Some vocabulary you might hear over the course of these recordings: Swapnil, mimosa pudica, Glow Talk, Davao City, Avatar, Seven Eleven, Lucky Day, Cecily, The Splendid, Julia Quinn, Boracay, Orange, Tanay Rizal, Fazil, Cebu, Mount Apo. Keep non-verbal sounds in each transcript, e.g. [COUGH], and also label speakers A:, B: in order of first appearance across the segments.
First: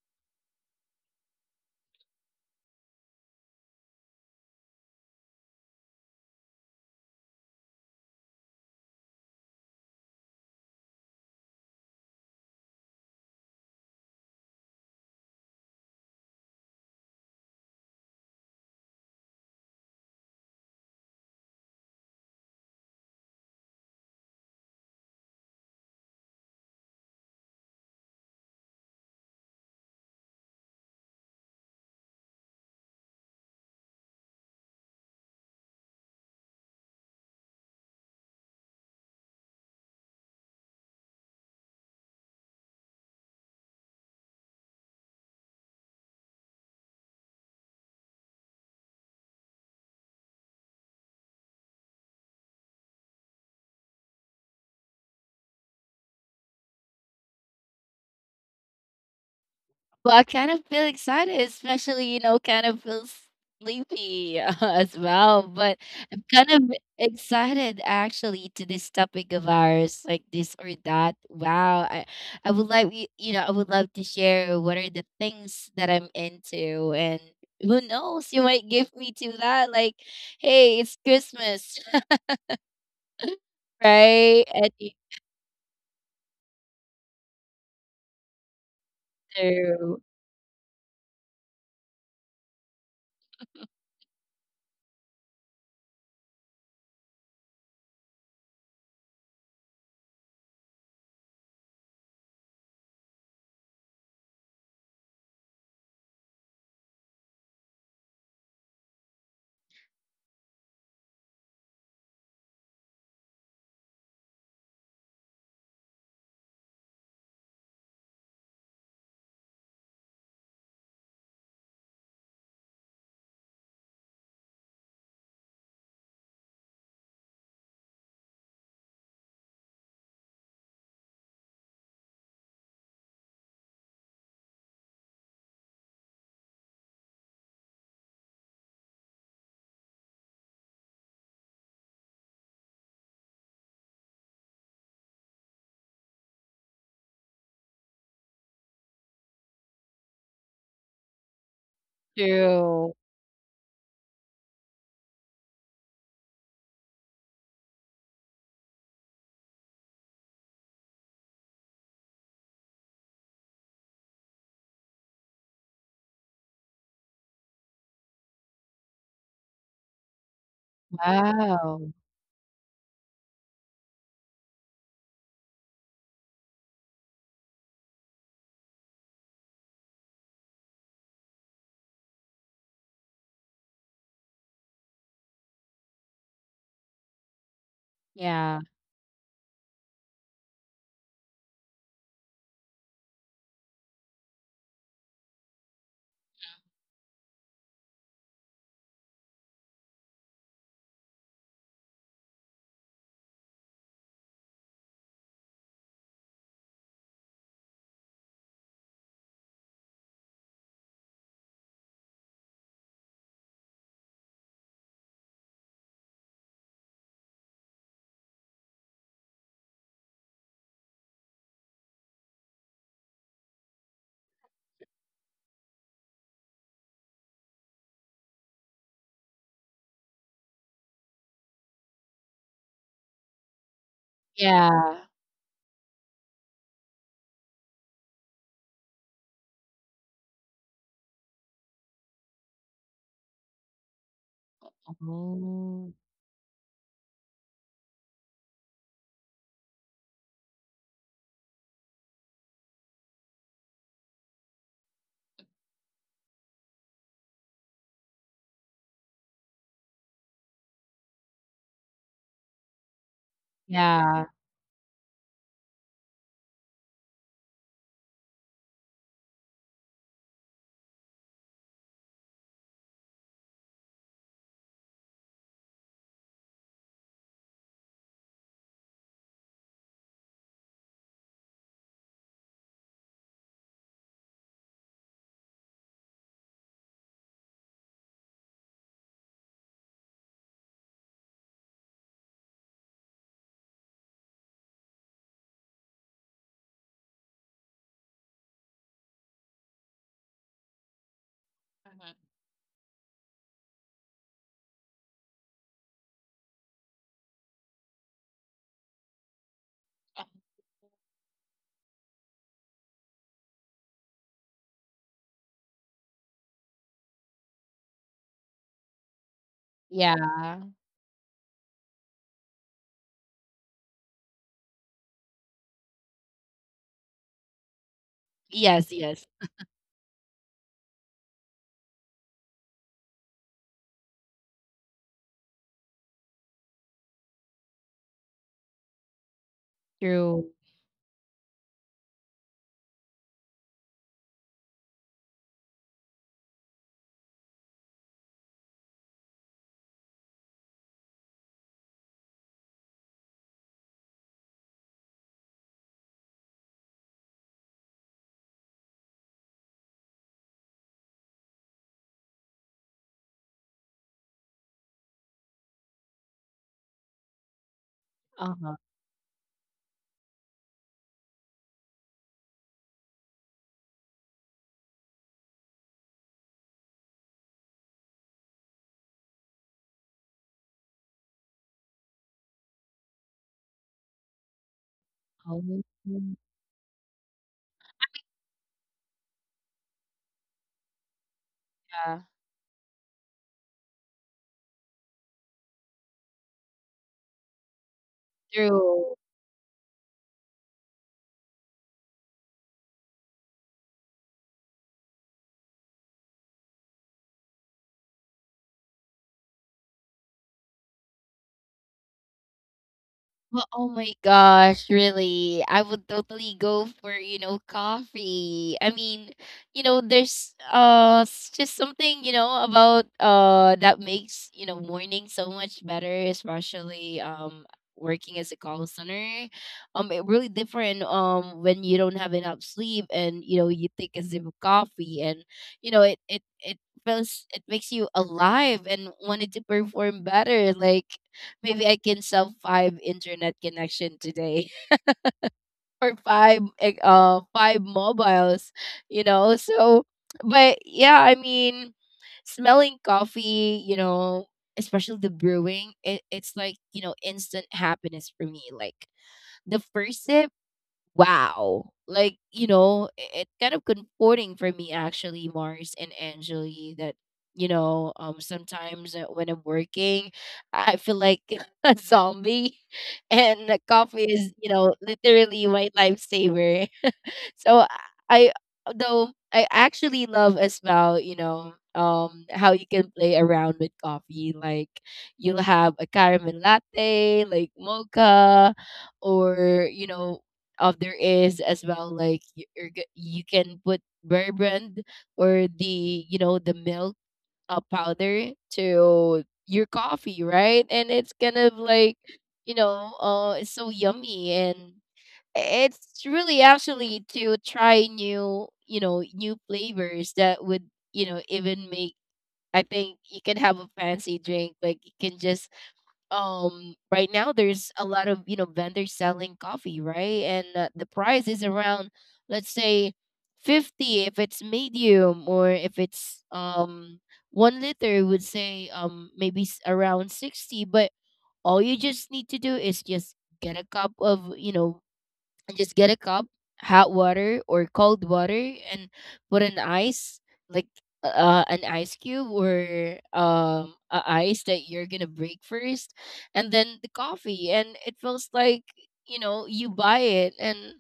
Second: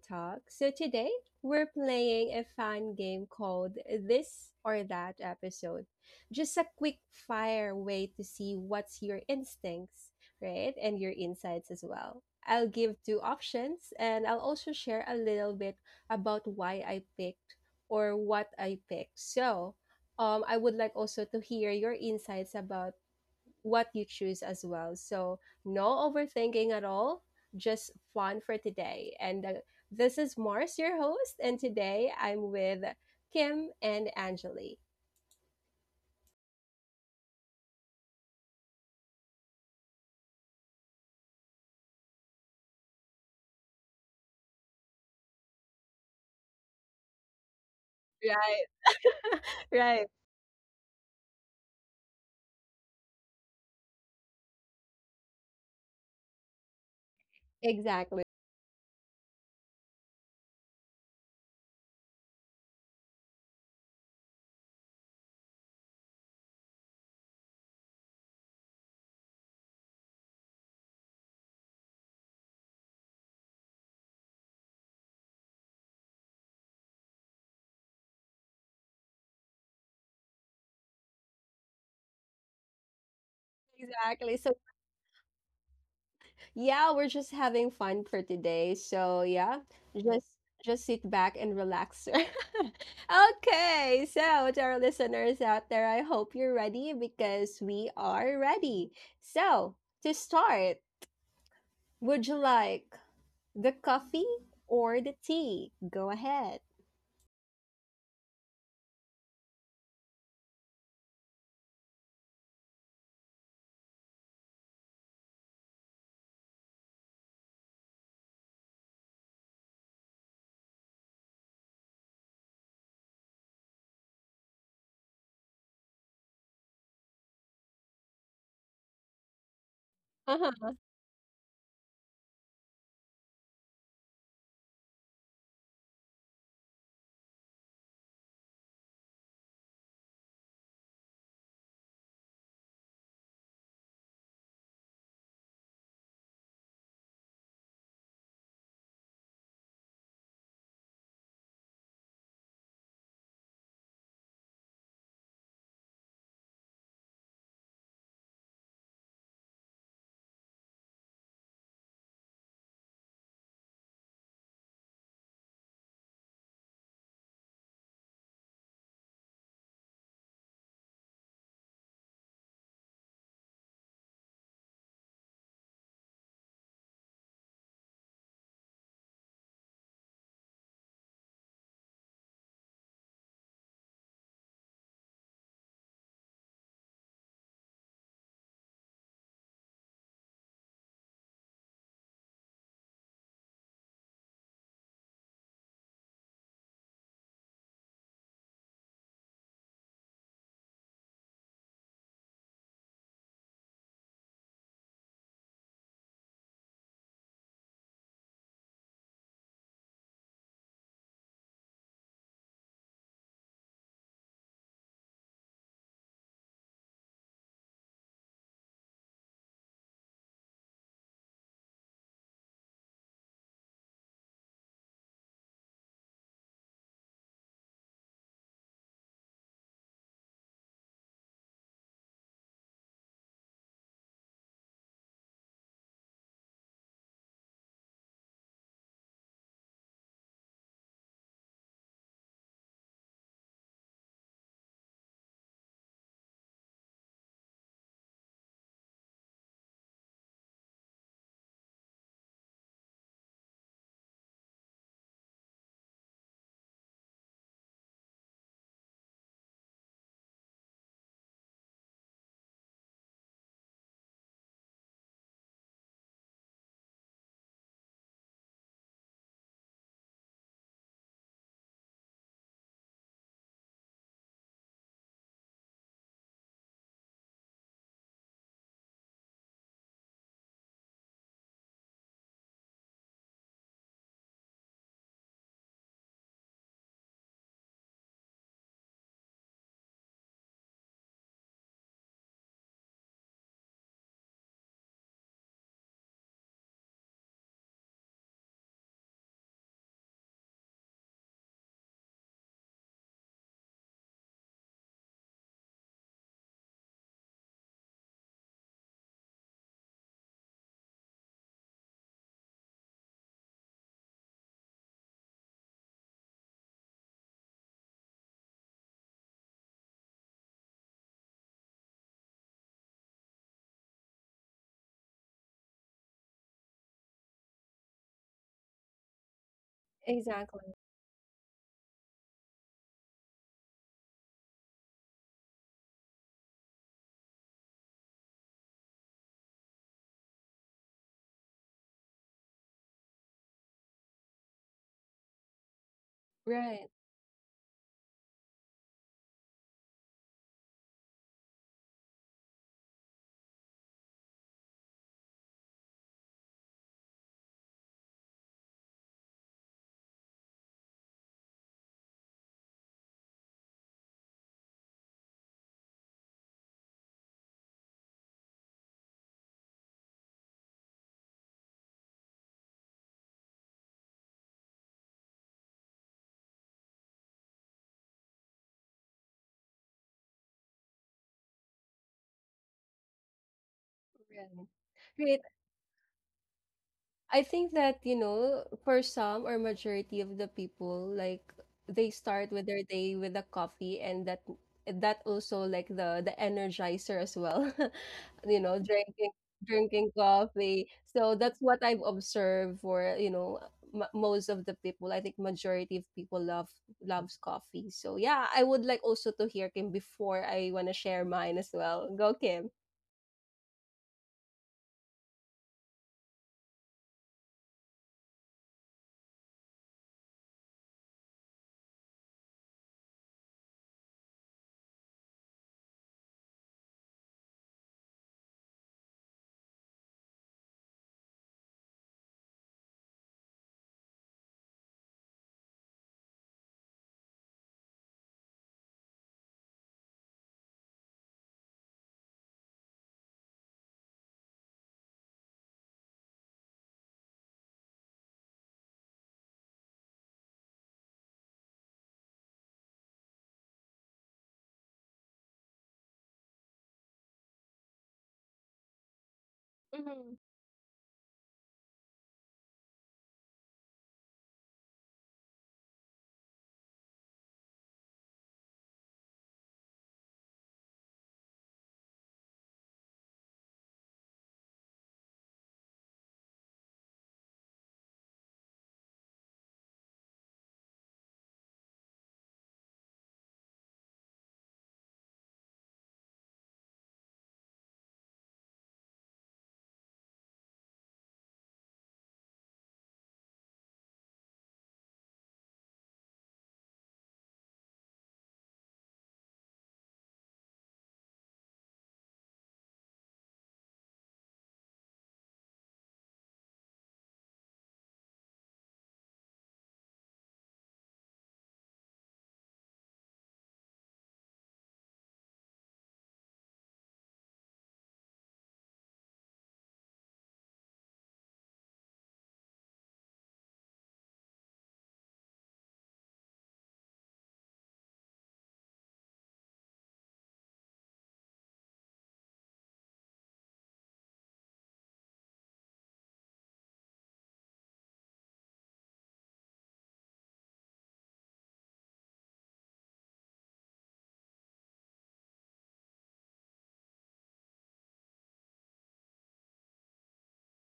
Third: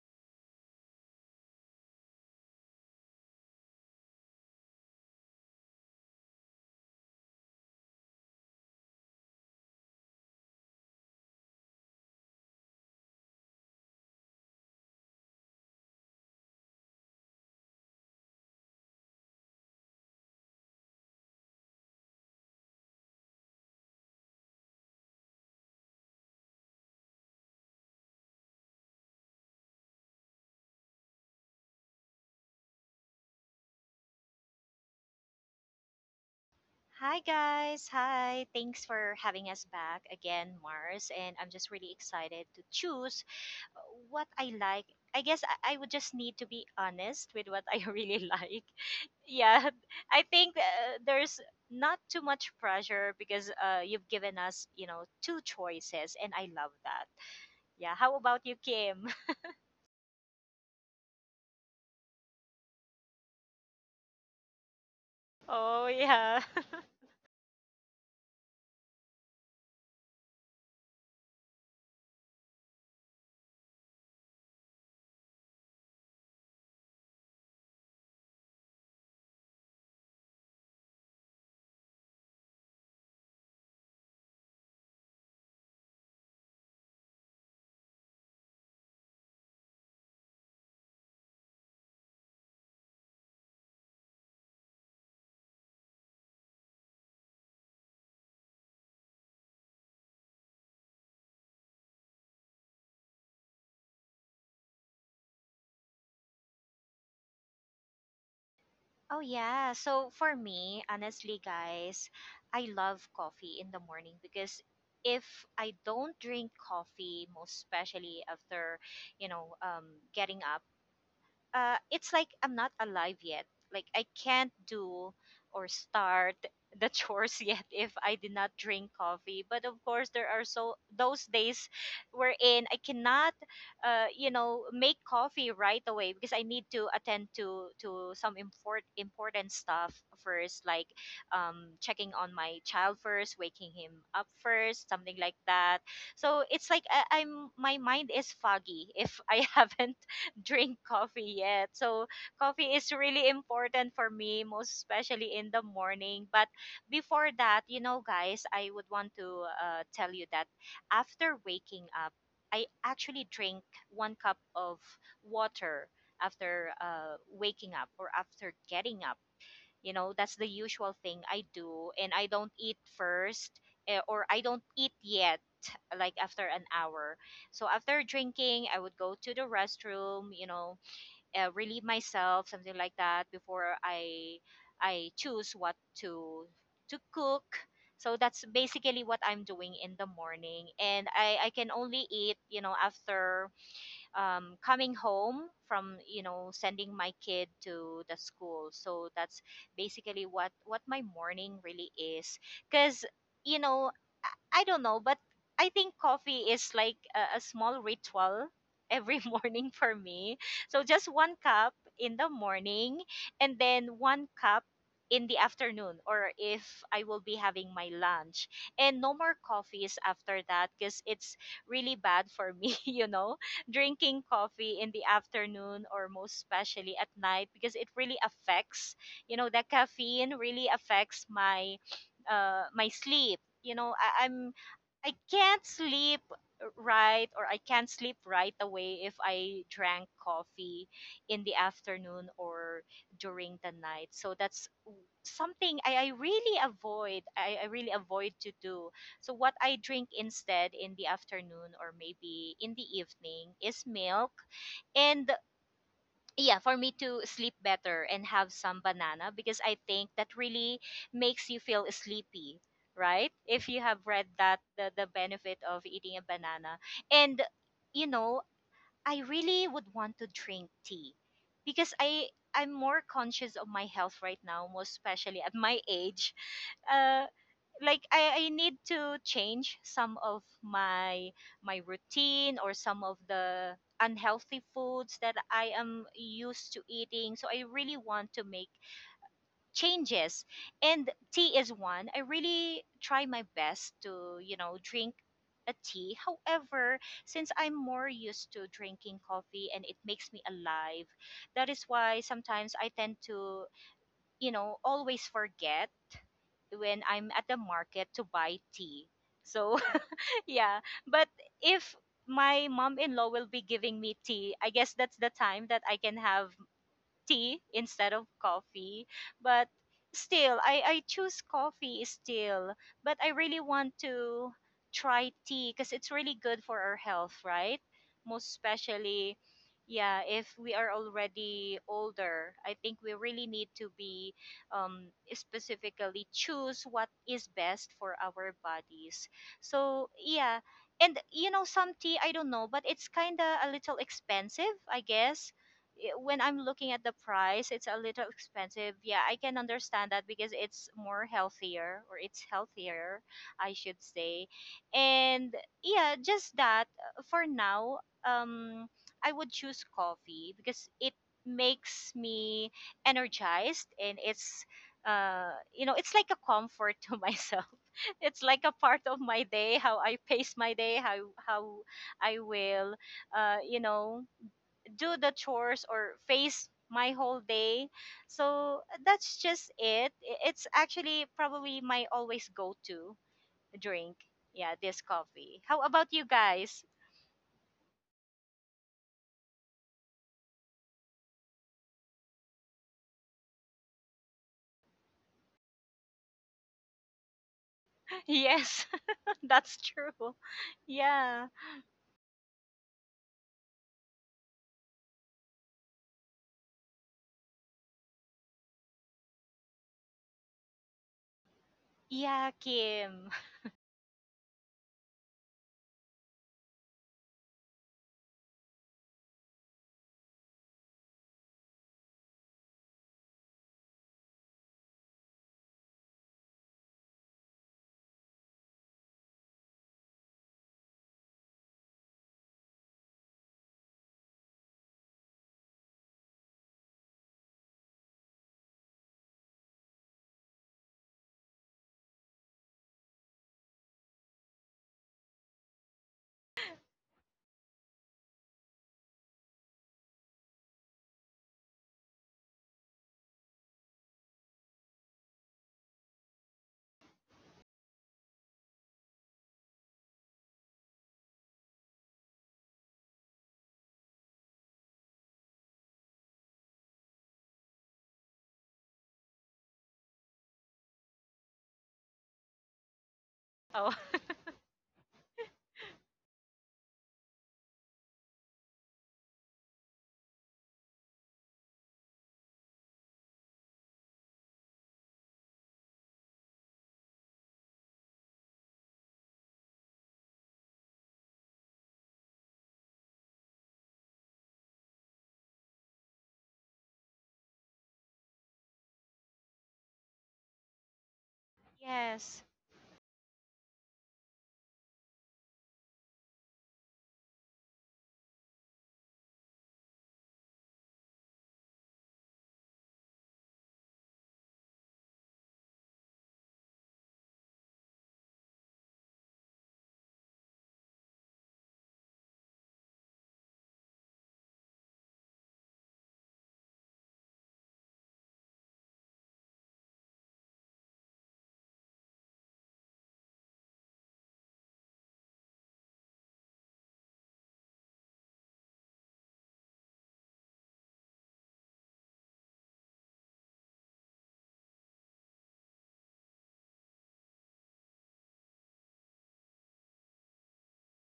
A: Talk. So, today we're playing a fun game called This or That Episode. Just a quick fire way to see what's your instincts, right? And your insights as well. I'll give two options and I'll also share a little bit about why I picked or what I picked. So, I would like also to hear your insights about what you choose as well. So, no overthinking at all, just fun for today. And this is Mars, your host, and today I'm with Kim and Angeli.
B: Hi guys, hi. Thanks for having us back again, Mars. And I'm just really excited to choose uh, what I like. I guess I would just need to be honest with what I [LAUGHS] really like.
A: Right,
B: Yeah,
A: right.
B: I think there's not too much pressure because you've given us, you know, two choices, and I love that. Yeah, how
A: Exactly.
B: about you, Kim? [LAUGHS]
C: Well, I kind of feel excited, especially, you know, kind of feel sleepy [LAUGHS] as well. But
B: Oh,
C: I'm
B: yeah.
C: kind of
B: [LAUGHS]
C: excited actually to this topic of ours, like this or that. Wow. I would like, you know, I would love to share what are the things that I'm into. And who knows, you might give me to that. Like, hey, it's Christmas, [LAUGHS]
A: Exactly.
C: right?
A: So,
C: And it's
A: yeah, we're just having fun for today. So, yeah,
C: true.
A: just just sit back and relax. [LAUGHS] Okay. So, to our listeners out there, I hope you're ready because we are ready. So, to start, would you like the coffee or the tea? Go ahead.
B: Oh yeah. So for me, honestly, guys, I love coffee in the morning because if I don't drink coffee, most especially after, you know, getting up, it's like I'm not alive yet. Like I can't do or start the chores [LAUGHS] yet if I did not drink coffee. But of course, there are so
A: Uh-huh.
B: those days wherein I cannot, you know, make coffee right away because I need to attend to some important stuff first, like checking on my child first, waking him up first, something like that. So it's like I, I'm my mind is foggy if I [LAUGHS] haven't [LAUGHS] drink coffee yet. So coffee is
C: True.
B: really important for me, most especially in the morning. But before that, you know, guys, I would want to tell you that after waking up, I actually drink one cup of water after waking up or after getting up, you know, that's the usual thing I do.
C: Wow.
B: And I don't eat first, or I don't eat yet, like after an hour. So after drinking, I would go to the restroom, you know, relieve myself, something like that, before I choose what to cook. So that's
C: Yeah.
B: basically what I'm doing in the morning. And I can only eat, you know, after coming home from, you know, sending my kid to the school. So that's basically what my morning really is, because, you know, I don't know, but I think coffee is like a small ritual every [LAUGHS] morning for me. So just one cup in the morning, and then one cup in the afternoon, or if I will be having my lunch. And no more coffees after that because it's really bad for me, [LAUGHS] you know, drinking coffee in the afternoon or most especially at night, because it really affects, you know, the caffeine really affects my my sleep, you know. I
C: Yeah.
B: can't sleep right, or I can't sleep right away if I drank coffee in the afternoon or during the night. So that's something I,
C: Oh.
B: I really avoid, I really avoid to do. So what I drink instead in the afternoon or maybe in the evening is milk. And yeah, for me to sleep better, and have some banana, because I think that really makes you feel sleepy, right, if you have read
C: Yeah.
B: that the benefit of eating a banana. And you know, I really would want to drink tea because I'm more conscious of my health right now, most especially at my age. Uh, like I need to change some of my routine or some of the unhealthy foods that I am used to eating. So I really want to make changes, and tea is one I really try my best to, you know, drink a tea. However, since I'm more used to drinking coffee and it makes me alive, that is why
C: Mhm.
B: sometimes I tend to, you know, always forget when I'm at the market to buy tea. So
C: Uh,
B: [LAUGHS] yeah, but if my mom-in-law will be giving me tea, I guess that's the time that I can have tea instead of coffee. But still,
C: Yeah.
B: I choose coffee still. But I really want to try tea because it's really good for our health, right, most
C: Yes, yes.
B: especially, yeah, if we
A: Exactly.
B: are already older. I think we really need to be, um, specifically choose what is best for our bodies. So
C: True.
B: yeah, and you know some tea, I don't know, but it's kind of a little expensive, I guess. When I'm looking
A: Right.
B: at the price, it's a little expensive. Yeah, I can understand that because it's more healthier, or it's healthier, I should say. And yeah, just that, for now, um, I would choose coffee because it makes me energized, and it's, you know, it's like a comfort to [LAUGHS] myself. It's like a
C: Uh-huh.
B: part of my day, how I pace my day, how how I will, you know, do the chores or face my whole day. So that's just it. It's actually probably my always go to drink. Yeah, this
A: Right. Right.
B: coffee. How
C: Oh,
B: about you guys?
A: I think that, you know, for some or majority of the people, like they
C: yeah.
A: start with their day with a coffee, and that also like the energizer as well.
B: [LAUGHS]
A: [LAUGHS] You
B: Yes,
A: know,
C: True.
B: [LAUGHS]
A: drinking
B: that's
A: drinking
B: true.
A: coffee. So
B: Yeah.
A: that's what I've observed for, you know, m- most of the people. I think majority of people love loves coffee. So yeah, I would like also to hear Kim before I want to share mine as well. Go,
B: Yeah,
A: Kim.
B: Kim. [LAUGHS]
C: Well, oh my gosh, really. I would totally go for, you know, coffee. I mean, you know, there's just something, you know, about that makes, you know, morning so much better, especially working as a call center. It really different when you don't have enough sleep and you know you take a sip of coffee and you know it feels it makes you alive and wanted to perform better. Like maybe I can sell five internet connection today [LAUGHS] or five five mobiles, you know. So but yeah, I mean smelling coffee, you know, especially the brewing, it's like, you know, instant happiness for me. Like the first
A: Mhm.
C: sip. Wow, like you know it's kind of comforting for me actually, Mars and Angeli, that you know sometimes when I'm working I feel like [LAUGHS] a zombie and the
B: Oh,
C: coffee is you know literally my lifesaver. So I though I actually love as well, you know, how you can play around with coffee. Like you'll have a caramel latte, like mocha, or you know, there is as well like you can put bourbon or the you know the milk powder to your coffee, right? And it's kind
B: [LAUGHS]
C: of like
B: yes.
C: you know, it's so yummy and it's really actually to try new you know new flavors that would you know even make I think you can have a fancy drink. Like you can just right now there's a lot of you know vendors selling coffee, right? And the price is around let's say 50 if it's medium or if it's 1 liter would say maybe around 60. But all you just need to do is just get a cup of you know and just get a cup, hot water or cold water, and put an ice, like an ice cube or a ice that you're gonna break first, and then the coffee, and it feels like you know you buy it. And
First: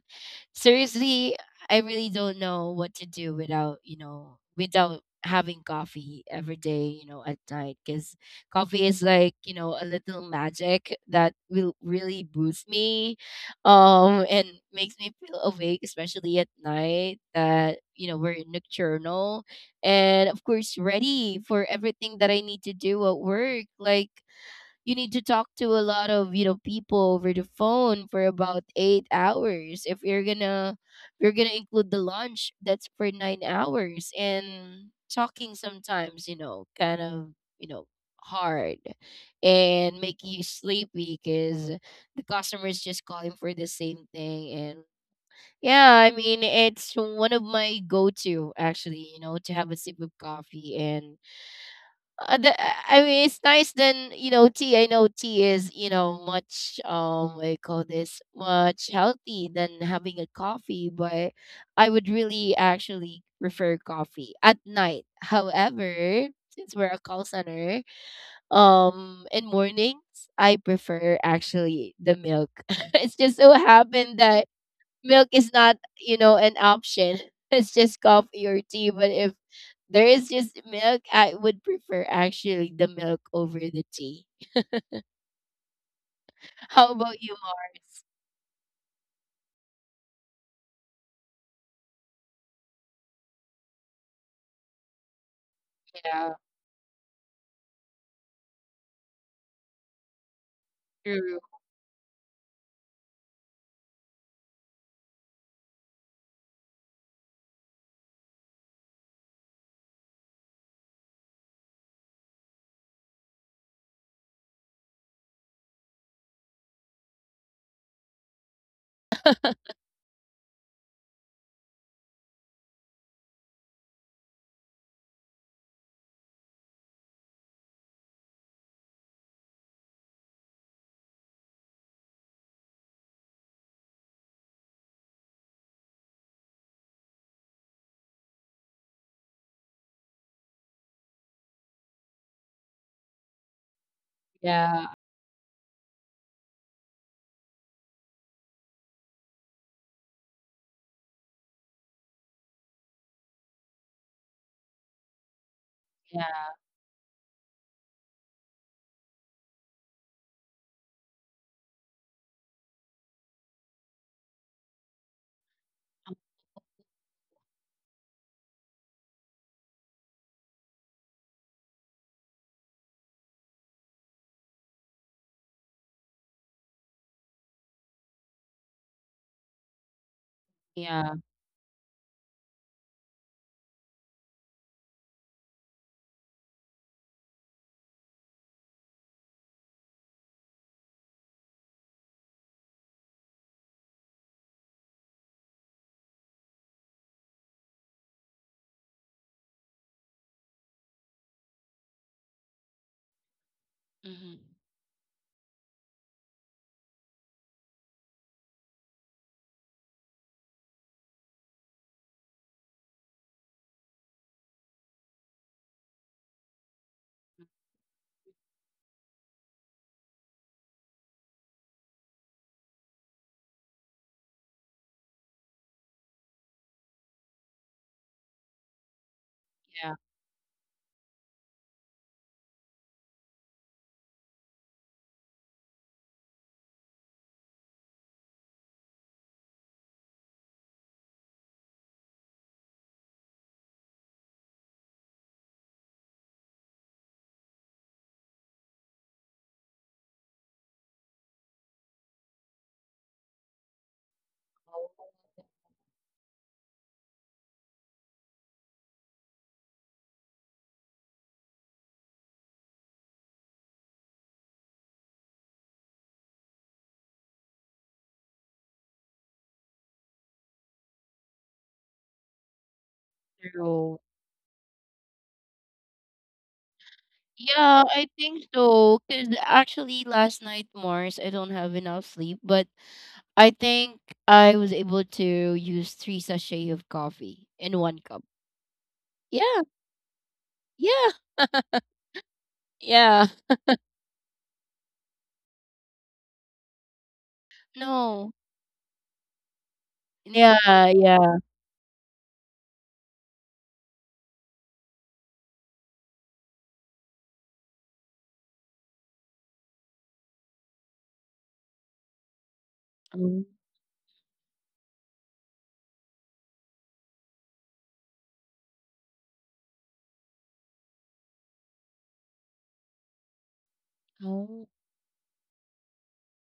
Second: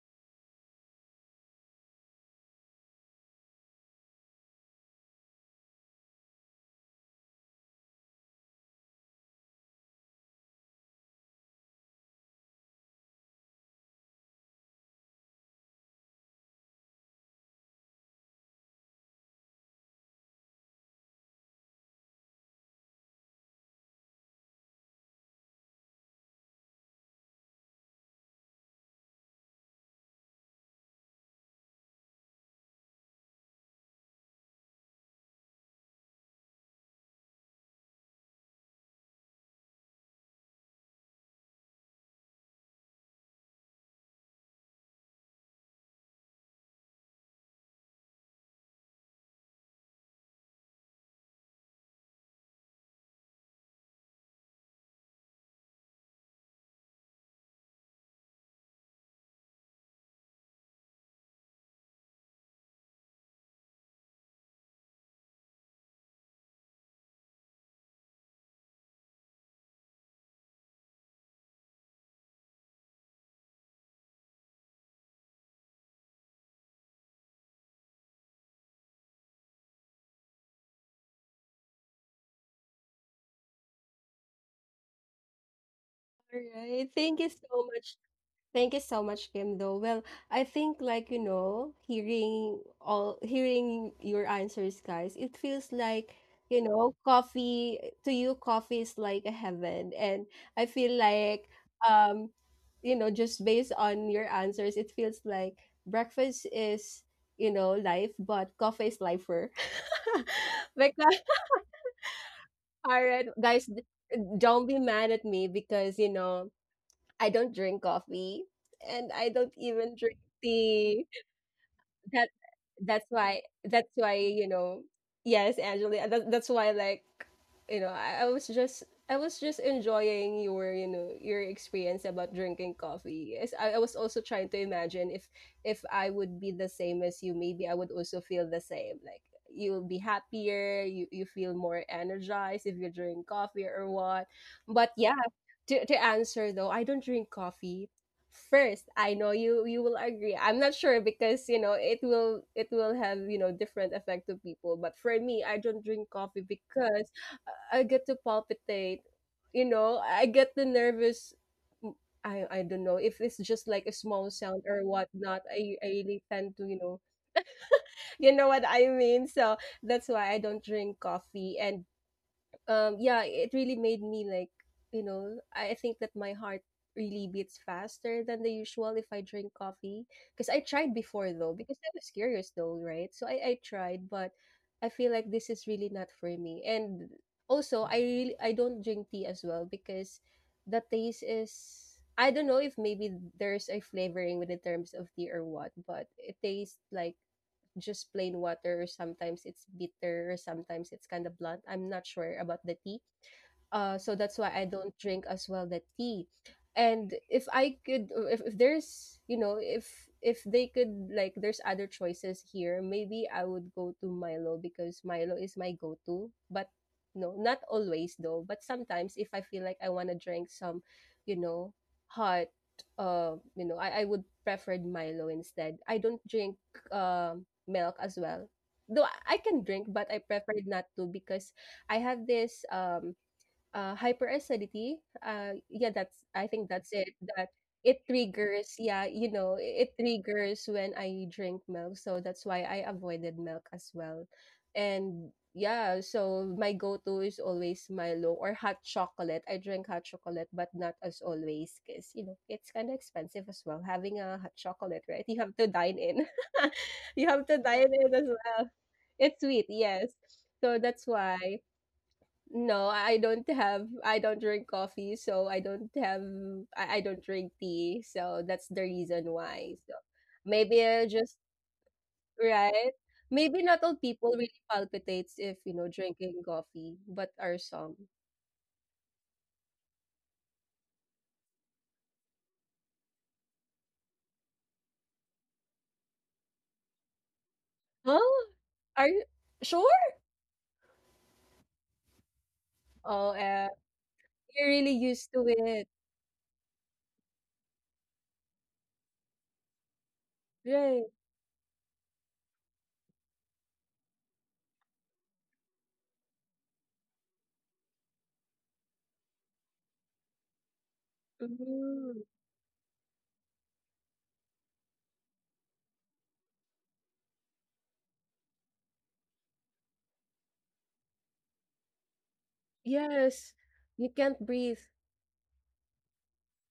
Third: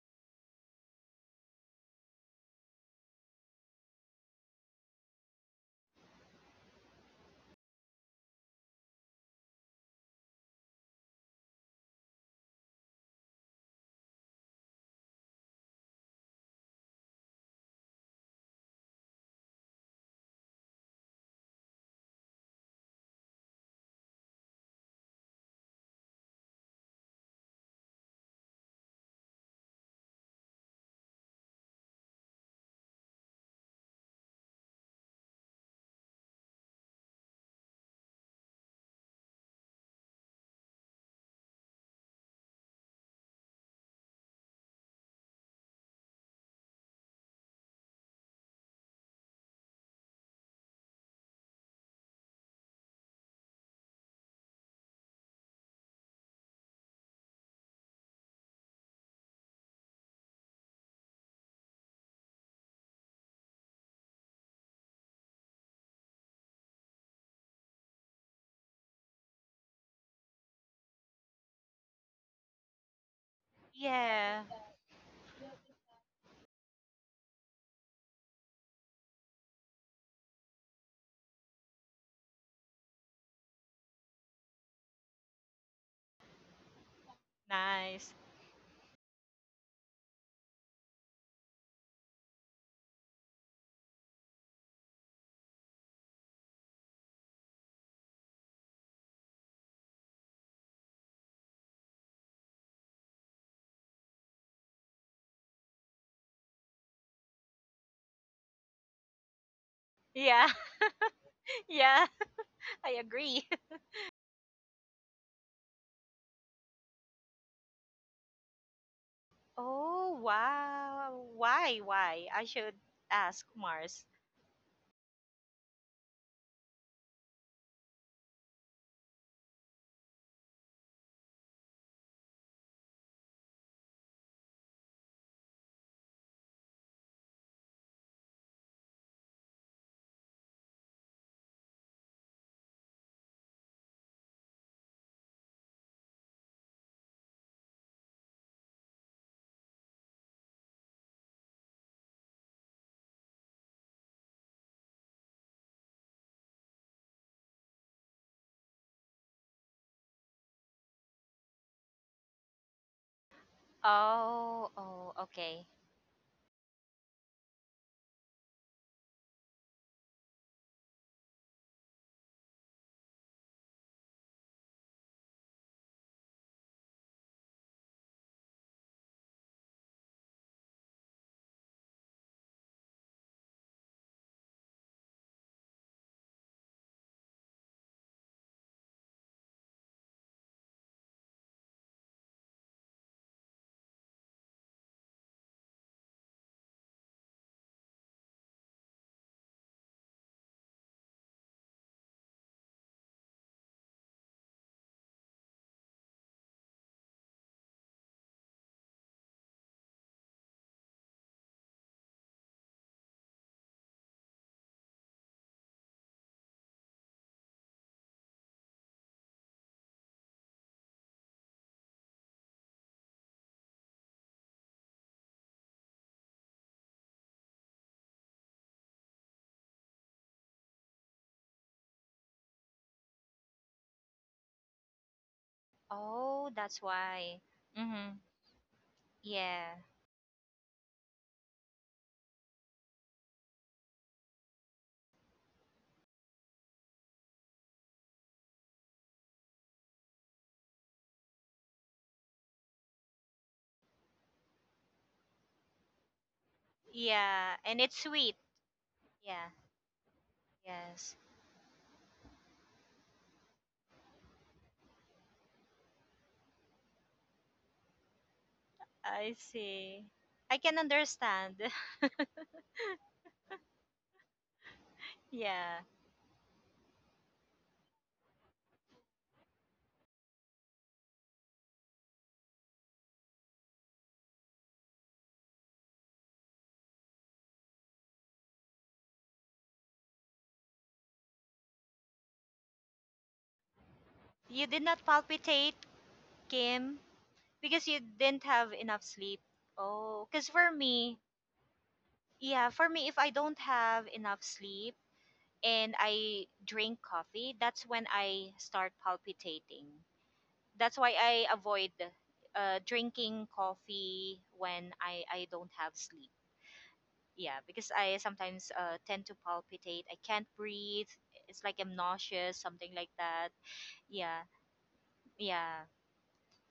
C: seriously, I really don't know what to do without you know without having coffee every day you know at night because coffee is like you know a little magic that will really boost me and makes me feel awake, especially at night that you know we're nocturnal. And of course ready for everything that I need to do at work. Like you need to talk to a lot of you know people over the phone for about 8 hours. If you're gonna include the lunch that's for 9 hours. And talking sometimes you know kind of you know hard and make you sleepy because the customers just calling for the same thing. And yeah, I mean, it's one of my go-to actually you know to have a sip of coffee. And uh, the, I mean, it's nice. Then you know, tea. I know tea is you know much what do you call this, much healthy than having a coffee, but I would really actually prefer coffee at night. However, since we're a call center, in mornings I prefer actually the milk. [LAUGHS] It's just so happened
B: Yeah.
C: that milk is not you know an option. [LAUGHS] It's just coffee or tea. But if there is just milk I would prefer actually the milk over the tea.
A: All
C: [LAUGHS] How
A: right. Thank
C: about
A: you
C: you,
A: so much.
C: Mars?
B: Nice.
A: Thank you so much, Kim, though. Well, I think like, you know, hearing your answers, guys, it feels like,
C: Yeah,
A: you know, coffee to you, coffee is like a heaven. And I feel
C: true.
A: like, um, you know, just based on your answers, it feels like breakfast is, you know, life, but coffee is lifer.
B: Yeah.
A: [LAUGHS] Because
B: [LAUGHS] Yeah, I
A: all right,
B: agree.
A: guys,
B: [LAUGHS]
A: don't be mad at me because, you know, I don't drink coffee, and I don't even
B: Oh,
A: drink tea.
B: wow. Why? Why?
A: That
B: I should
A: that's why
B: ask
A: that's
B: Mars.
A: why, you know, yes, Angela, that, that's why, like, you know, I was just enjoying your, you know, your experience about drinking coffee. Yes, I was also trying to imagine if I would be the same as you, maybe I would also feel the same. Like you'll be happier, you feel more energized if you drink coffee or what.
C: Yeah.
A: But yeah, to answer though, I don't drink coffee. First, I know you will agree, I'm not sure, because you know, it will have, you know, different effect to people, but for me, I don't drink coffee
C: Yeah.
A: because I get to palpitate, you know, I get the nervous. I I don't know if it's just like a small sound
B: Oh,
A: or
B: oh,
A: whatnot,
B: okay.
A: I really tend to, you know, you know what I mean. So that's why I don't drink coffee. And yeah, it really made me like, you know, I think that my heart really beats faster than the usual if I drink coffee, because I tried
C: Yeah.
A: before though, because I was curious though, right? So I tried, but I feel like this is really not for me. And also, I really, I don't drink tea as well because the taste is, I don't know if maybe there's a flavoring with the terms of tea or what, but it tastes like just plain water, or sometimes it's bitter, or sometimes it's kind of blunt. I'm not sure about the tea. So that's
C: Hmm.
A: why I don't drink as well the tea. And if I could, if, there's, you know, if they could like, there's other choices here, maybe I would go to Milo, because Milo is my go-to. But no, not always though. But sometimes if I feel like I want to drink some, you know, hot, you know, I would prefer Milo instead. I don't drink milk as well. Though I can drink,
C: Yeah.
A: but I prefer not to because I have this hyperacidity, yeah, that's, I
B: Oh,
A: think
B: that's
A: that's it.
B: why.
A: That it
B: Mm-hmm.
A: triggers, yeah, you know,
B: Yeah.
A: it triggers when I drink milk, so that's why I avoided milk as well. And yeah, so my go-to is always Milo or hot chocolate. I drink hot chocolate, but not as always, because you know it's kind of expensive as well. Having a hot chocolate,
C: Oh,
A: right? You have to dine in. [LAUGHS] You have
B: Yeah.
A: to
B: And
A: dine
B: it's
A: in as
B: sweet.
A: well. It's
B: Yeah.
A: sweet, yes. So that's
B: Yes.
A: why. I don't drink coffee, so I don't have, I don't drink tea, so that's the reason
B: I
A: why. So
B: see. I can
A: maybe I just,
B: understand. [LAUGHS]
A: right. Maybe not all
C: true.
A: people really palpitates if you
B: Yeah.
A: know drinking coffee, but are
C: Yeah,
A: some.
C: I think so because actually last night, Mars, I don't have enough sleep, but I think I was able to use 3 sachets of coffee in
A: Huh?
C: one cup.
A: Are you sure?
C: Yeah. Yeah.
A: Oh,
C: Yeah.
B: You
A: you're
B: did
A: really
B: not
A: used to
B: palpitate,
A: it,
B: Kim, because you
C: No.
B: didn't
C: No.
B: have enough sleep. Oh, because for
A: right?
B: me,
C: Yeah, yeah.
B: yeah, for me, if I don't have enough sleep and I drink coffee, that's when I start palpitating. That's why I avoid
A: Hmm.
B: drinking
C: Mm.
B: coffee when I don't have sleep. Yeah, because I sometimes tend to palpitate. I can't breathe. It's like I'm nauseous, something like that.
A: Yes, you can't
B: Yeah,
A: breathe.
C: Oh.
B: yeah.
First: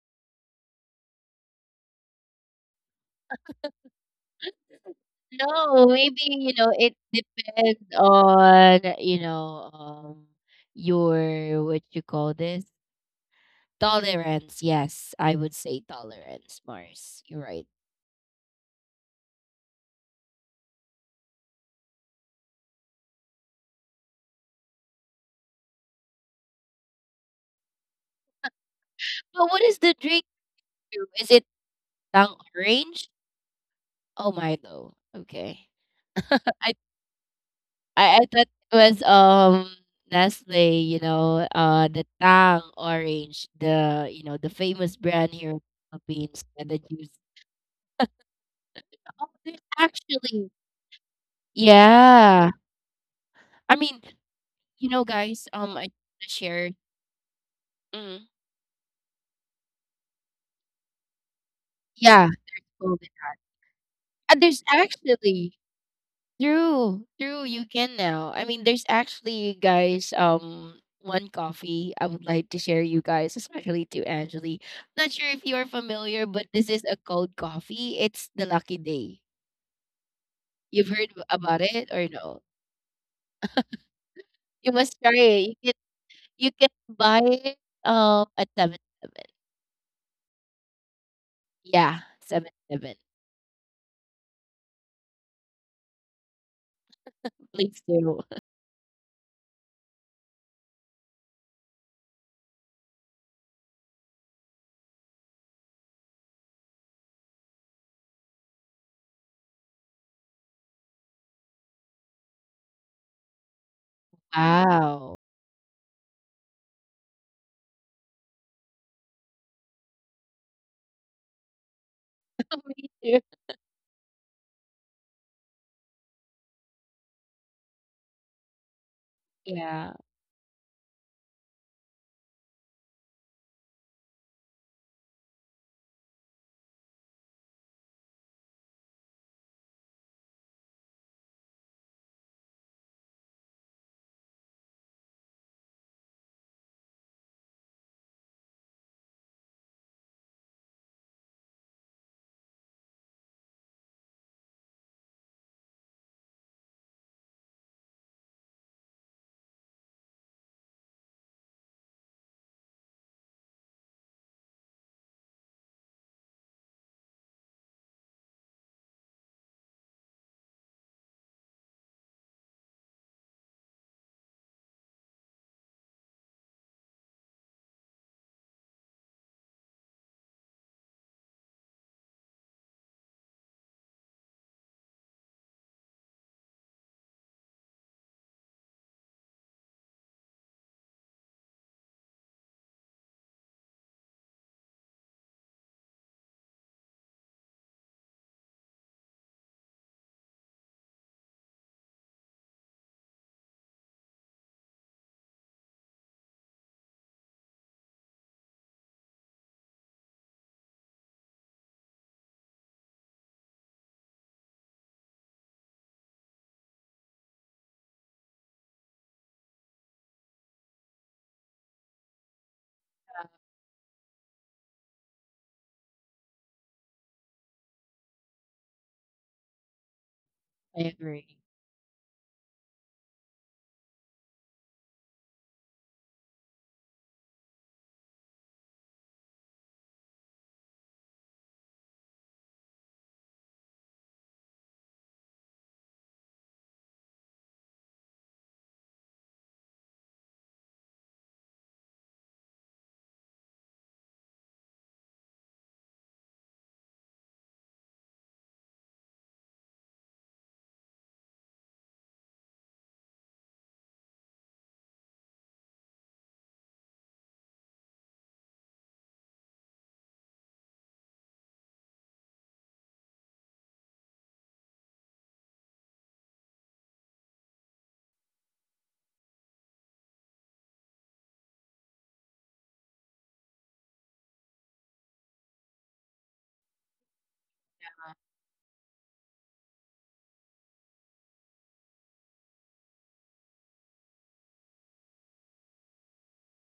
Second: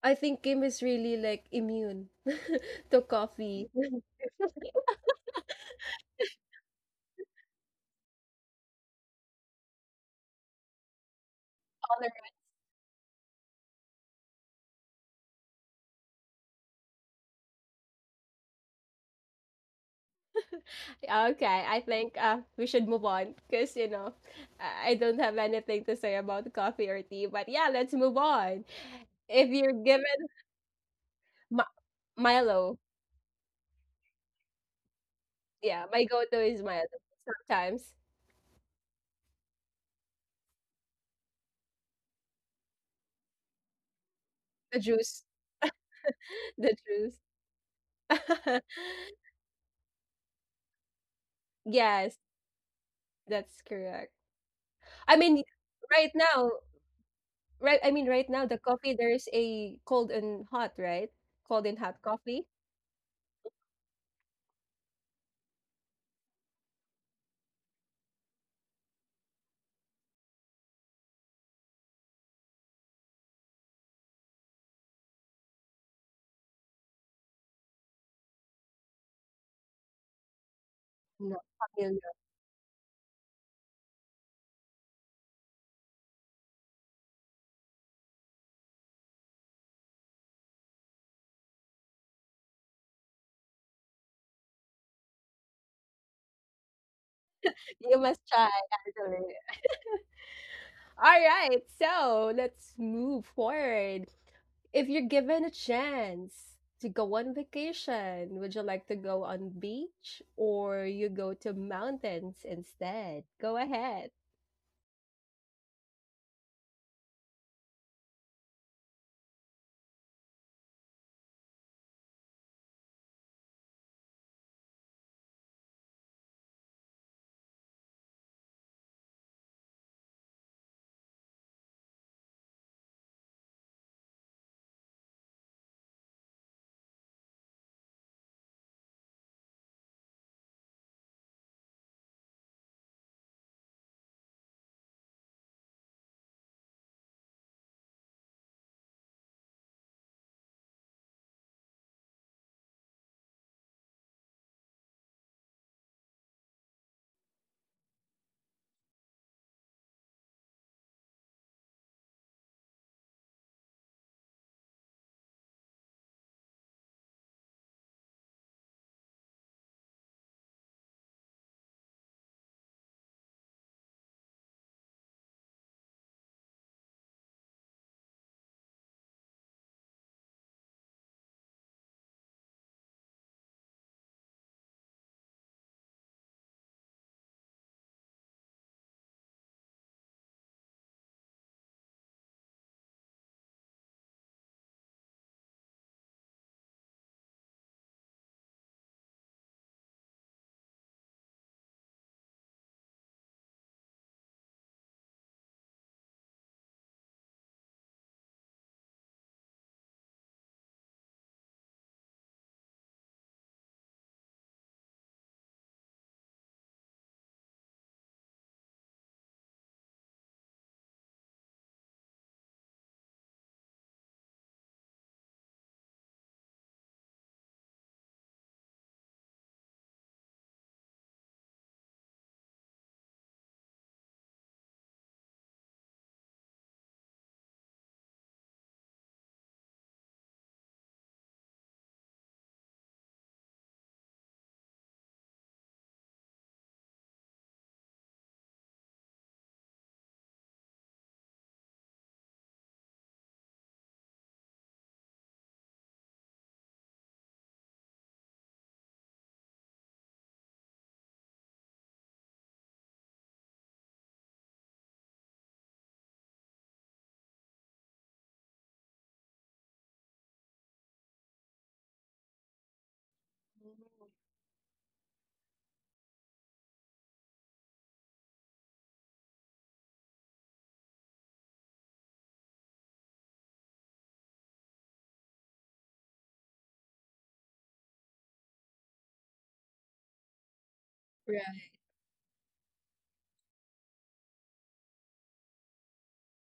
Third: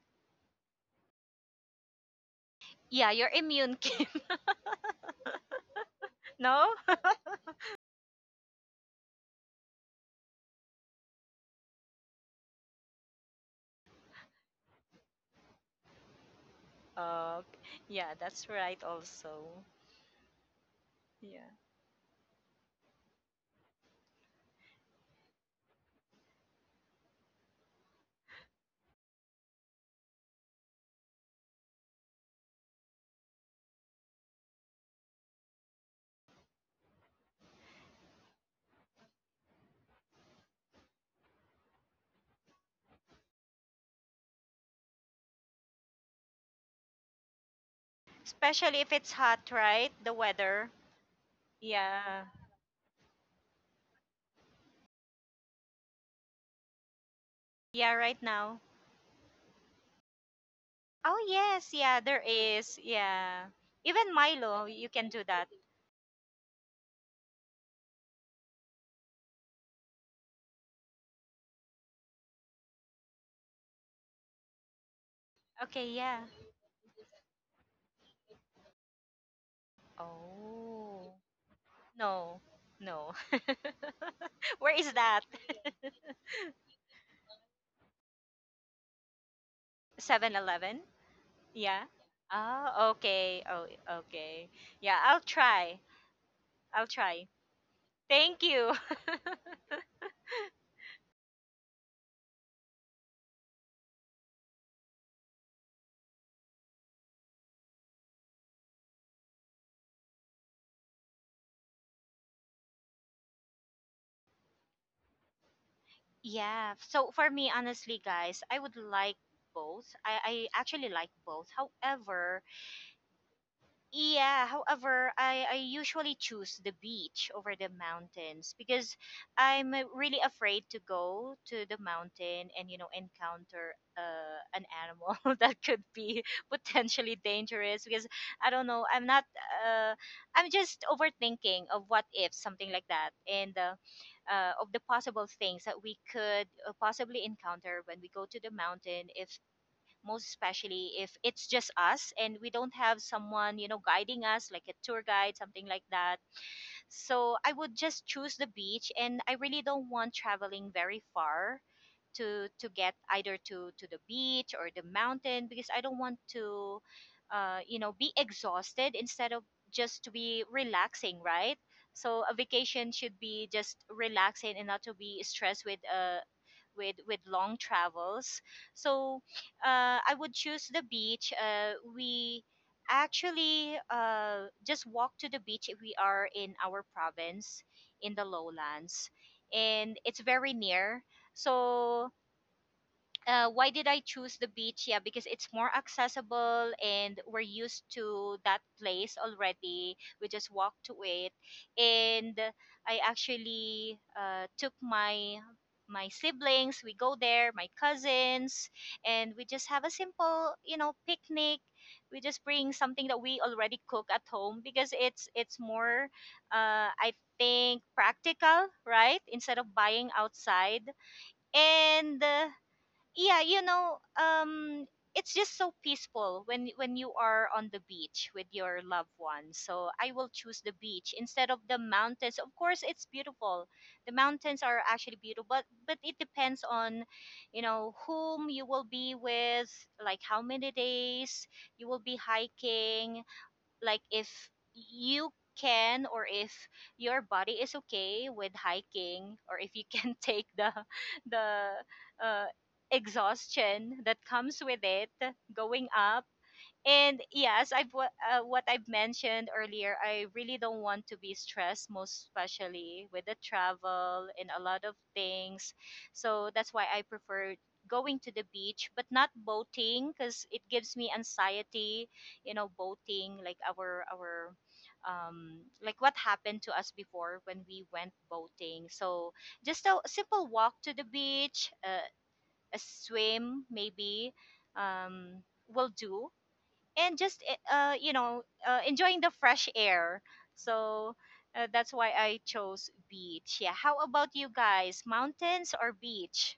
A: I think Kim is really like immune [LAUGHS] to
B: Yeah, you're
A: coffee.
B: immune, [LAUGHS] Kim.
A: [LAUGHS]
C: No, maybe, you
B: No?
C: know, it
B: [LAUGHS]
C: depends on, you know, your, what you call this? Tolerance. Yes, I would say tolerance, Mars. You're
B: Oh,
C: right.
B: yeah, that's right also. Yeah.
A: Okay, I think we should move on because, you know, I don't have anything to say about coffee or tea. But yeah, let's move on.
C: But
A: If
C: what is
A: you're
C: the drink
A: given
C: to? Is it
A: mi-
C: Tang
A: Milo,
C: Orange? Oh, Milo. Okay.
A: yeah, my go to
C: [LAUGHS]
A: is
C: I
A: Milo sometimes.
C: I thought it was, Nestle, you know, the Tang Orange, the, you know, the
A: The
C: famous brand
A: juice,
C: here in the Philippines,
A: [LAUGHS]
C: and the
A: the
C: juice.
A: juice. [LAUGHS]
B: Especially if it's
C: Oh,
B: hot,
C: there's
B: right? The
C: actually.
B: weather.
A: Yes,
B: Yeah.
C: Yeah.
A: that's
C: I mean,
A: correct.
C: you know,
A: I
C: guys,
A: mean,
C: I wanna
A: right now,
C: share.
A: Right, I
B: Yeah,
A: mean,
C: Mhm.
B: right
A: right now, the
B: now.
A: coffee, there's a cold and hot, right?
B: Oh,
A: Cold
B: yes.
A: and
B: Yeah,
A: hot
C: Yeah,
B: there
A: coffee.
C: there's
B: is.
C: Golden.
B: Yeah. Even
C: And there's
B: Milo, you can do that.
C: actually true, true. You can now. I mean, there's actually, guys, one coffee I would like to share you guys, especially to Angeli. Not sure if you are
B: Okay,
C: familiar,
B: yeah.
C: but this is a cold coffee. It's the Lucky Day. You've heard
B: Oh.
A: No,
C: about it or
A: familiar.
C: no?
B: No. No. [LAUGHS]
C: You
B: Where is
C: must try
B: that?
C: it.
B: [LAUGHS]
C: You can buy it at 7-Eleven.
B: 7-Eleven. Yeah.
C: Yeah, Seven
B: Oh,
C: Eleven.
B: okay. Oh, okay. Yeah, I'll try. I'll try.
C: Please
A: You
C: do.
A: must
B: Thank
C: [LAUGHS]
A: try,
B: you.
A: actually.
B: [LAUGHS]
A: All right, so let's move forward. If you're given a chance to go on vacation, would you like to go on beach or you go to mountains instead? Go ahead.
C: Wow.
B: Yeah. So for me, honestly, guys, I would like both. I actually like both. However,
C: [LAUGHS]
B: yeah, however, I usually choose the beach over the mountains because I'm,
C: Yeah,
B: really afraid to go to the mountain and, you know, encounter an animal [LAUGHS] that could be [LAUGHS] potentially dangerous, because I don't know, I'm not, uh, I'm just overthinking of what if, something like that, and of the possible things that we could possibly encounter when we go to the mountain, if, most especially if it's just us and we don't have someone, you know, guiding us, like a tour guide, something like that. So I would just choose the beach, and I really don't want traveling very far to get either to the beach or the mountain, because I don't want to, you know, be exhausted instead of just to be relaxing, right? So a vacation should be just relaxing and not to be stressed with, with long travels. So I would choose the beach. We Actually, just walk to the beach if we are in our province, in the lowlands, and it's very near. So why did I choose the beach? Yeah, because it's more accessible and we're used to that place already. We just walk to it, and I actually took my siblings. We go there, my cousins, and we just have a simple, you know, picnic. We just bring something that we already cook at home because it's more, I think, practical, right? Instead of buying outside, and, yeah, you know, it's just so peaceful when you are on the beach with your loved ones. So I will choose the
C: I
B: beach
C: agree.
B: instead of the mountains. Of course it's beautiful, the mountains are actually beautiful, but it depends on, you know, whom you will be with, like how many days you will be hiking, like if you can, or if your body is okay with hiking, or if you can [LAUGHS] take the the uh, exhaustion that comes with it, going up. And yes, what I've mentioned earlier, I really don't want to be stressed, most especially with the travel and a lot of things. So that's why I prefer going to the beach, but not boating because it gives me anxiety. You know, boating, like our like what happened to us before when we went boating. So just a simple walk to the beach, a swim maybe, um will do, and just you know, enjoying the fresh air. So
A: Right.
B: that's why I chose beach. Yeah, how about you guys, mountains or beach?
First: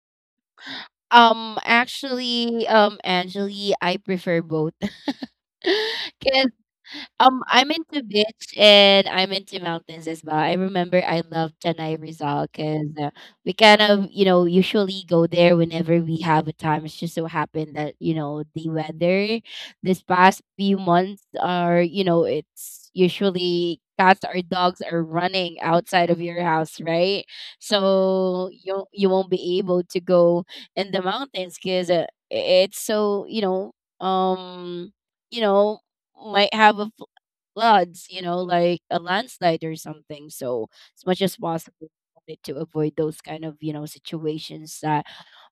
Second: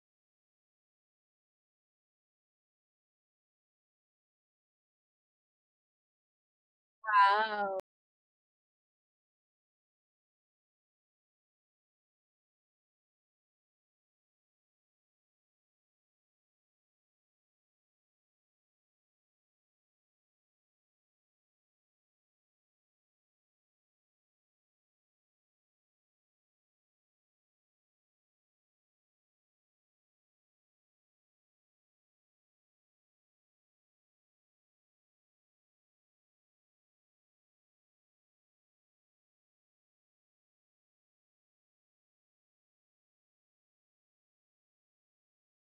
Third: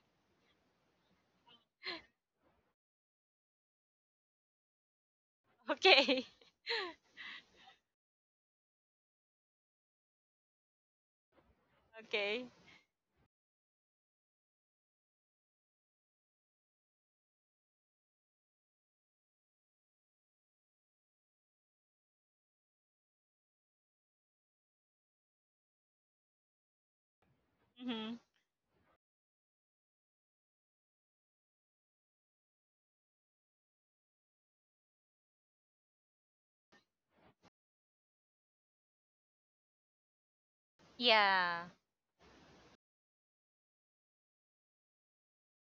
C: Actually, Angeli, I prefer both. [LAUGHS]
B: [LAUGHS] Okay,
C: 'Cause
A: Wow.
C: I'm into beach and I'm into mountains as well. I remember I love Tanay
B: okay.
C: Rizal because we kind of, you know, usually go there whenever we have a time. It's just so happened that you know the weather this past few months are, you know, it's usually cats or dogs are running outside of your house, right?
B: Mm-hmm.
C: So you won't be able to go in the mountains because it's so um you know, might have a floods, you know, like a landslide or something. So as much as
B: Yeah,
C: possible, we wanted to avoid those kind of you know situations that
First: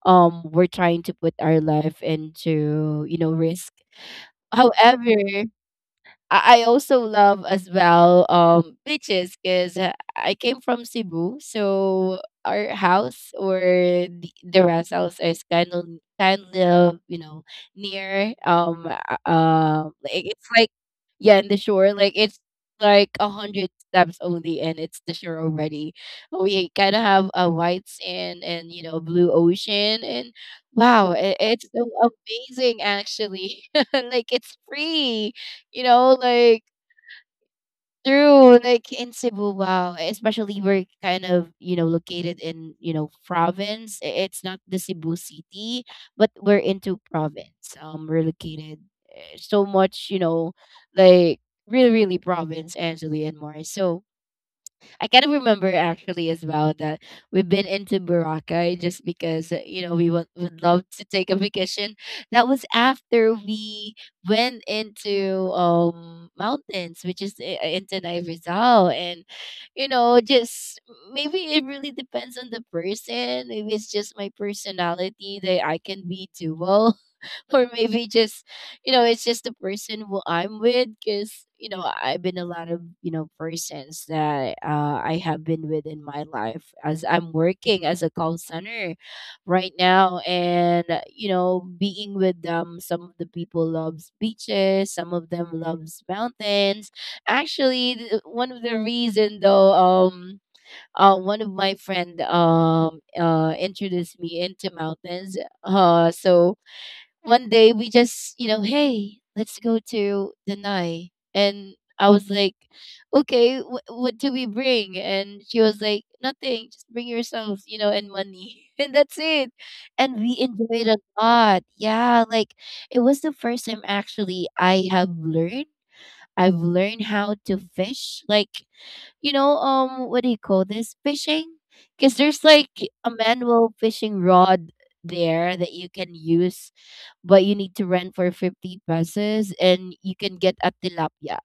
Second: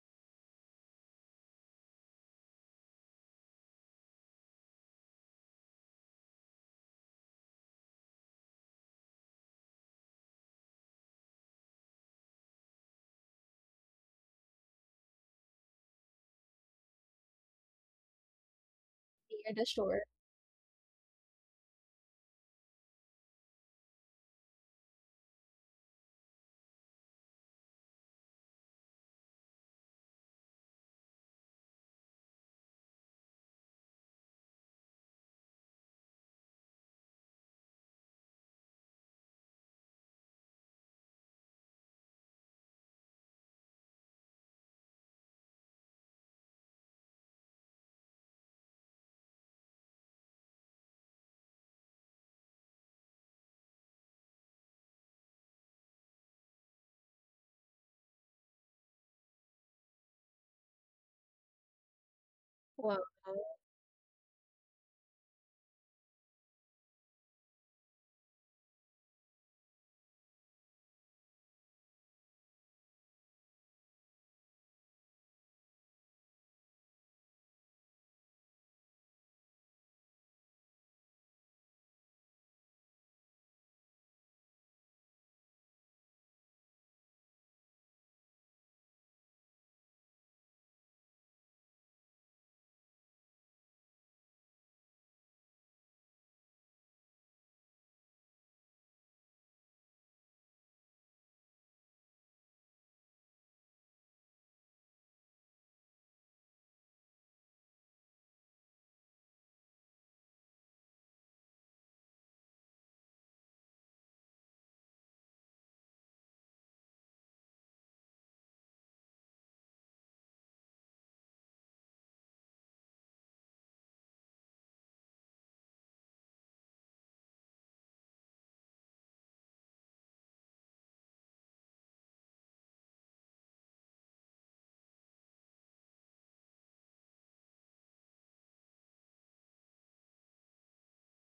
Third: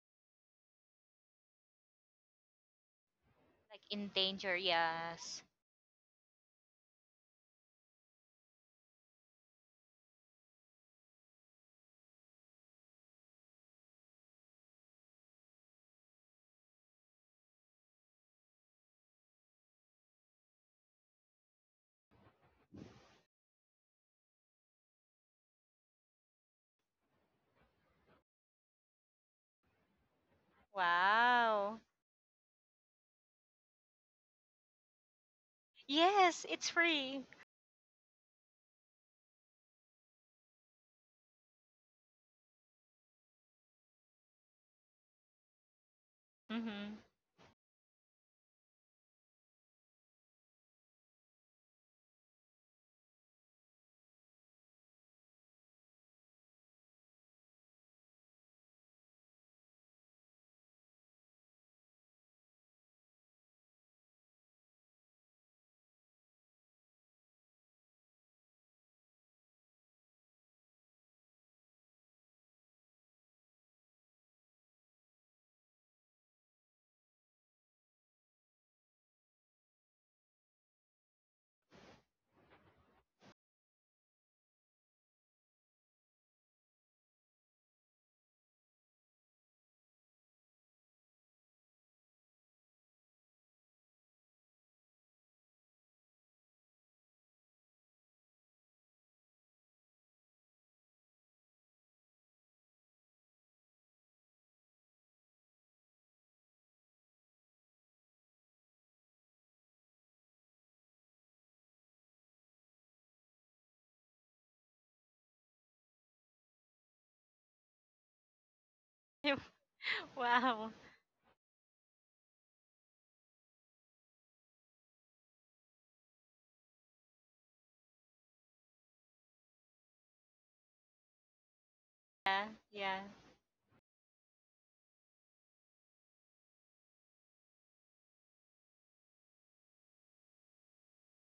C: we're trying to put our life into you know risk.
B: like in danger,
C: However,
B: yes.
C: I also love as well beaches because I came from Cebu. So our house or the rest house is kind of you know near
A: Near the shore.
C: like it's like yeah in the shore. Like it's like 100 steps only and it's the shore already. We kind of have a white sand and you know blue ocean. And wow, it's
B: Wow.
C: so amazing actually [LAUGHS] like it's free you know,
B: Yes,
C: like
B: it's free.
C: through, like in Cebu. Wow, especially we're kind of, you know, located in, you know, province. It's not the Cebu City, but we're
B: Mm-hmm.
C: into province. We're located so much, you know, like really, really province, Angeli and more. So I kind of remember actually as well that we've been into Boracay just because you know we would love to take a vacation. That was
A: Wow.
C: after we went into mountains, which is into Rizal. And you know just maybe it really depends on the person. Maybe it's just my personality that I can be dual. [LAUGHS] Or maybe just you know it's just the person who I'm with because you know I've been a lot of you know persons that I have been with in my life as I'm working as a call center right now. And you know being with them, some of the people loves beaches, some of them loves mountains. Actually one of the reason though one of my friend introduced me into mountains. So one day we just, you know, hey, let's go to Danai. And I was like, okay, what do we bring? And she was like, nothing, just bring yourself, you know, and money. [LAUGHS] And that's it. And
B: [LAUGHS]
C: we
B: Wow.
C: enjoyed a lot. Yeah, like it was the first time actually I have learned. I've learned how to fish. Like, you know, what do you call this? Fishing? Because there's
B: Yeah.
C: like
B: Yeah.
C: a manual fishing rod there that you can use but you need to rent for 50 pesos and you can get a tilapia.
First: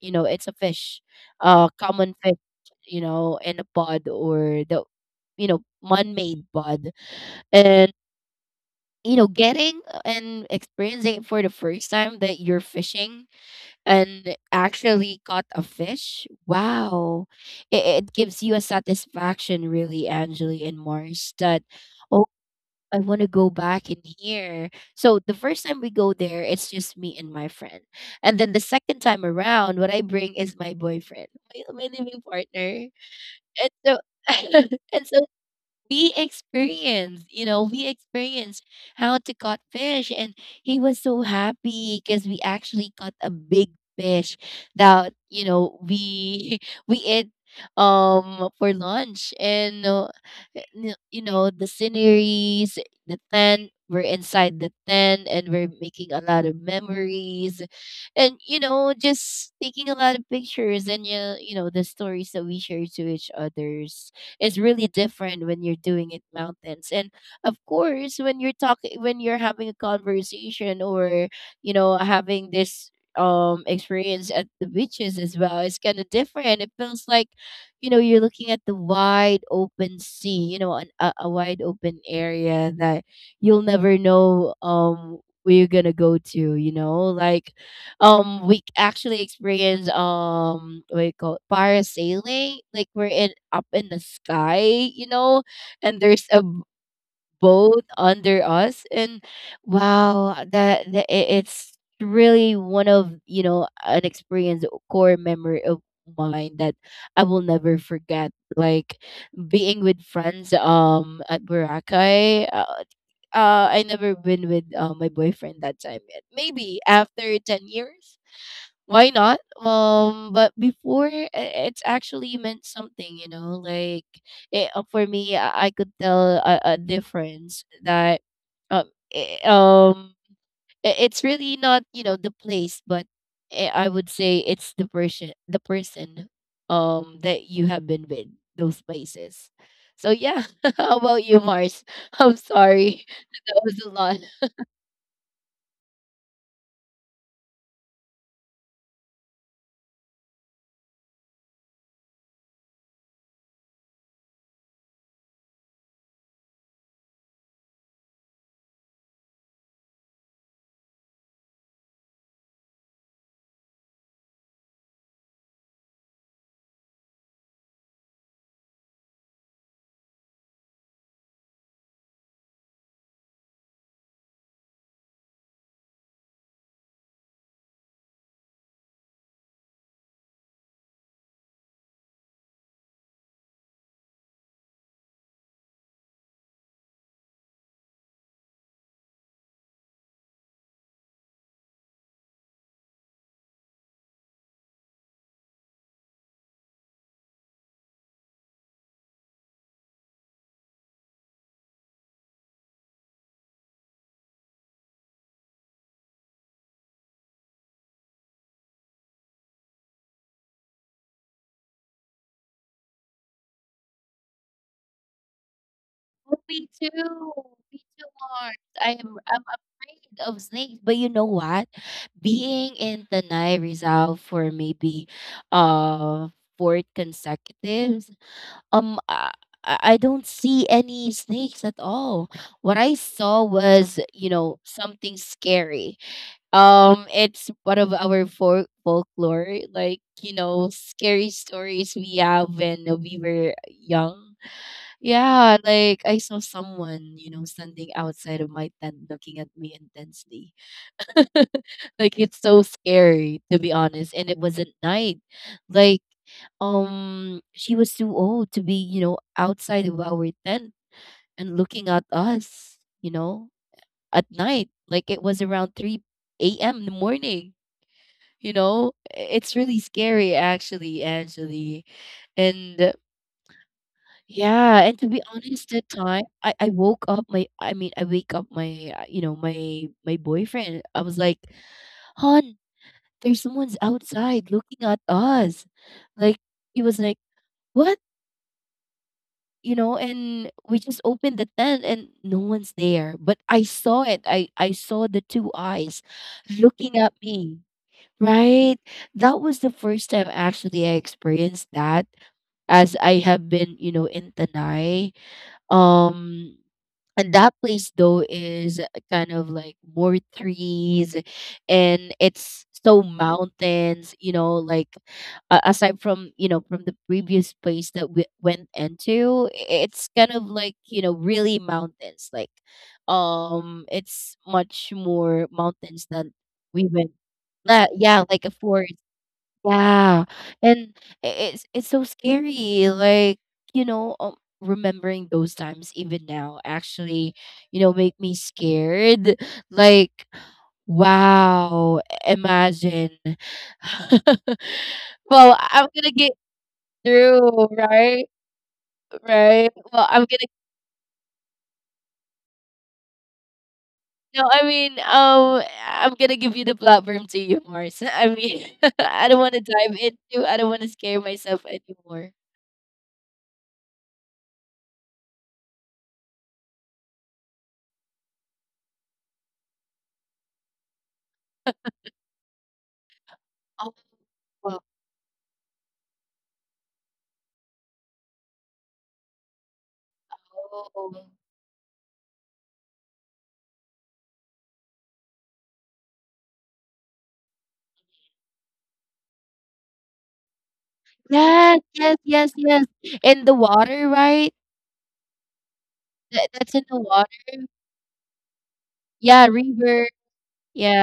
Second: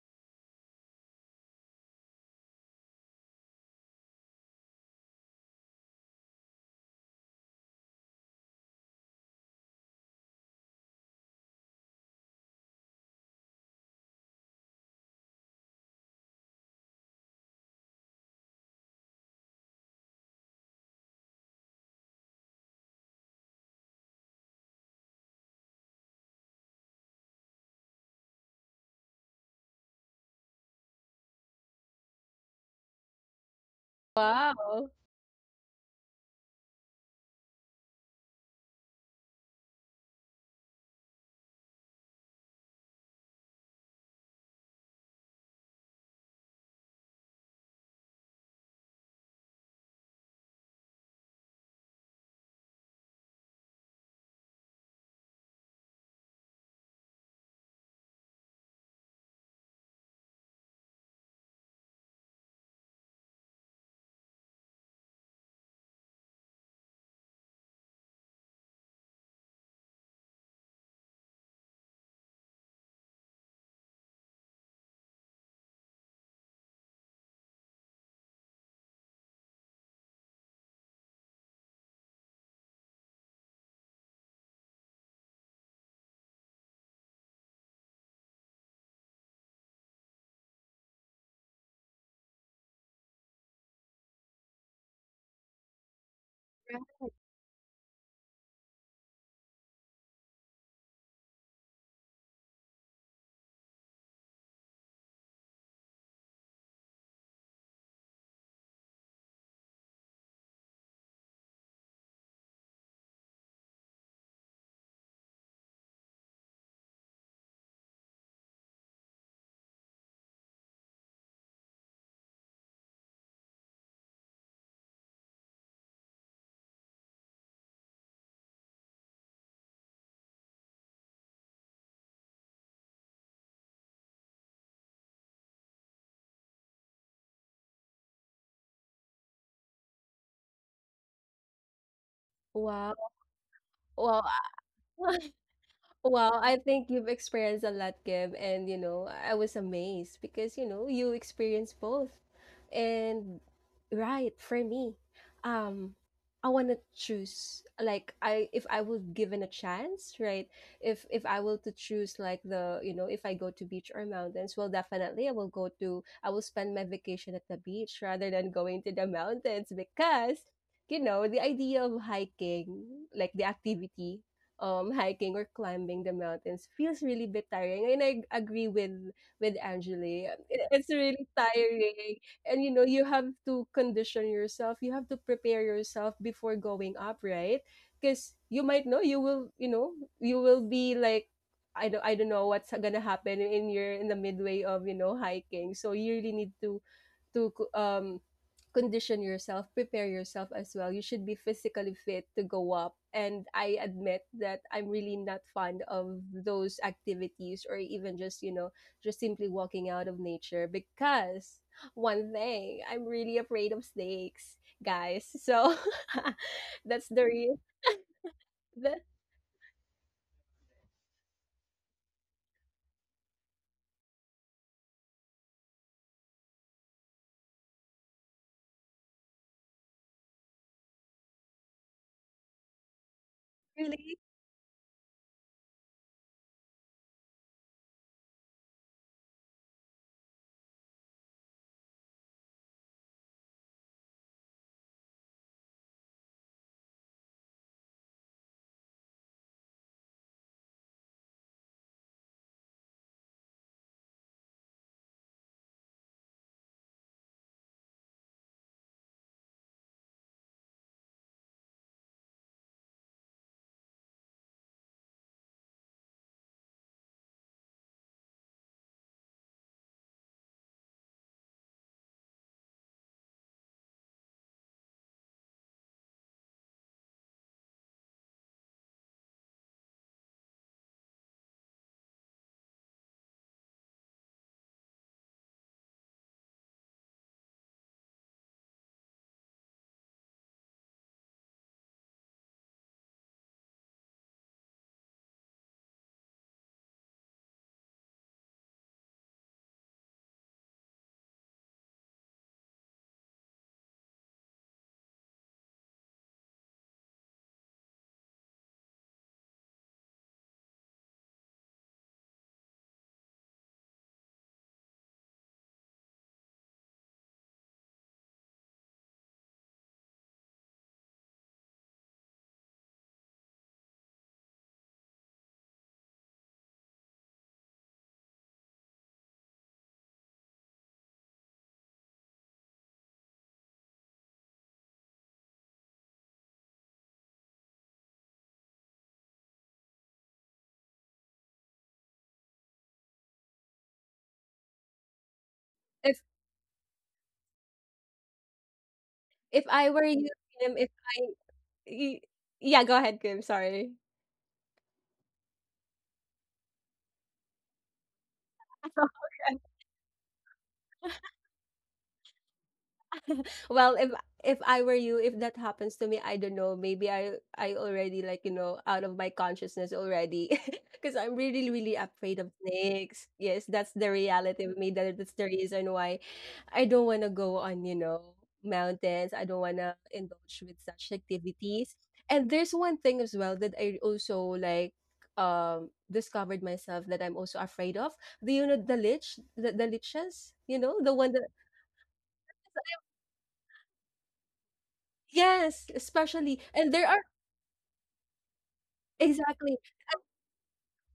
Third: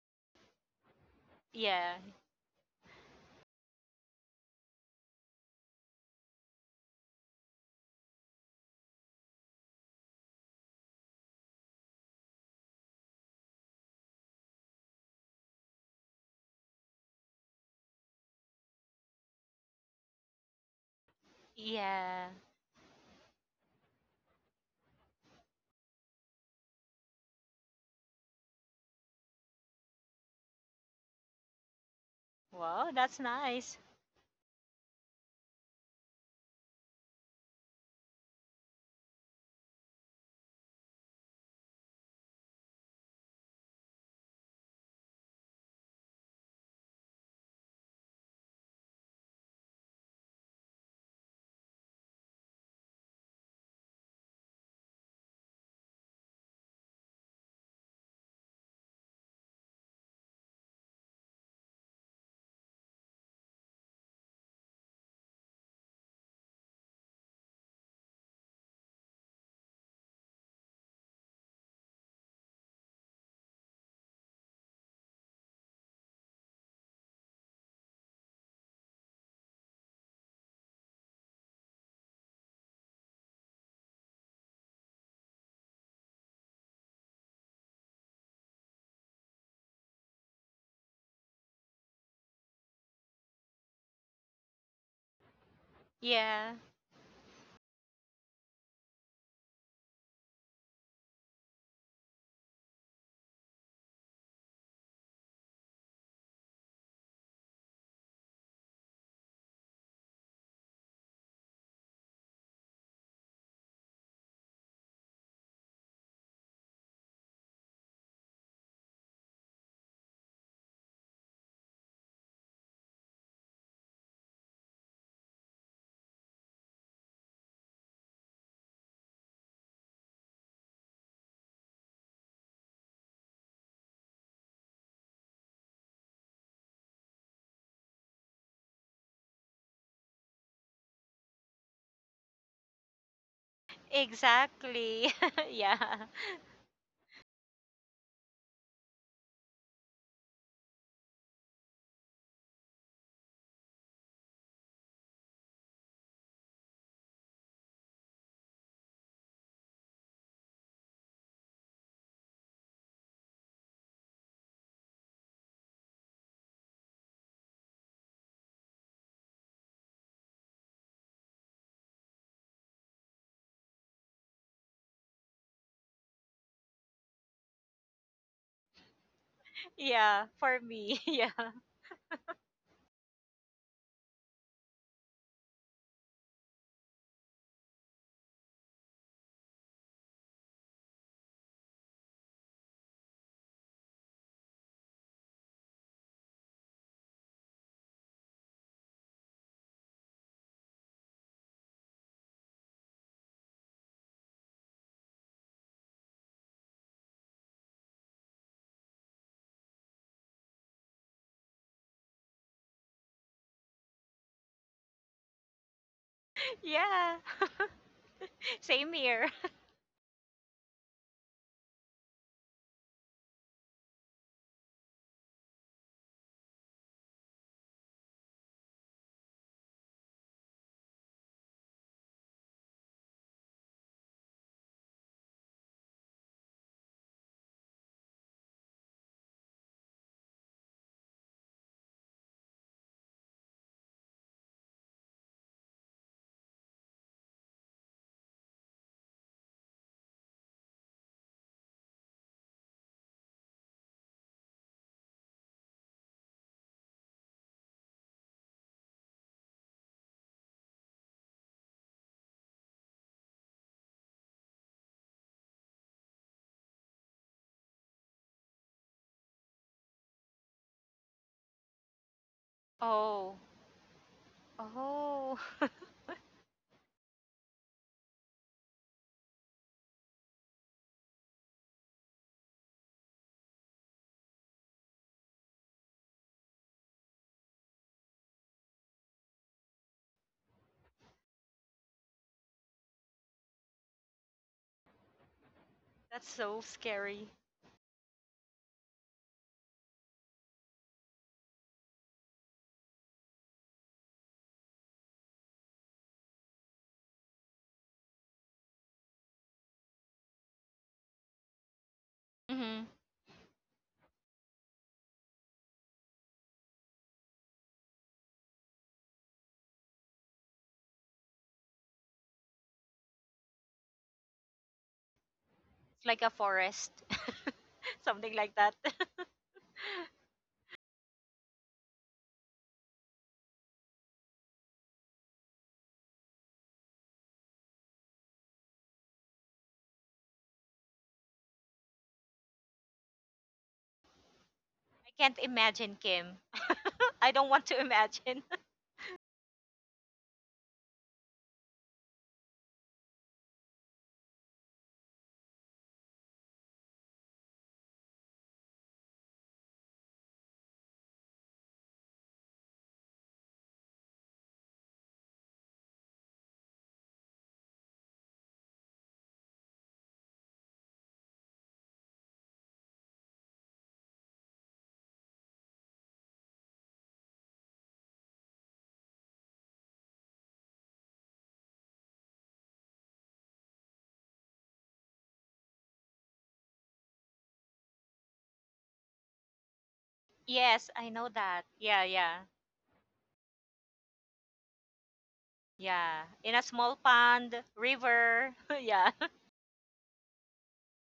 C: You know, it's a fish,
B: Yeah.
C: common fish, you know, in a pod or the, you know, man-made pod. And, you know, getting and experiencing it for the first time that you're fishing and actually caught a fish, wow. It, it gives you a satisfaction, really, Angeli and Mars, that
B: Yeah.
C: I want to go back in here. So the first time we go there, it's just me and my friend. And then the second time around, what I bring is my boyfriend, my living partner.
B: Wow, that's
C: And
B: nice.
C: so [LAUGHS]
A: Wow.
C: and so we experienced how to cut fish. And he was so happy because we actually caught a big fish that, you know, we [LAUGHS] we ate for lunch and you know the sceneries, the tent, we're inside the tent and we're making a lot of memories, and you know just taking a lot of pictures, and you know the stories that we share to each others is really different when you're doing it mountains. And of course, when you're talking, when you're having a conversation or, you know, having this experience at the beaches as well, it's kind of different. It feels like, you know, you're looking at the wide open sea, you know, a wide open area that you'll never know where you're gonna go to, you know, like we actually experienced what do you call it, parasailing, like we're in up in the sky, you know, and
B: Yeah,
C: boat under us, and wow, it's really one of you know an experience, a core memory of mine that I will never forget. Like being with friends at Boracay, I never been with my boyfriend that time yet. Maybe after 10 years, why not? But before it's actually meant something, you know. Like for me, I could tell a difference that um i- um it's really not you know the place, but I would say it's the person, the person that you have been with those places. So yeah, [LAUGHS] how about you, Mars? [LAUGHS] I'm
A: Wow.
C: sorry, [LAUGHS] that was a lot.
B: exactly.
A: Wow.
B: [LAUGHS] Yeah.
A: Wow, I think you've experienced a lot, Kim, and you know, I was amazed because you know, you experienced both. And right, for me, um, I want to choose like, I if I was given a chance, right? If I will to choose like the, you know, if I go to beach or mountains, well, definitely I will go to, I will spend my vacation at the beach rather than going to the mountains because, you know, the idea of hiking, like the activity, hiking or climbing the mountains feels really bit tiring. And I agree with Angela.
B: Yeah, for
A: It's
B: me. [LAUGHS]
A: really
B: Yeah.
A: tiring, and you know you have to condition yourself. You have to prepare yourself before going up, right? Because you might know you will, you know, you will be like, I don't know what's gonna happen in your, in the midway of, you know, hiking, so you really need to condition yourself, prepare yourself as well. You should be physically fit to go up. And I admit that I'm really not fond of those activities or even just, you know, just simply walking out of nature because, one thing, I'm really afraid of snakes, guys. So
C: Oh, me
A: [LAUGHS]
C: too.
A: that's
B: Yeah.
A: the real
C: Me too,
B: [LAUGHS]
C: Mars.
B: Same
A: that
B: here.
C: I'm afraid of snakes. But you know what? Being in Tanay Rizal for maybe uh four consecutives, um I, I don't see any snakes at all. What I saw was,
A: really
C: you know, something scary. It's one of our folk folklore, like, you know, scary stories we have when we were young, yeah, like I saw someone, you know, standing outside of my tent looking at me intensely. [LAUGHS] Like it's so scary to be honest, and it was at night. Like she was too old to be, you know, outside of our tent and looking at us, you know, at night. Like it was around 3 a.m. in the morning, you know. I- It's really scary actually, actually. And
B: Oh.
C: yeah, and to be
B: Oh.
C: honest, that time I woke up my, I mean I wake up my you know my boyfriend. I was like, "Hon, there's someone's outside looking at us." Like he was like, "What?" You know, and we just opened the tent and no one's there. But I saw it. I saw the two eyes
B: [LAUGHS] That's so
C: looking at
B: scary.
C: me. Right? That was the first time actually I experienced that as I have been, you know, in Tanai. Um And that place though is kind of like more trees and
B: Mm-hmm.
C: it's so mountains, you know, like aside from, you know, from the previous place that we went into, it's kind of like, you know, really mountains. Like it's much more
B: It's like a
C: mountains than
B: forest.
C: we went.
B: [LAUGHS]
C: Yeah,
B: Something
C: yeah,
B: like
C: like a
B: that. [LAUGHS]
C: forest,
B: I
C: yeah, and i- it's so scary. Like you know, remembering those times even now actually, you know, make me scared. Like, wow, imagine. [LAUGHS]
B: can't
C: Well,
B: imagine,
C: I'm
A: if
C: gonna
B: Kim.
C: get
B: [LAUGHS] I don't want to
C: through,
B: imagine.
C: right?
A: I
C: Right.
A: were
C: Well,
A: you,
C: I'm gonna.
A: Kim, if I y- yeah, go ahead, Kim, sorry.
C: No, I mean, I'm gonna give you the platform to you, Mars. [LAUGHS] I mean, [LAUGHS] I don't
A: [LAUGHS]
C: want to dive into. I don't want to scare myself anymore.
A: Well, if I were you, if that happens to me, I don't know. Maybe I already like, you know, out of my consciousness already, [LAUGHS] because I'm really really afraid of snakes. Yes, that's the reality of me.
C: Oh.
A: That that's the reason why I don't want to go on, you know, mountains. I don't want to indulge with such
C: Oh.
A: activities. And there's one thing as well that I also like, discovered myself that I'm also afraid of. Do you know the the
B: [LAUGHS]
A: liches? You
B: Yes,
A: know
B: I
A: the
B: know
A: one that,
B: that.
C: Yes,
B: Yeah,
C: yes,
B: yeah.
C: yes, yes. In the water, right?
A: yes,
B: Yeah. In
C: That,
A: especially,
B: a
C: that's
A: and
B: small
C: in
A: there
C: the
A: are,
B: pond,
C: water.
B: river. [LAUGHS] Yeah. [LAUGHS]
C: Yeah,
A: exactly.
C: river.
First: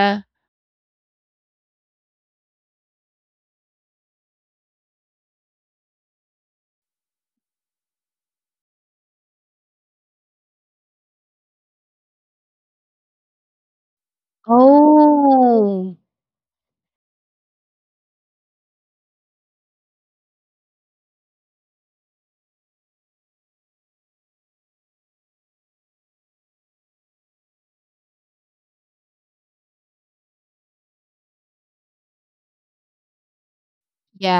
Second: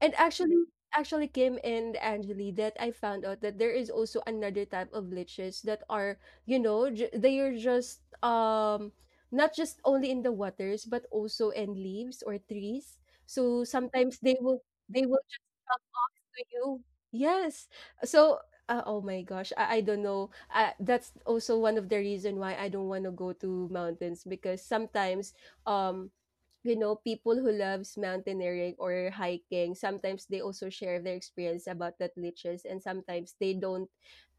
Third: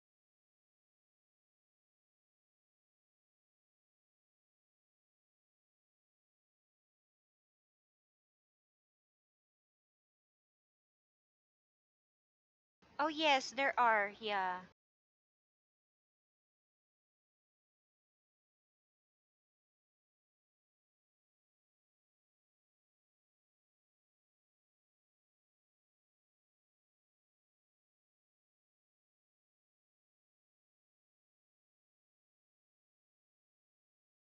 A: And actually Kim and Angeli, that I found out that there is also another type of liches that are, you know, they are just, not just only in the waters but also in leaves or trees.
B: Oh, yes,
A: So
B: there are.
A: sometimes
B: Yeah.
A: they will just
C: Oh.
A: to you. Yes. So, oh my gosh, I don't know. That's also one of the reason why I don't want to go to mountains, because sometimes, um, you know, people who loves mountaineering or hiking, sometimes they also share their experience about that liches, and sometimes they don't,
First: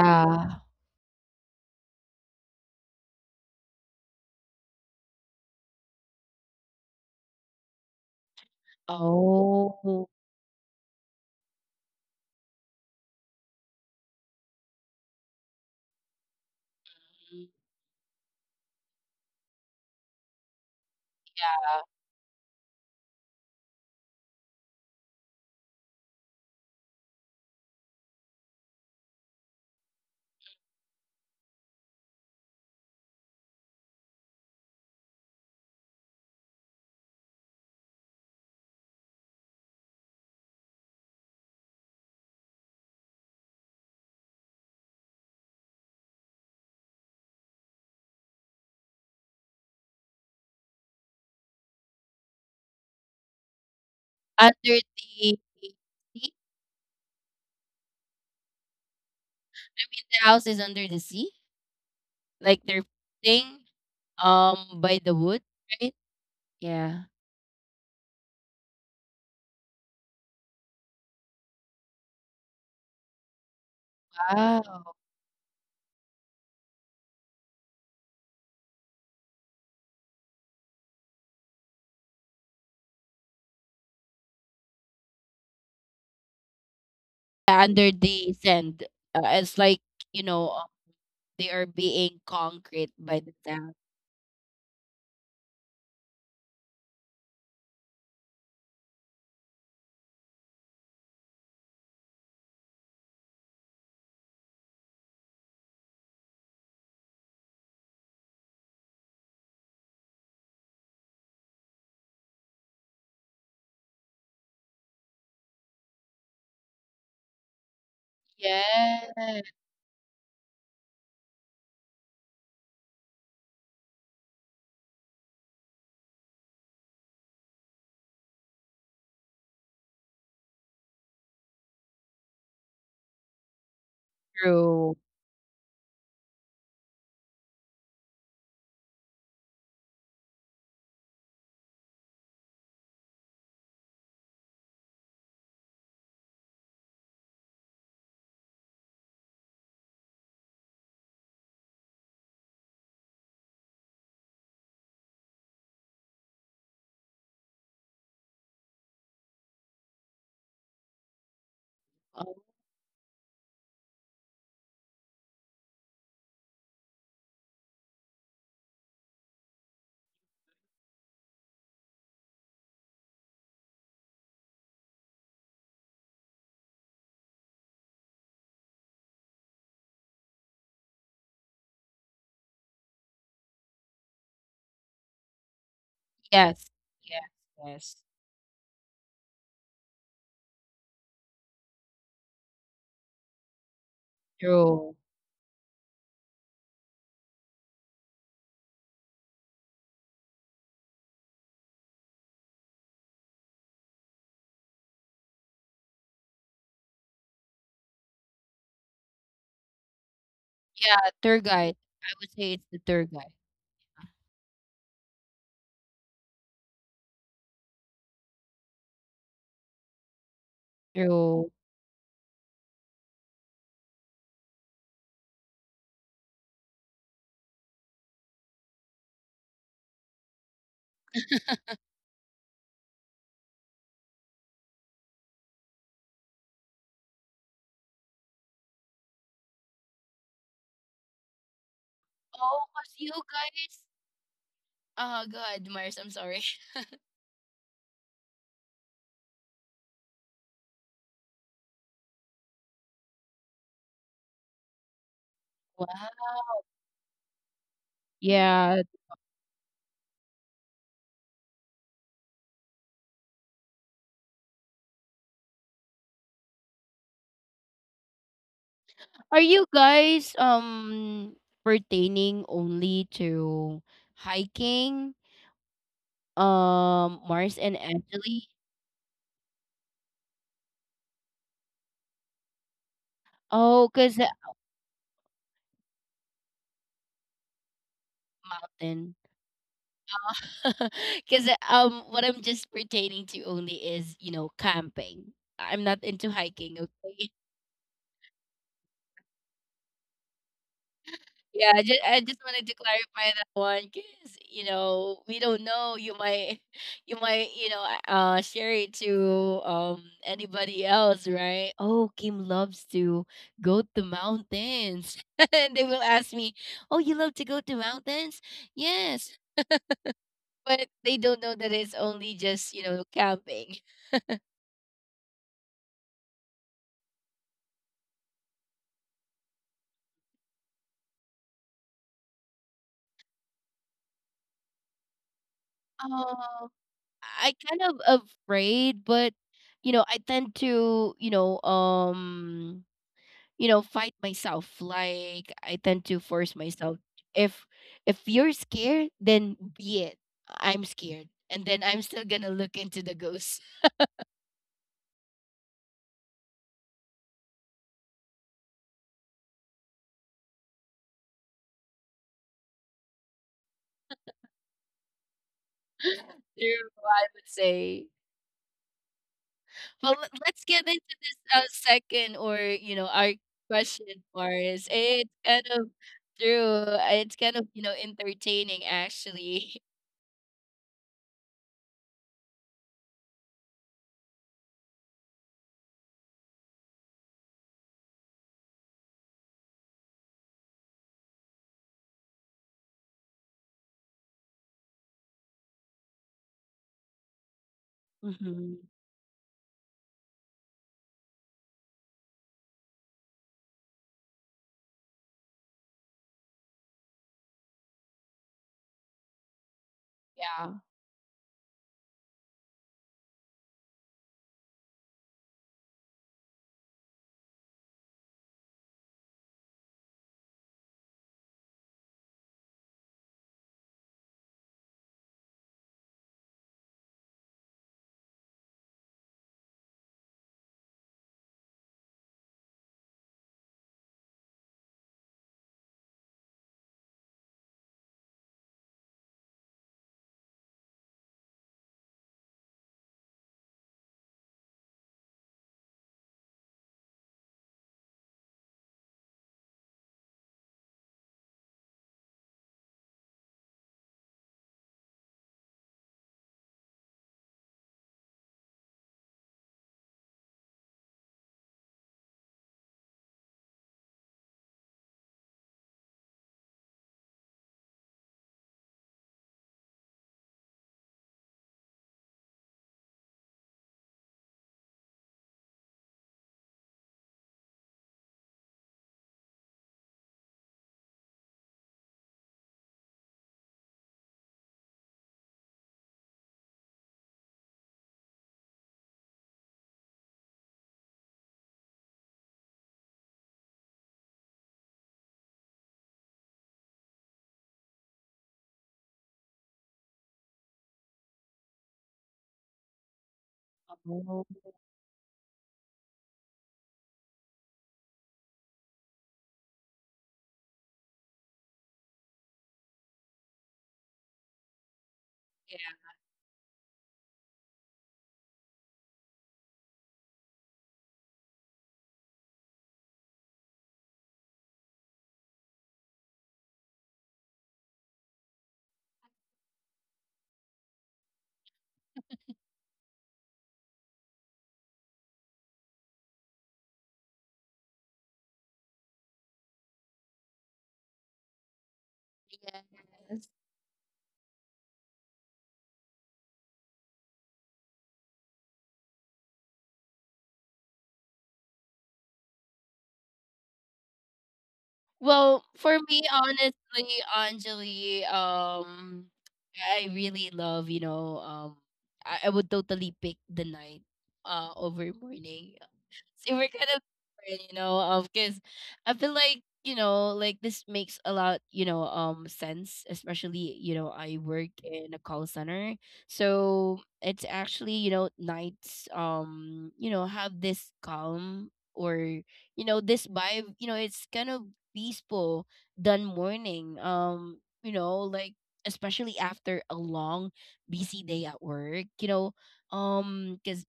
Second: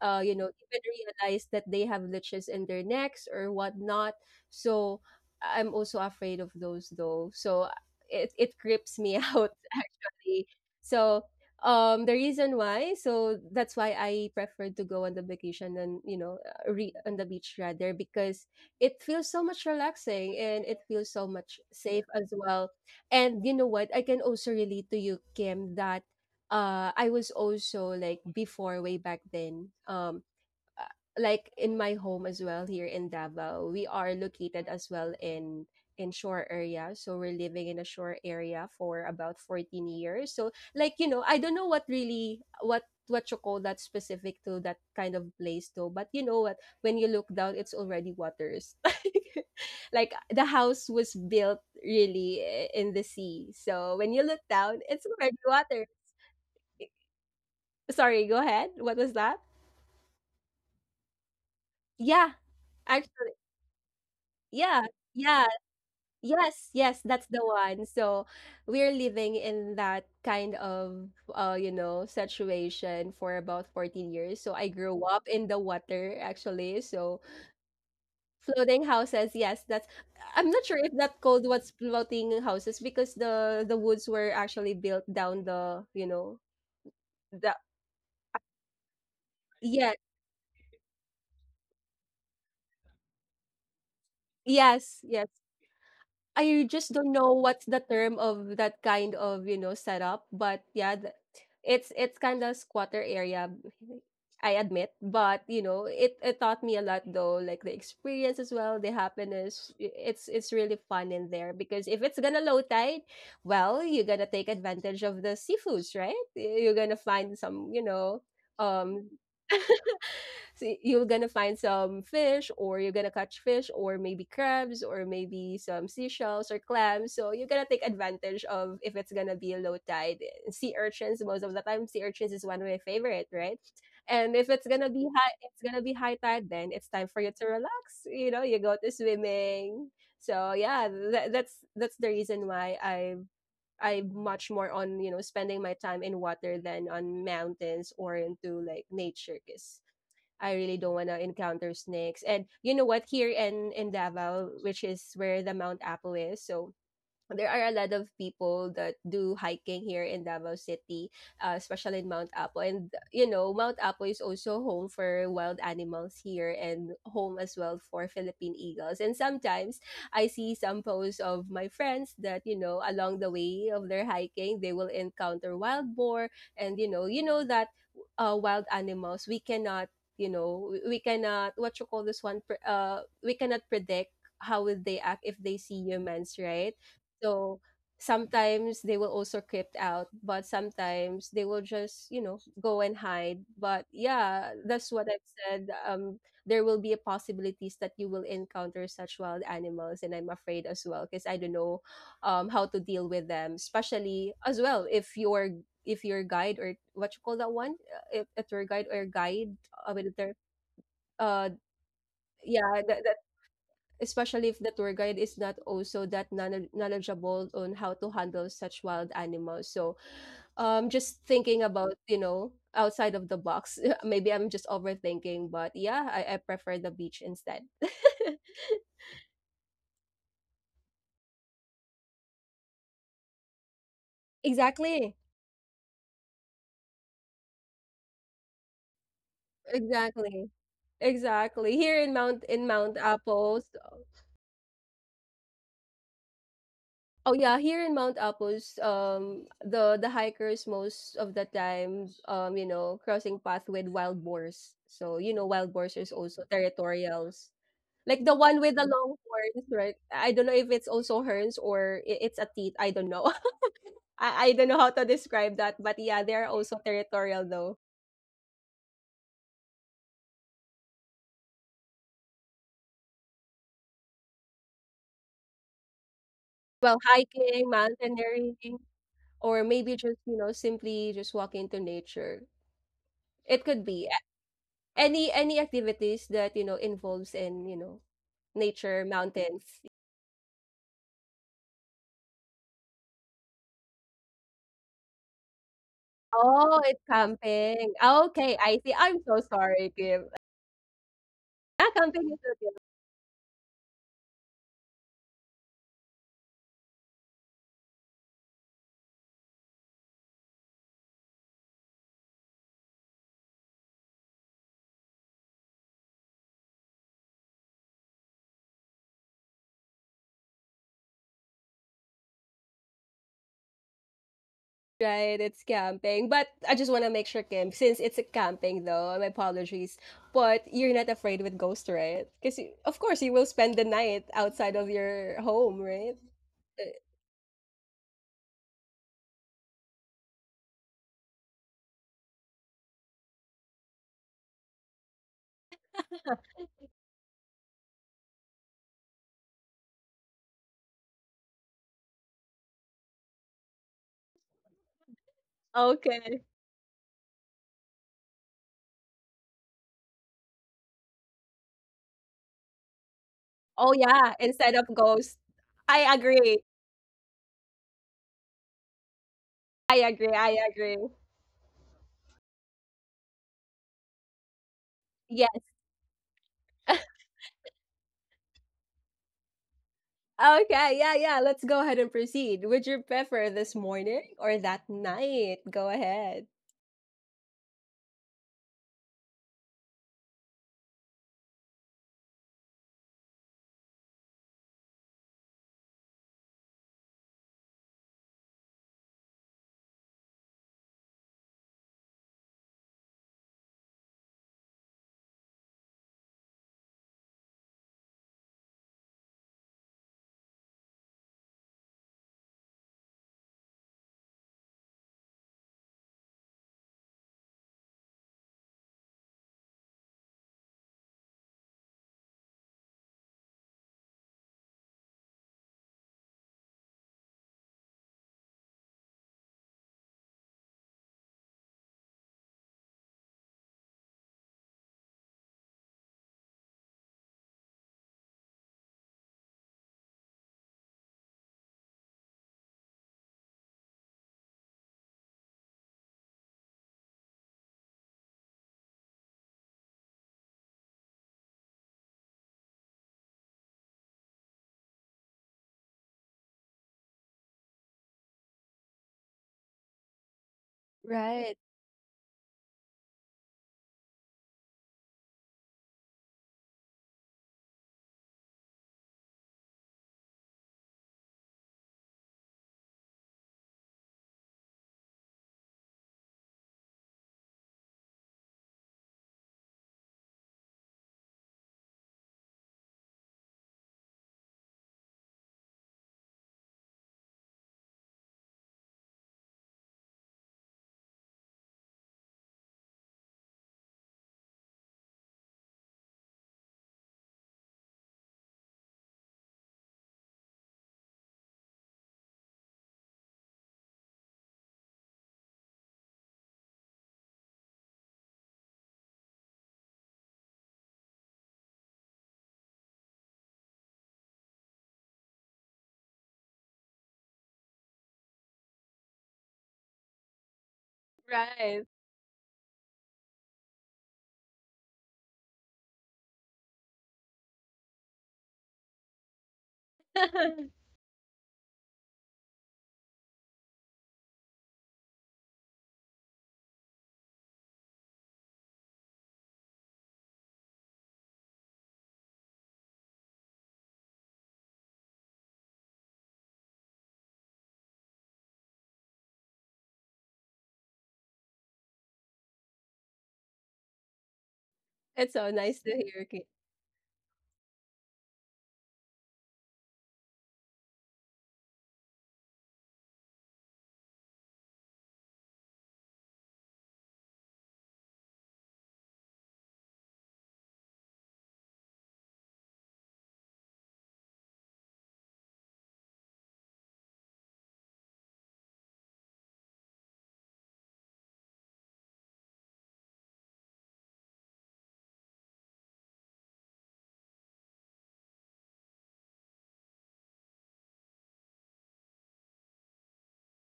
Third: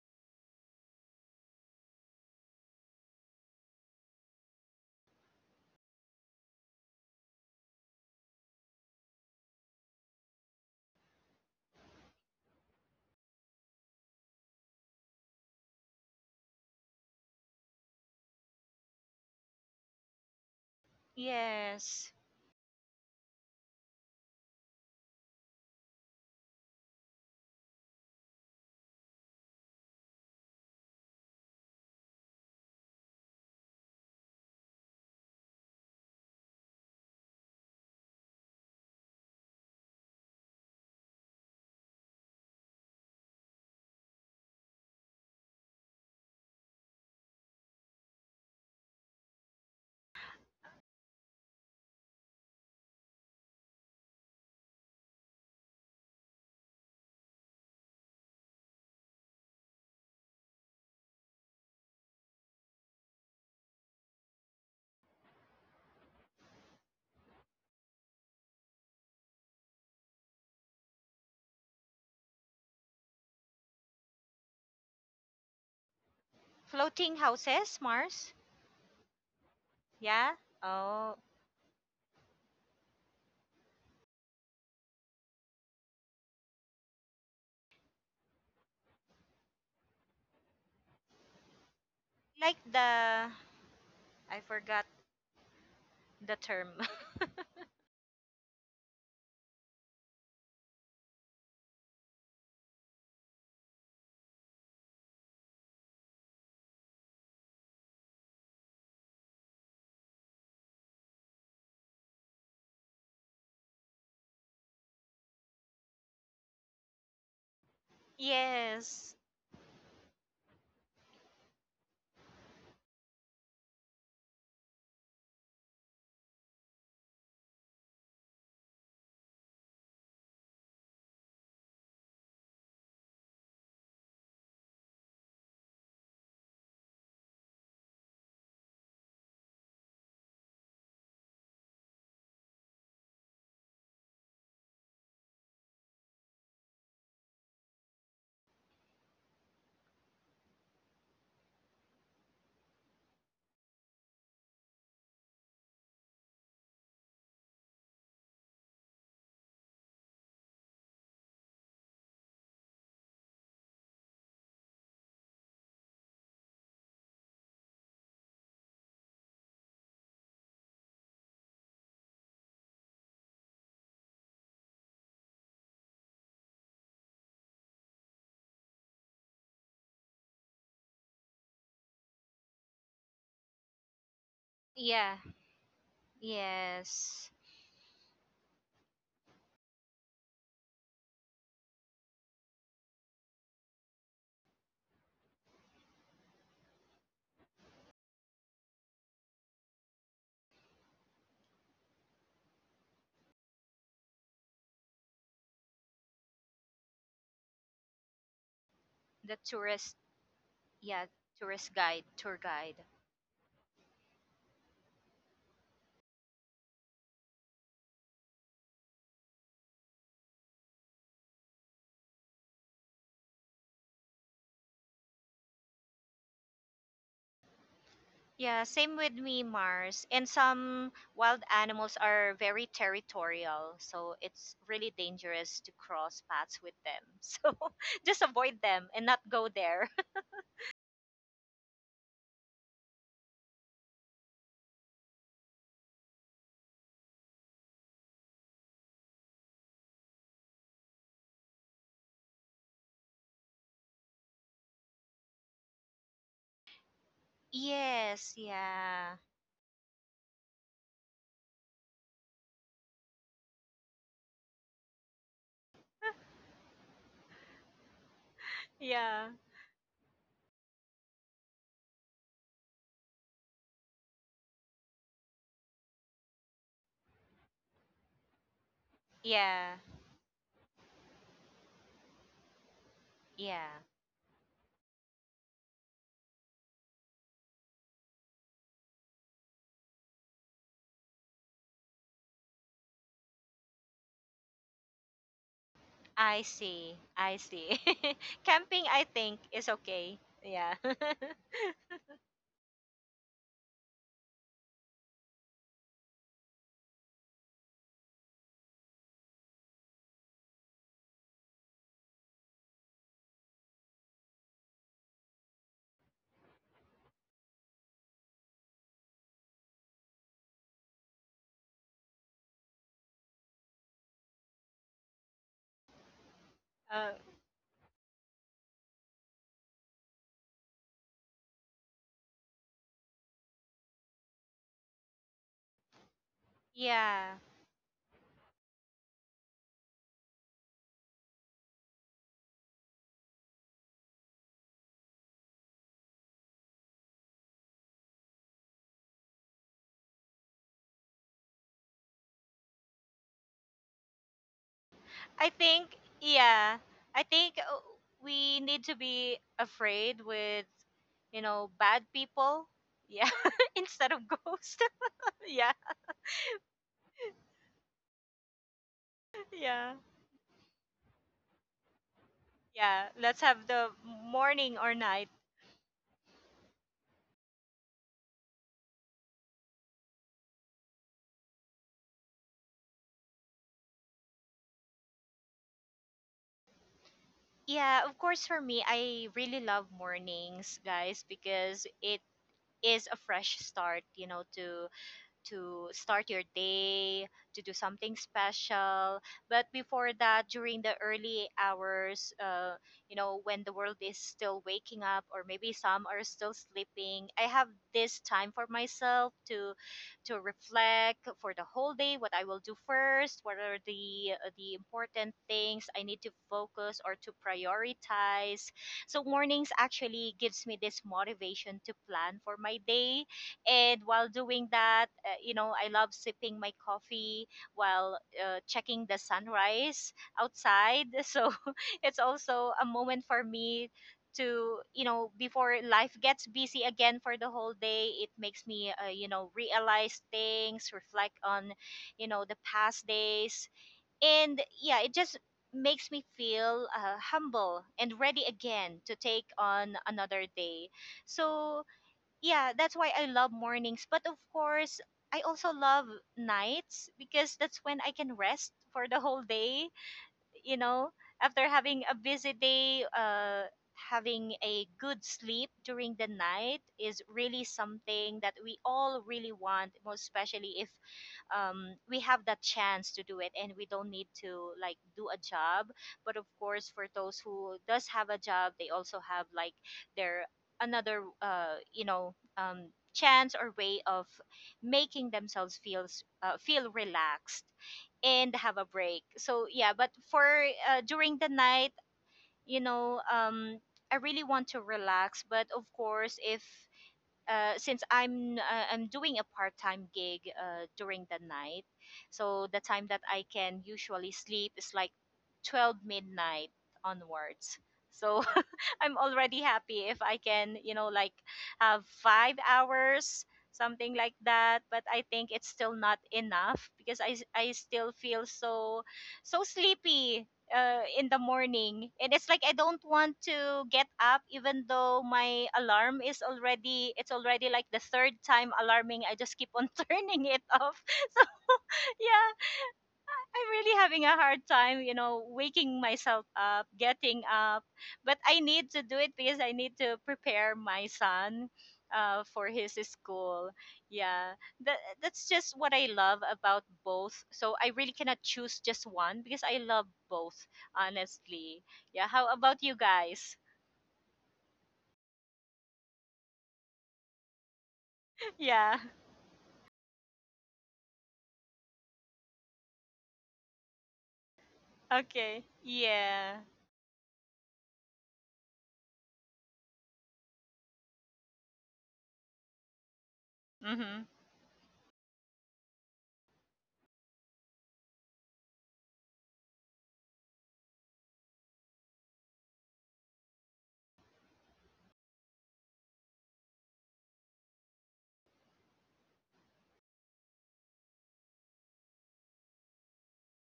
A: you know, even realize that they have liches in their necks or whatnot. So I'm also afraid of those though. So it creeps me [LAUGHS] out
C: Oh.
A: actually. So the reason why, so that's why I prefer to go on the vacation, and you know, on the beach rather, because it feels so much relaxing and it feels so much safe
B: Yes.
A: as well. And you know what, I can also relate to you, Kim, that I was also like before, way back then, uh, like in my home as well here in Davao, we are located as well in shore area. So we're living in a shore area for about 14 years. So like, you know, I don't know what really what you call that specific to that kind of place though. But you know what? When you look down, it's already waters. [LAUGHS] Like the house was built really in the sea. So when you look
C: Under the
A: down, it's
C: sea.
A: already water. Sorry, go ahead. What was that?
C: I mean, the house is under the sea.
A: Yeah,
C: Like they're
A: actually,
C: thing
A: yeah,
C: by the wood,
A: yeah.
C: right?
A: Yes,
C: Yeah.
A: yes, that's the one. So we're living in that kind of you know, situation for about 14 years. So I
C: Wow.
A: grew up in the water actually.
B: Floating
A: So
B: houses, Mars?
A: floating houses, yes, that's
B: Yeah.
A: I'm not sure if
B: Oh.
A: that called what's floating houses because the woods were actually built down the, you know,
C: Yeah,
A: the
C: under the sand. It's like,
A: yeah,
C: you know, they are being
B: Like
C: concrete by the
B: the.
C: sand.
B: I forgot
A: yes, yes.
B: the
A: I
B: term. [LAUGHS]
A: just don't know what's the term of that kind of, you know, setup, but yeah, it's kind of squatter area, I admit, but you know, it taught me a lot though, like the experience as well, the happiness. It's really fun in there because if it's gonna low tide, well, you're gonna take advantage of the seafoods, right? You're gonna find some, you know, um
B: Yes.
C: Yes.
A: so you're gonna find some fish, or you're gonna catch fish, or maybe crabs, or maybe some seashells or clams. So you're gonna take advantage of if it's gonna be a low tide. Sea urchins, most of the time, sea urchins is one of my favorite, right? And if it's
C: True.
A: gonna be high, it's gonna be high tide. Then it's time for you to relax. You know, you go to swimming. So yeah, that's the reason why I'm much more on you know spending my time in water than on mountains or into like nature, 'cause I really don't want to encounter snakes. And you know what? Here in Davao, which is where the Mount Apo is, so there are a lot of people that do hiking here in Davao City, especially in
C: Oh,
A: Mount Apo. And, you know, Mount Apo is also home for wild animals here and home as well for Philippine eagles. And sometimes I see some posts of my friends that, you know, along the way of their hiking, they will encounter wild boar. And, you know that wild animals, we cannot, you know, we cannot, what you call this one, we cannot predict how will they
B: Yeah.
A: act if they see humans,
C: yes.
A: right?
C: Yes,
B: Yes.
A: So
C: yes.
A: sometimes they will also creep out, but sometimes they will just, you know, go and hide. But yeah,
C: True.
A: that's what I've said. There will be a possibilities that you will encounter such wild animals, and I'm afraid as well because I don't know how to deal with them, especially as well if your guide or what you call that one, uh, if a tour guide or
B: The
A: guide
B: tourist.
A: with a tour,
C: Yeah,
B: Yeah.
C: tour
A: uh,
C: guide.
B: Tourist
C: I
B: guide.
C: would
B: Tour
C: say it's the
B: guide.
A: yeah,
C: tour
A: that,
C: guide.
A: especially if the tour guide is not also that knowledgeable on how to handle such wild animals. So, just
C: True.
A: thinking about you know outside of the box. [LAUGHS] Maybe I'm just overthinking, but yeah, I prefer the beach instead. [LAUGHS]
B: Yeah. Same with me, Mars. And some wild animals are very territorial. So it's really
A: Exactly,
B: dangerous to cross paths with them. [LAUGHS] So just avoid them and not go there.
A: exactly, exactly. Here in
C: Oh, because
A: Mount
C: you
A: Apples.
C: guys. Oh, God, Mars, I'm sorry. [LAUGHS]
A: Oh yeah, here in Mount Apos, the hikers most of the time, you know, crossing path with wild boars. So you know, wild boars is
C: Wow.
A: also territorials,
B: [LAUGHS]
A: like the
B: Yes.
A: one
C: Yeah.
A: with the long
B: Yeah.
A: horns, right? I don't know if it's also horns or it's a teeth. I don't know. [LAUGHS] I don't know how to describe that, but yeah, they are also territorial though.
C: Are
B: Yeah.
C: you guys pertaining only to hiking?
A: Well,
C: Mars and
A: hiking,
C: Angeli?
A: mountaineering, or
B: Yeah.
A: maybe just you know simply just walking to nature. It
C: Oh,
B: Yeah.
A: could
C: cause
A: be
C: the
A: any activities that you know involves in you know
C: mountain.
A: nature, mountains.
C: [LAUGHS] Because what I'm just pertaining to only is you know camping. I'm not into
B: I
C: hiking.
A: Oh,
B: see.
A: it's
C: Okay. [LAUGHS]
B: I see.
A: camping.
B: [LAUGHS]
A: Okay, I
B: Camping,
A: see.
B: I
A: I'm so
B: think, is
A: sorry,
B: okay.
A: Kim.
B: Yeah. [LAUGHS]
C: Yeah,
A: Ah,
C: I just
A: camping is
C: wanted to
A: okay.
C: clarify that one because you know we don't know. You might [LAUGHS] you might you know share it to anybody else, right? Oh, Kim loves to go to mountains, [LAUGHS] and they will ask me, "Oh, you love to go to mountains?" Yes, but they don't know that it's only just you know camping.
A: Right, it's camping. But I just want to
B: Uh,
A: make sure, Kim, since it's a camping though, my apologies. But you're not afraid with ghosts, right? Because of course you will spend the night outside of your home, right? Uh,
B: Yeah.
C: I kind of afraid, but you know, I tend to, you know, fight myself. Like I tend to force myself. If if you're scared, then be it. I'm scared, and then I'm still gonna look into the ghost.
B: I think
A: okay.
B: yeah. I think we need to be afraid with bad people. Yeah, [LAUGHS]
A: Oh
B: instead of
A: yeah, instead
B: ghosts.
A: of ghosts.
B: [LAUGHS] Yeah.
A: I
C: [LAUGHS] True,
A: agree.
C: I would say.
B: Yeah.
A: I
C: Well,
A: agree.
C: let's
A: I
C: get
A: agree.
C: into this second or you know
B: Yeah,
C: our
B: let's have the
C: question, Mars.
B: morning or
C: It's
B: night.
C: kind
A: Yes.
C: of true.
A: [LAUGHS]
C: It's kind of you know entertaining actually.
A: Okay, yeah, yeah. Let's go ahead and proceed. Would you prefer this morning or that night? Go ahead.
B: Yeah, of course for me I really love mornings, guys, because it is a fresh start, to start your day, to do something
C: [LAUGHS] Hmm.
B: special. But before that, during the early hours, when the world is still waking up, or maybe some are still sleeping, I have this time for myself to
C: Yeah.
B: reflect for the whole day what I will do first, what are the important things I need to focus or to prioritize. So mornings actually gives me this motivation to plan for my day, and while doing that, I love sipping my coffee while checking the sunrise outside. [LAUGHS] So it's also a moment for me to, before life gets busy again for the whole day, it makes me, realize things, reflect on, the past days. And yeah, it just makes me feel humble and ready again to take on another day. So yeah, that's why I love mornings. But of course, I also love nights because that's when I can rest for the whole day, you know,
A: Right,
B: after having a busy day, having a good sleep during the night is really something that we all really want, most especially if we have that chance to do it and we don't need to like do a job. But of course, for those who does have a job, they also have like their another, chance or way of making themselves feel relaxed and have a break. So yeah, but for during the night, you know, um, I really want to relax. But of course, if since I'm doing a part time gig during the night, so the time that I can
C: Oh,
B: usually sleep is like 12 midnight onwards. So I'm already happy if I can, like have 5 hours, something like that. But I think it's
C: yeah.
B: still not enough because I still feel so, so sleepy in the
A: right.
B: morning. And it's like I don't want to get up even though my alarm it's already like the third time alarming. I just keep on [LAUGHS] turning it
A: [LAUGHS]
B: off. [LAUGHS] So yeah, I'm really having a hard time, waking myself up, getting up. But I need to do it because I need to prepare my son for his
C: Yes.
B: school. Yeah, that's just what I love about both. So I really cannot choose just one because I love both, honestly. Yeah, how about you guys?
A: It's
C: Well,
A: so nice
C: for
A: to
C: me,
A: hear. Ki-
C: honestly, Anjali,
B: [LAUGHS] Yeah,
C: I really love, you know, I would totally pick the night over morning.
B: okay.
C: So we're
B: Yeah.
C: kind of different, you know, because I feel like, you know, like this makes a lot, you know, sense, especially, you know,
B: Mm-hmm.
C: I work in a call center. So it's actually, you know, nights, you know, have this calm or you know this vibe, you know it's kind of peaceful than morning. You know, like especially after a long busy day at work, you know, cuz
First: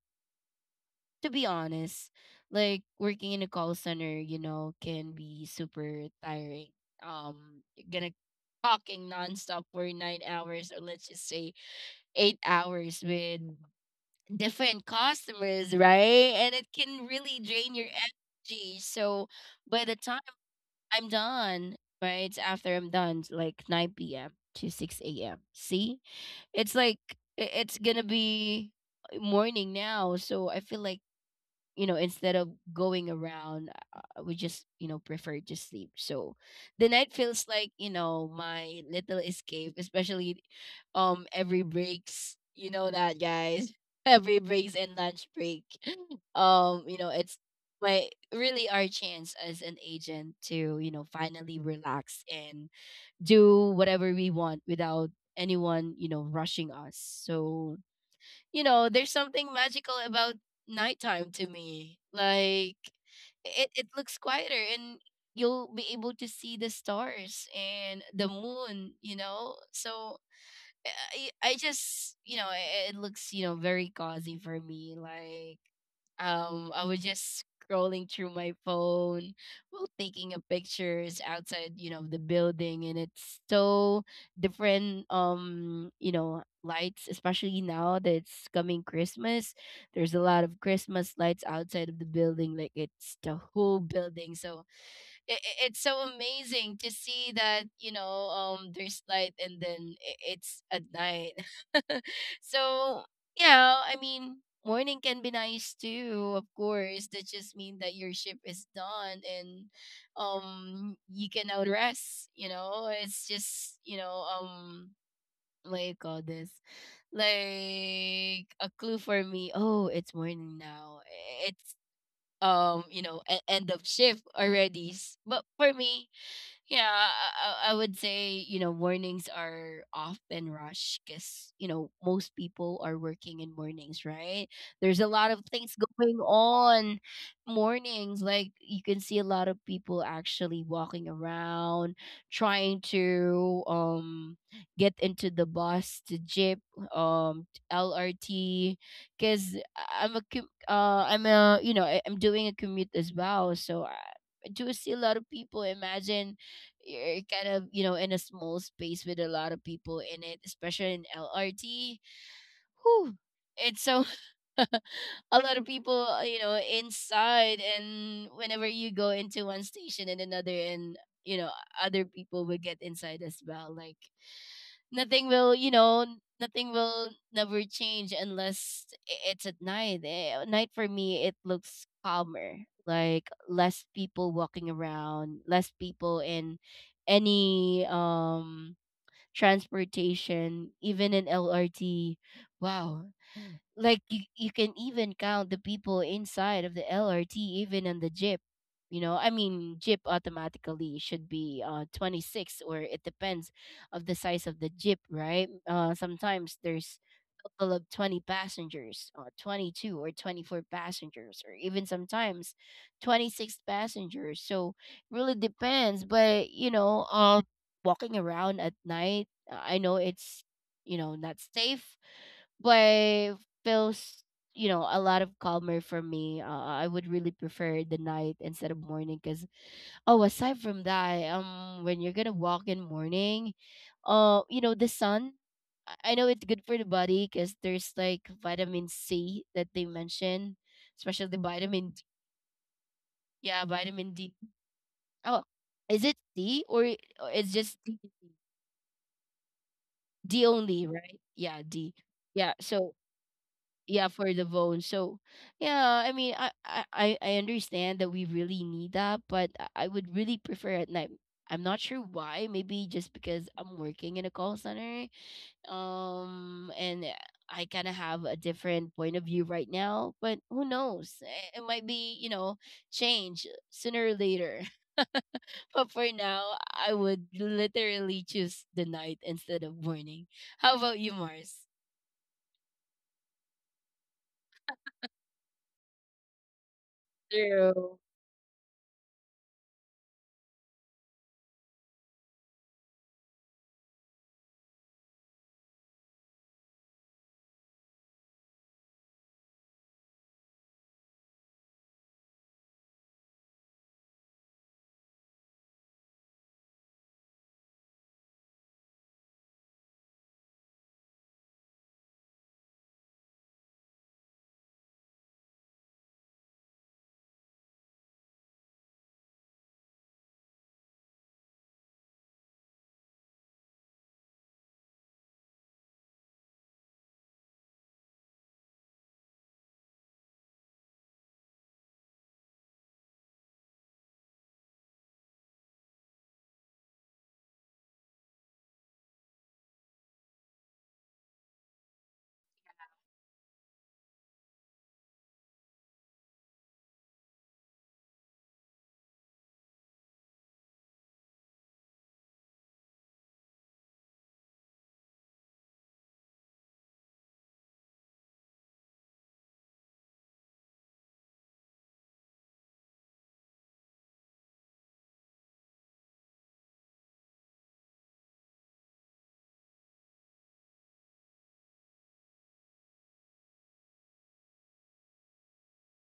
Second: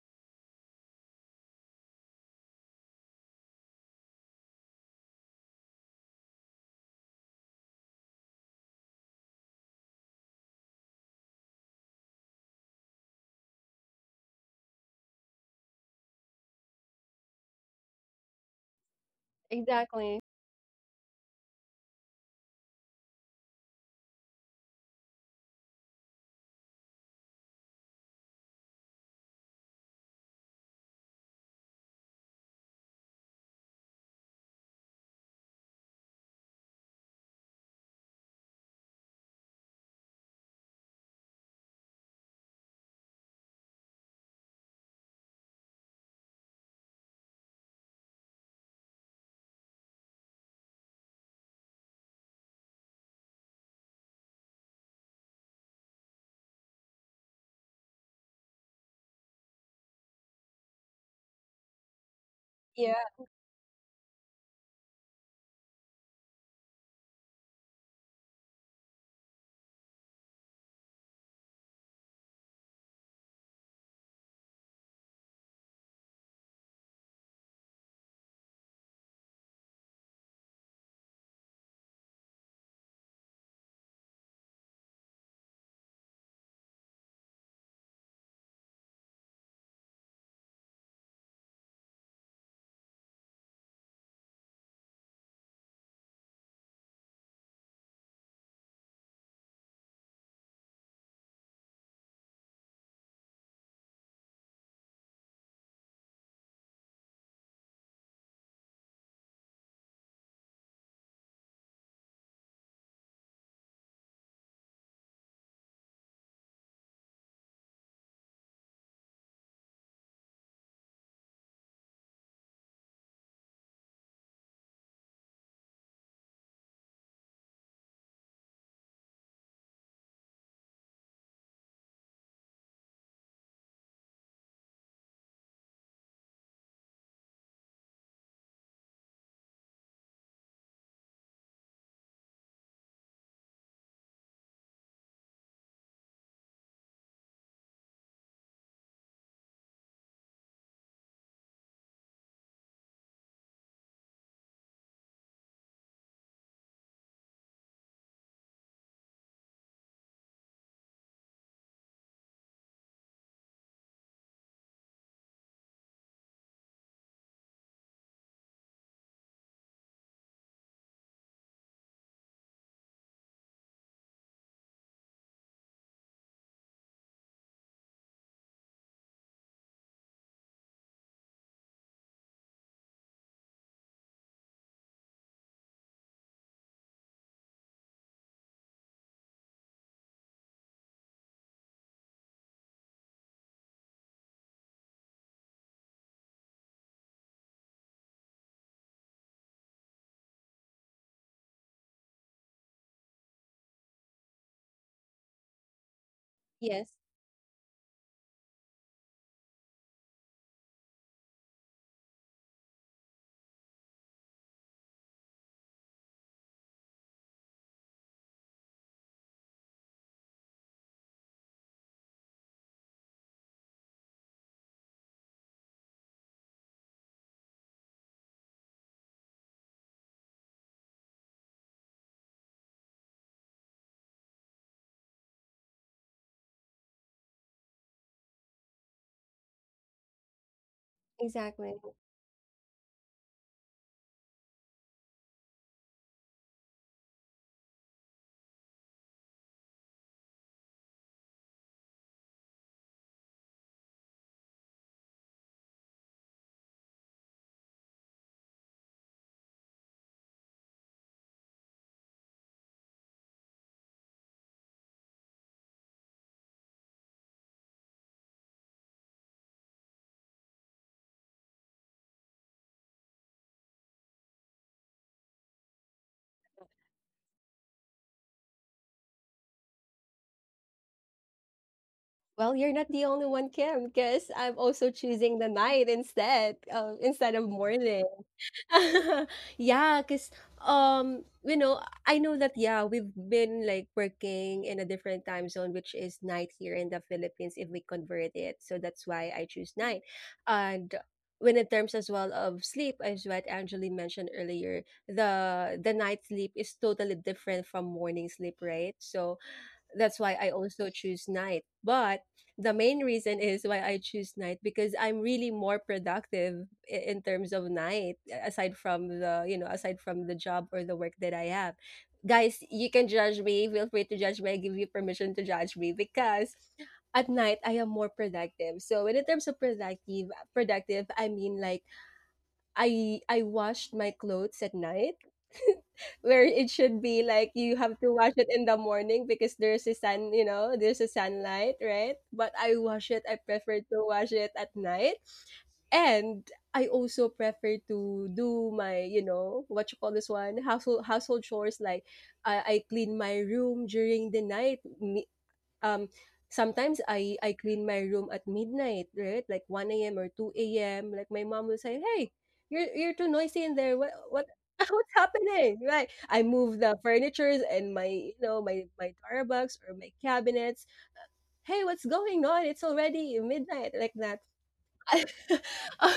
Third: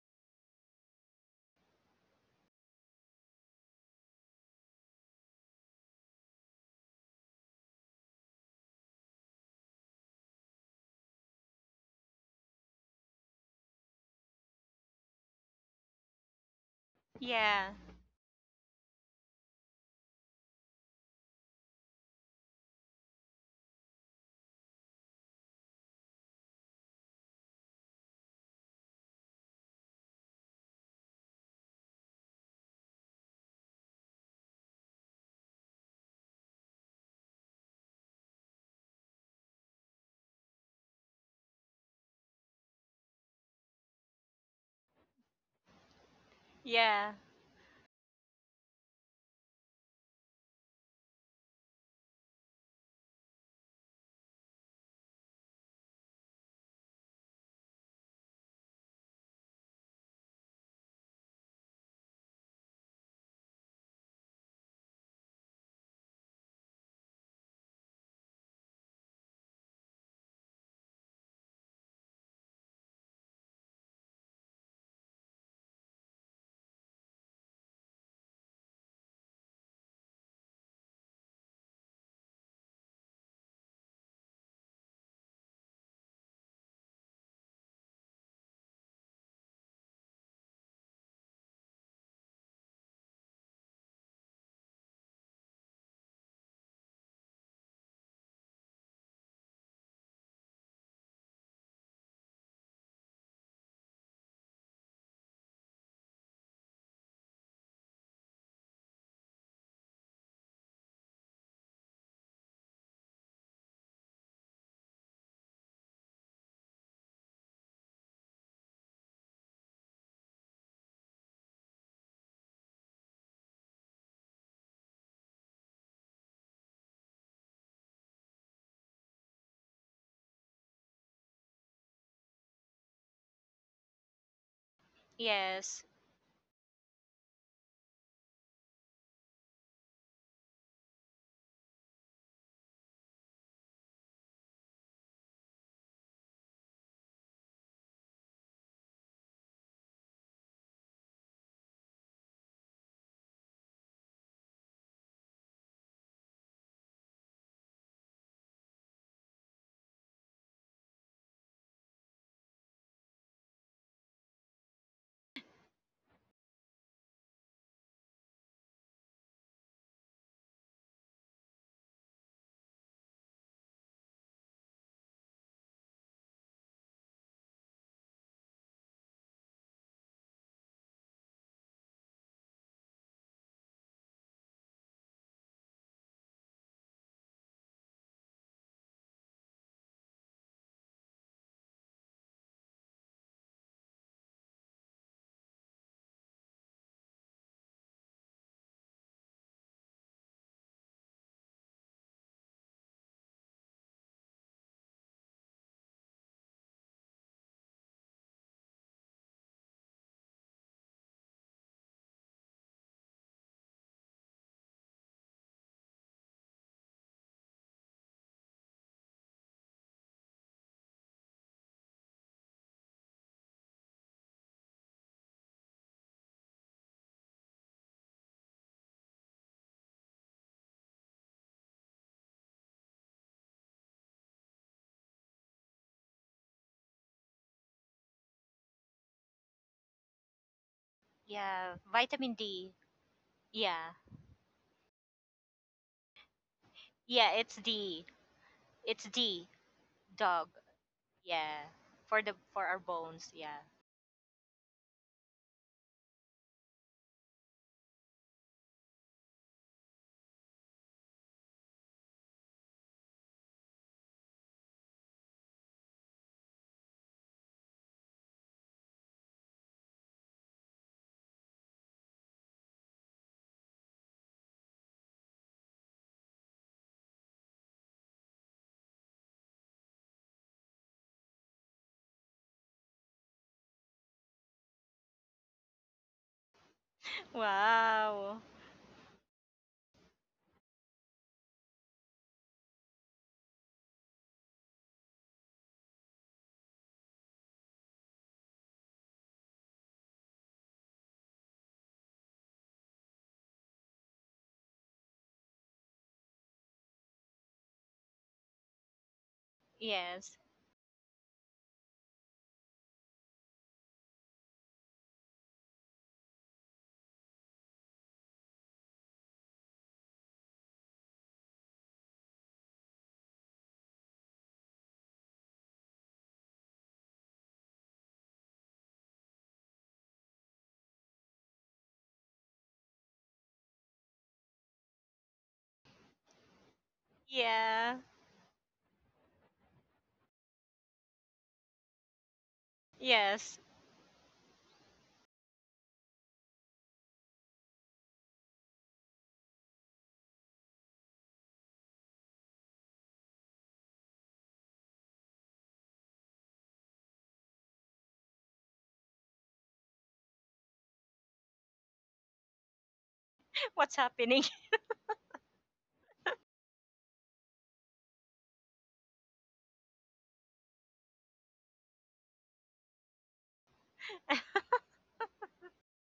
C: to be honest, like working in a call center, you know, can be super tiring. You're gonna talking nonstop for 9 hours or let's just say 8 hours with different customers, right? And it can really
B: Yeah,
C: drain your energy. So by the time
A: Exactly.
C: I'm done, right? It's after I'm done, like 9 p.m. to 6 a.m. See, it's like it's gonna be morning now, so I feel like you know, instead of going around, we just, you know, prefer to sleep. So the night feels like, you know, my little escape, especially every breaks. You know that, guys. [LAUGHS] Every breaks and lunch break. [GASPS] [LAUGHS] You know,
B: yeah,
C: it's my really our chance as an agent to, you know, finally relax and do whatever we want without anyone, you know, rushing us. So you know, there's something magical about nighttime to me. Like
A: Yeah,
C: it looks quieter and you'll be able to see the stars and the moon, you know? So I just you know it, it looks you know very cozy for me. Like I was just scrolling through my phone while taking a pictures outside, you know, the building, and it's so different, you know, lights, especially now that it's coming Christmas, there's a lot of Christmas lights outside of the building, like it's the whole building. So it, it's so amazing to see that, you know, there's light, and then it's at night. [LAUGHS] So yeah, I mean, morning can be nice too, of course. That just mean that your shift is done and you can now rest, you know. It's just, you know, what you call this, like a clue for me. Oh, it's morning now. It's you know, end of shift already. But for me, yeah, I I would say, you know, mornings are often rush because, you know, most people are working in mornings, right? There's a lot of things
B: yes,
C: going on mornings. Like you can see a lot of people actually walking around, trying to get into the bus, to jeep, um LRT, because I'm a you know I'm doing a commute as well, so I do see a lot of people. Imagine you're kind of you know in a small space with a lot of people in it, especially in LRT. Whew. It's so [LAUGHS] a lot of people you know, inside, and whenever you go into one station and another, and you know other people will get inside as well. Like nothing will, you know, nothing will never change unless it's at night. Eh, at night for me it looks calmer, like less people walking around, less people in any transportation, even in LRT. Wow. Like you can even count the people inside of the LRT, even on the jeep. You know, I mean, jeep automatically should be 26, or it depends of the size of the jeep, right? Sometimes
A: Yes,
C: there's total of 20 passengers or 22 or 24 passengers or even sometimes 26 passengers, so really depends. But you know, walking around at night, I know it's, you know, not safe, but feels, you know, a lot of calmer for me. I would really prefer the night instead of morning because... oh, aside from that, when you're gonna walk in morning, you know, the sun. I know it's good for the body because there's like vitamin c that they mention, especially the
B: yeah.
A: exactly.
C: vitamin D.
B: Vitamin D.
C: Yeah,
B: Yeah.
C: vitamin d. oh is it d
B: Yeah,
C: or it's
B: it's
C: just d?
B: D. It's D,
C: D
B: dog.
C: only, right?
B: Yeah.
C: Yeah, d.
B: For the
C: Yeah,
B: for our
C: so
B: bones, yeah.
C: yeah, for the bones. So yeah, I mean, I understand that we really need that, but I would really prefer at night. I'm not sure why, maybe just because I'm working in a call center. And I kind of have a different point of view right now, but who knows? It might be, you know, change sooner or later. [LAUGHS] But for now, I would literally choose the night instead of morning. How about you, Mars?
A: Well, you're not the only one, Kim, because I'm also choosing the night instead of
C: True.
A: morning.
B: Wow.
A: [LAUGHS] Yeah, cause you know, I know that yeah, we've been like working in a different time zone, which is night here in the Philippines if we convert it. So that's why I choose night. And when in terms as well of sleep, as what Angeli mentioned earlier, the night sleep is totally different from morning sleep, right? So that's
B: Yes.
A: why I also choose night. But the main reason is why I choose night because I'm really more productive in terms of night aside from the, you know, aside from the job or the work that I have. Guys, you can judge me. Feel free to judge me. I give you permission to judge me because at night I am more productive. So when in terms of productive, I mean like I washed my clothes at night. [LAUGHS] Where it should be like you
B: Yeah.
A: have to wash it in the morning because there's a sun, you know, there's a sunlight, right? But I wash it, I
B: Yes.
A: prefer to wash it at night. And I also prefer to do my, you know, what you call this one, household chores like I clean my room during the night. Um sometimes I clean my room at midnight, right? Like 1 a.m. or 2 a.m. Like my mom will say, "Hey, you're too noisy
B: [LAUGHS]
A: in
B: What's
A: there.
B: happening?
A: What [LAUGHS] what's happening?" Right? I move the furnitures and my you know my Starbucks or my cabinets. Hey, what's going on? It's already midnight like that. I- [LAUGHS]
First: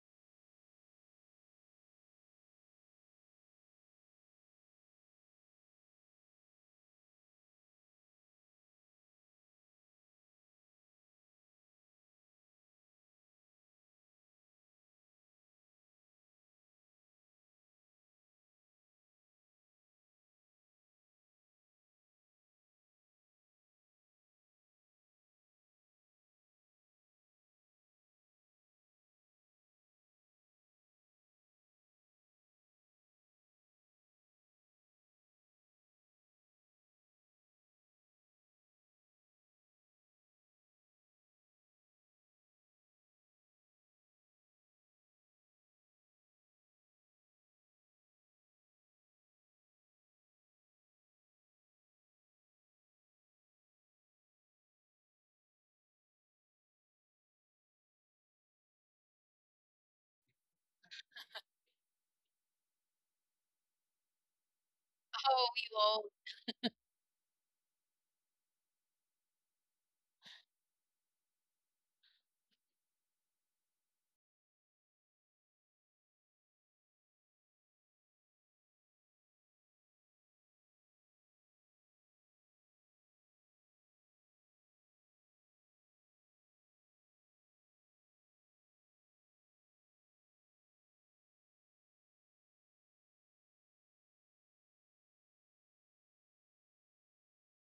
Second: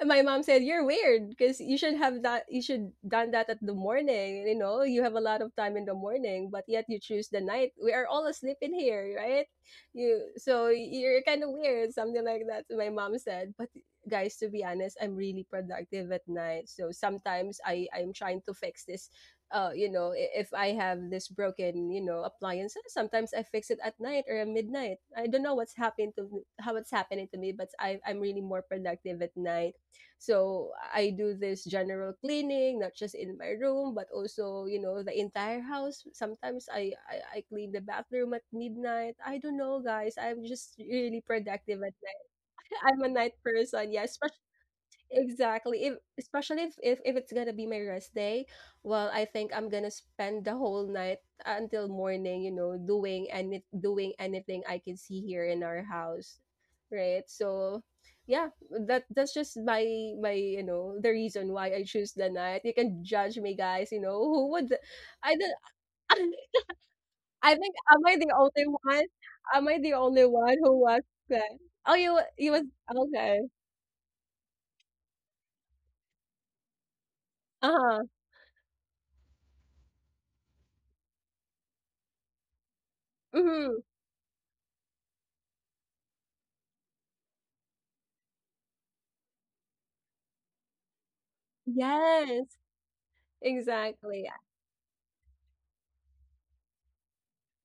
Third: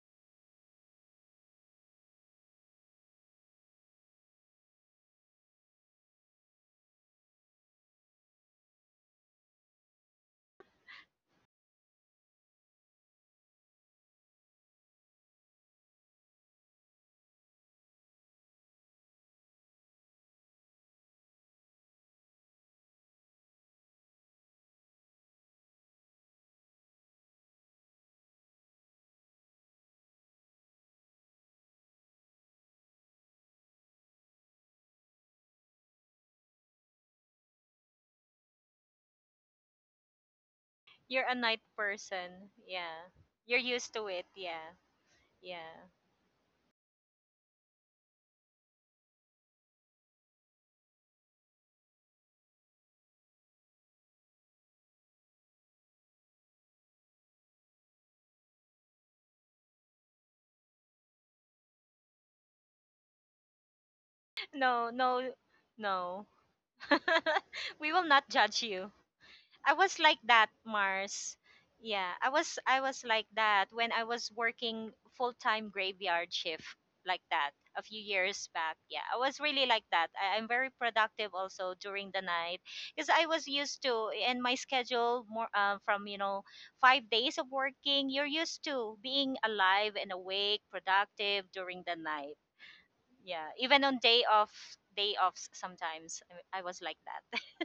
A: And my mom said, "You're weird because you should have that. You should done that at the morning. You know, you have a lot of time in the morning, but yet you choose the night. We are all asleep in here, right? You so you're kind of weird, something like that." My mom said, "But guys, to be honest, I'm really productive at night. So sometimes I'm trying to fix this you know, if I have this broken, you know, appliance, sometimes I fix it at night or at midnight. I don't know what's how it's happening to me, but I'm really more productive at night. So I do this general cleaning, not just in my room, but also, you know, the entire house. Sometimes I clean the bathroom at midnight. I don't know, guys. I'm just
B: [LAUGHS]
A: really
B: You're a night
A: productive at night.
B: person.
A: [LAUGHS] I'm a
B: Yeah.
A: night
B: You're used
A: person,
B: to
A: yes,
B: it. Yeah.
A: exactly.
B: Yeah.
A: If especially if, if it's gonna be my rest day, well, I think I'm gonna spend the whole night until morning, you know, doing any doing anything I can see here in our house, right? So, yeah, that's just my you know the reason why I choose the night. You can judge me, guys. You know [LAUGHS] who would
B: No, no,
A: I?
C: Oh,
A: Don't
C: we all...
B: no.
A: [LAUGHS]
B: [LAUGHS]
A: I think
B: We
A: am
B: will
A: I
B: not
A: the
B: judge
A: only
B: you.
A: one? Am
B: I
A: I the
B: was like
A: only
B: that,
A: one who was
B: Mars.
A: that? Oh,
B: Yeah,
A: you you was
B: I was like
A: okay.
B: that when I was working full-time graveyard shift like that
A: Uh
B: a few
A: huh.
B: years back. Yeah, I was really like that. I'm very productive also during the night because I was
A: Mm-hmm.
B: used to, and my schedule more from 5 days of working. You're used to being alive and awake, productive during the night.
A: Yes.
B: Yeah, even on day
A: Exactly,
B: off, day offs sometimes I was like that. [LAUGHS]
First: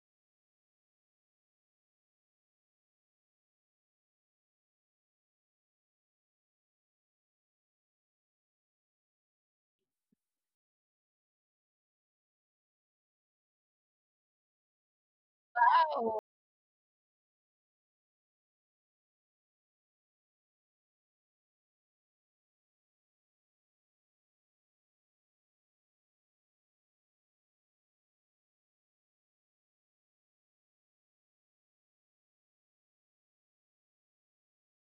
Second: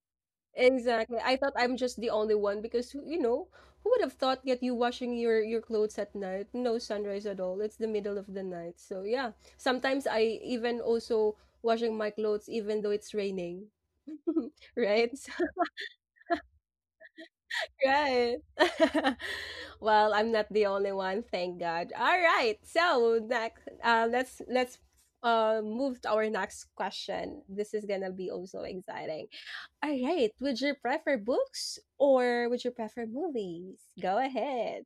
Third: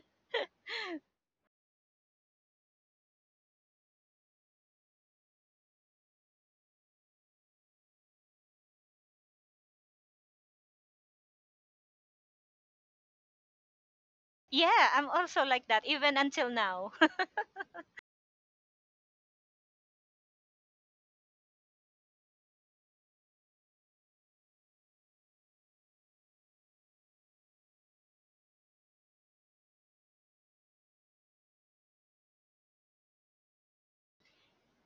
A: exactly. I thought I'm just the only one because you know who would have thought that you washing your clothes at night? No sunrise at all. It's the middle of the night. So yeah, sometimes I even also washing my clothes even though it's raining, [LAUGHS]
B: Yeah, I'm
A: right? So,
B: also like that even
C: Wow.
B: until now.
A: right. [LAUGHS] Well, I'm not the only one, thank God. All right, so next, let's move to our next question. This is gonna be also exciting. All right. Would you prefer books or would you prefer movies? Go ahead.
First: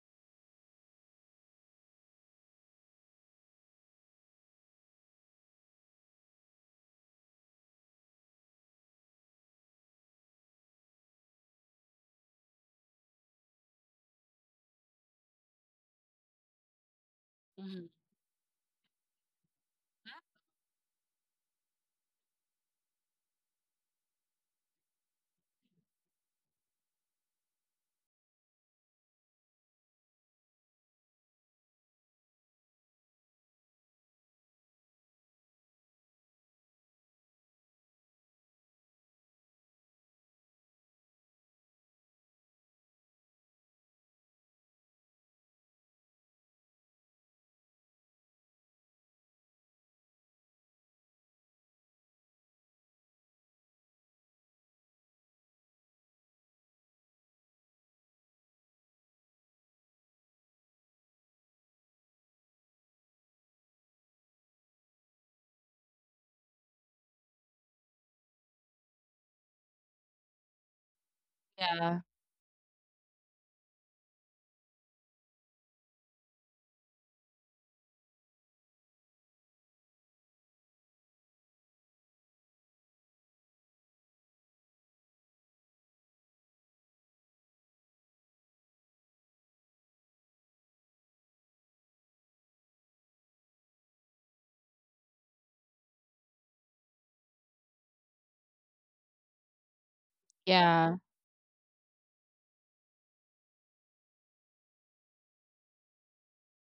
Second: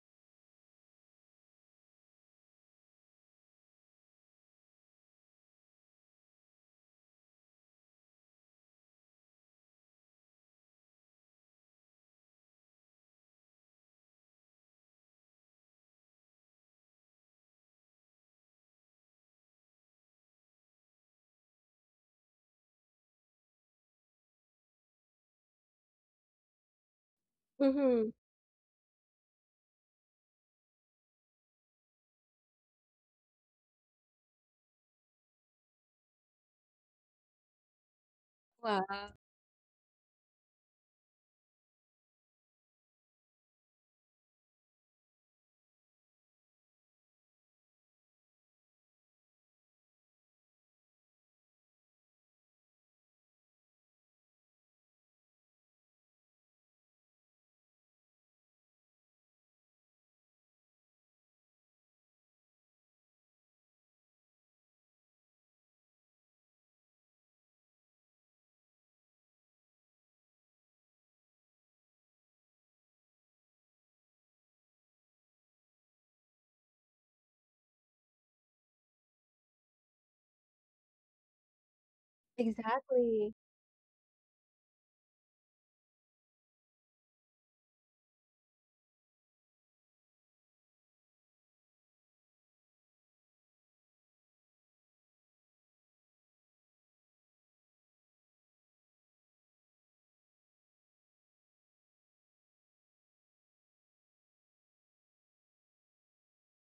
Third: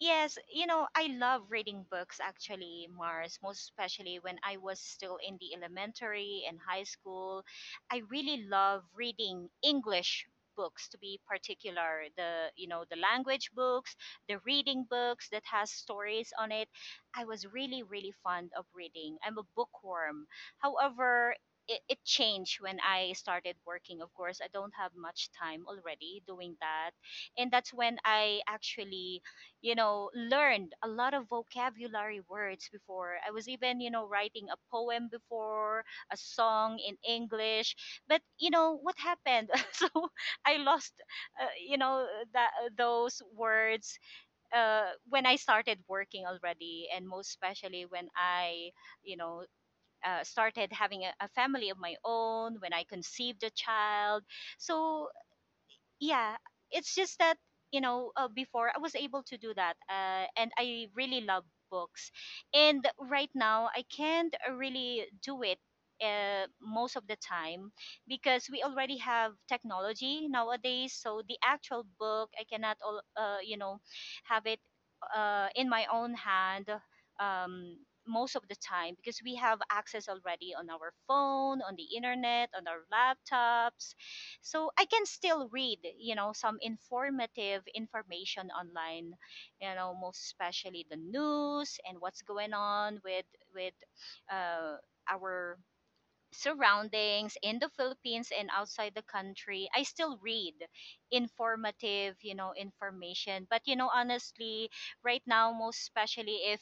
B: Yes, I love reading books actually, Mars, most especially when I was still in the elementary and high school. I really love reading English books to be particular, the language books, the reading books that has stories on it. I was really,
C: Mhm.
B: really fond of reading. I'm a bookworm. However, it changed when I started working. Of course, I don't have much time already doing that. And that's when
A: Mm-hmm.
B: I actually learned a lot of vocabulary words before. I was even, writing a poem before, a song in English. But, what
A: Wow.
B: happened? [LAUGHS] So I lost, you know, that those words when I started working already, and most especially when I, you know, started having a family of my own, when I conceived a child. So yeah, it's just that before I was able to do that, and I really love books. And right now, I can't really do it most of the time because we already have technology nowadays. So the actual
C: Yeah,
B: book I cannot all have it in my own hand, um, most of the time because we have access already on our phone, on the internet, on our
A: Exactly.
B: laptops. So I can still read, some informative information online, most especially the news and what's going on with with uh, our surroundings in the Philippines and outside the country. I still read
C: yeah,
B: informative, information. But honestly, right now, most especially if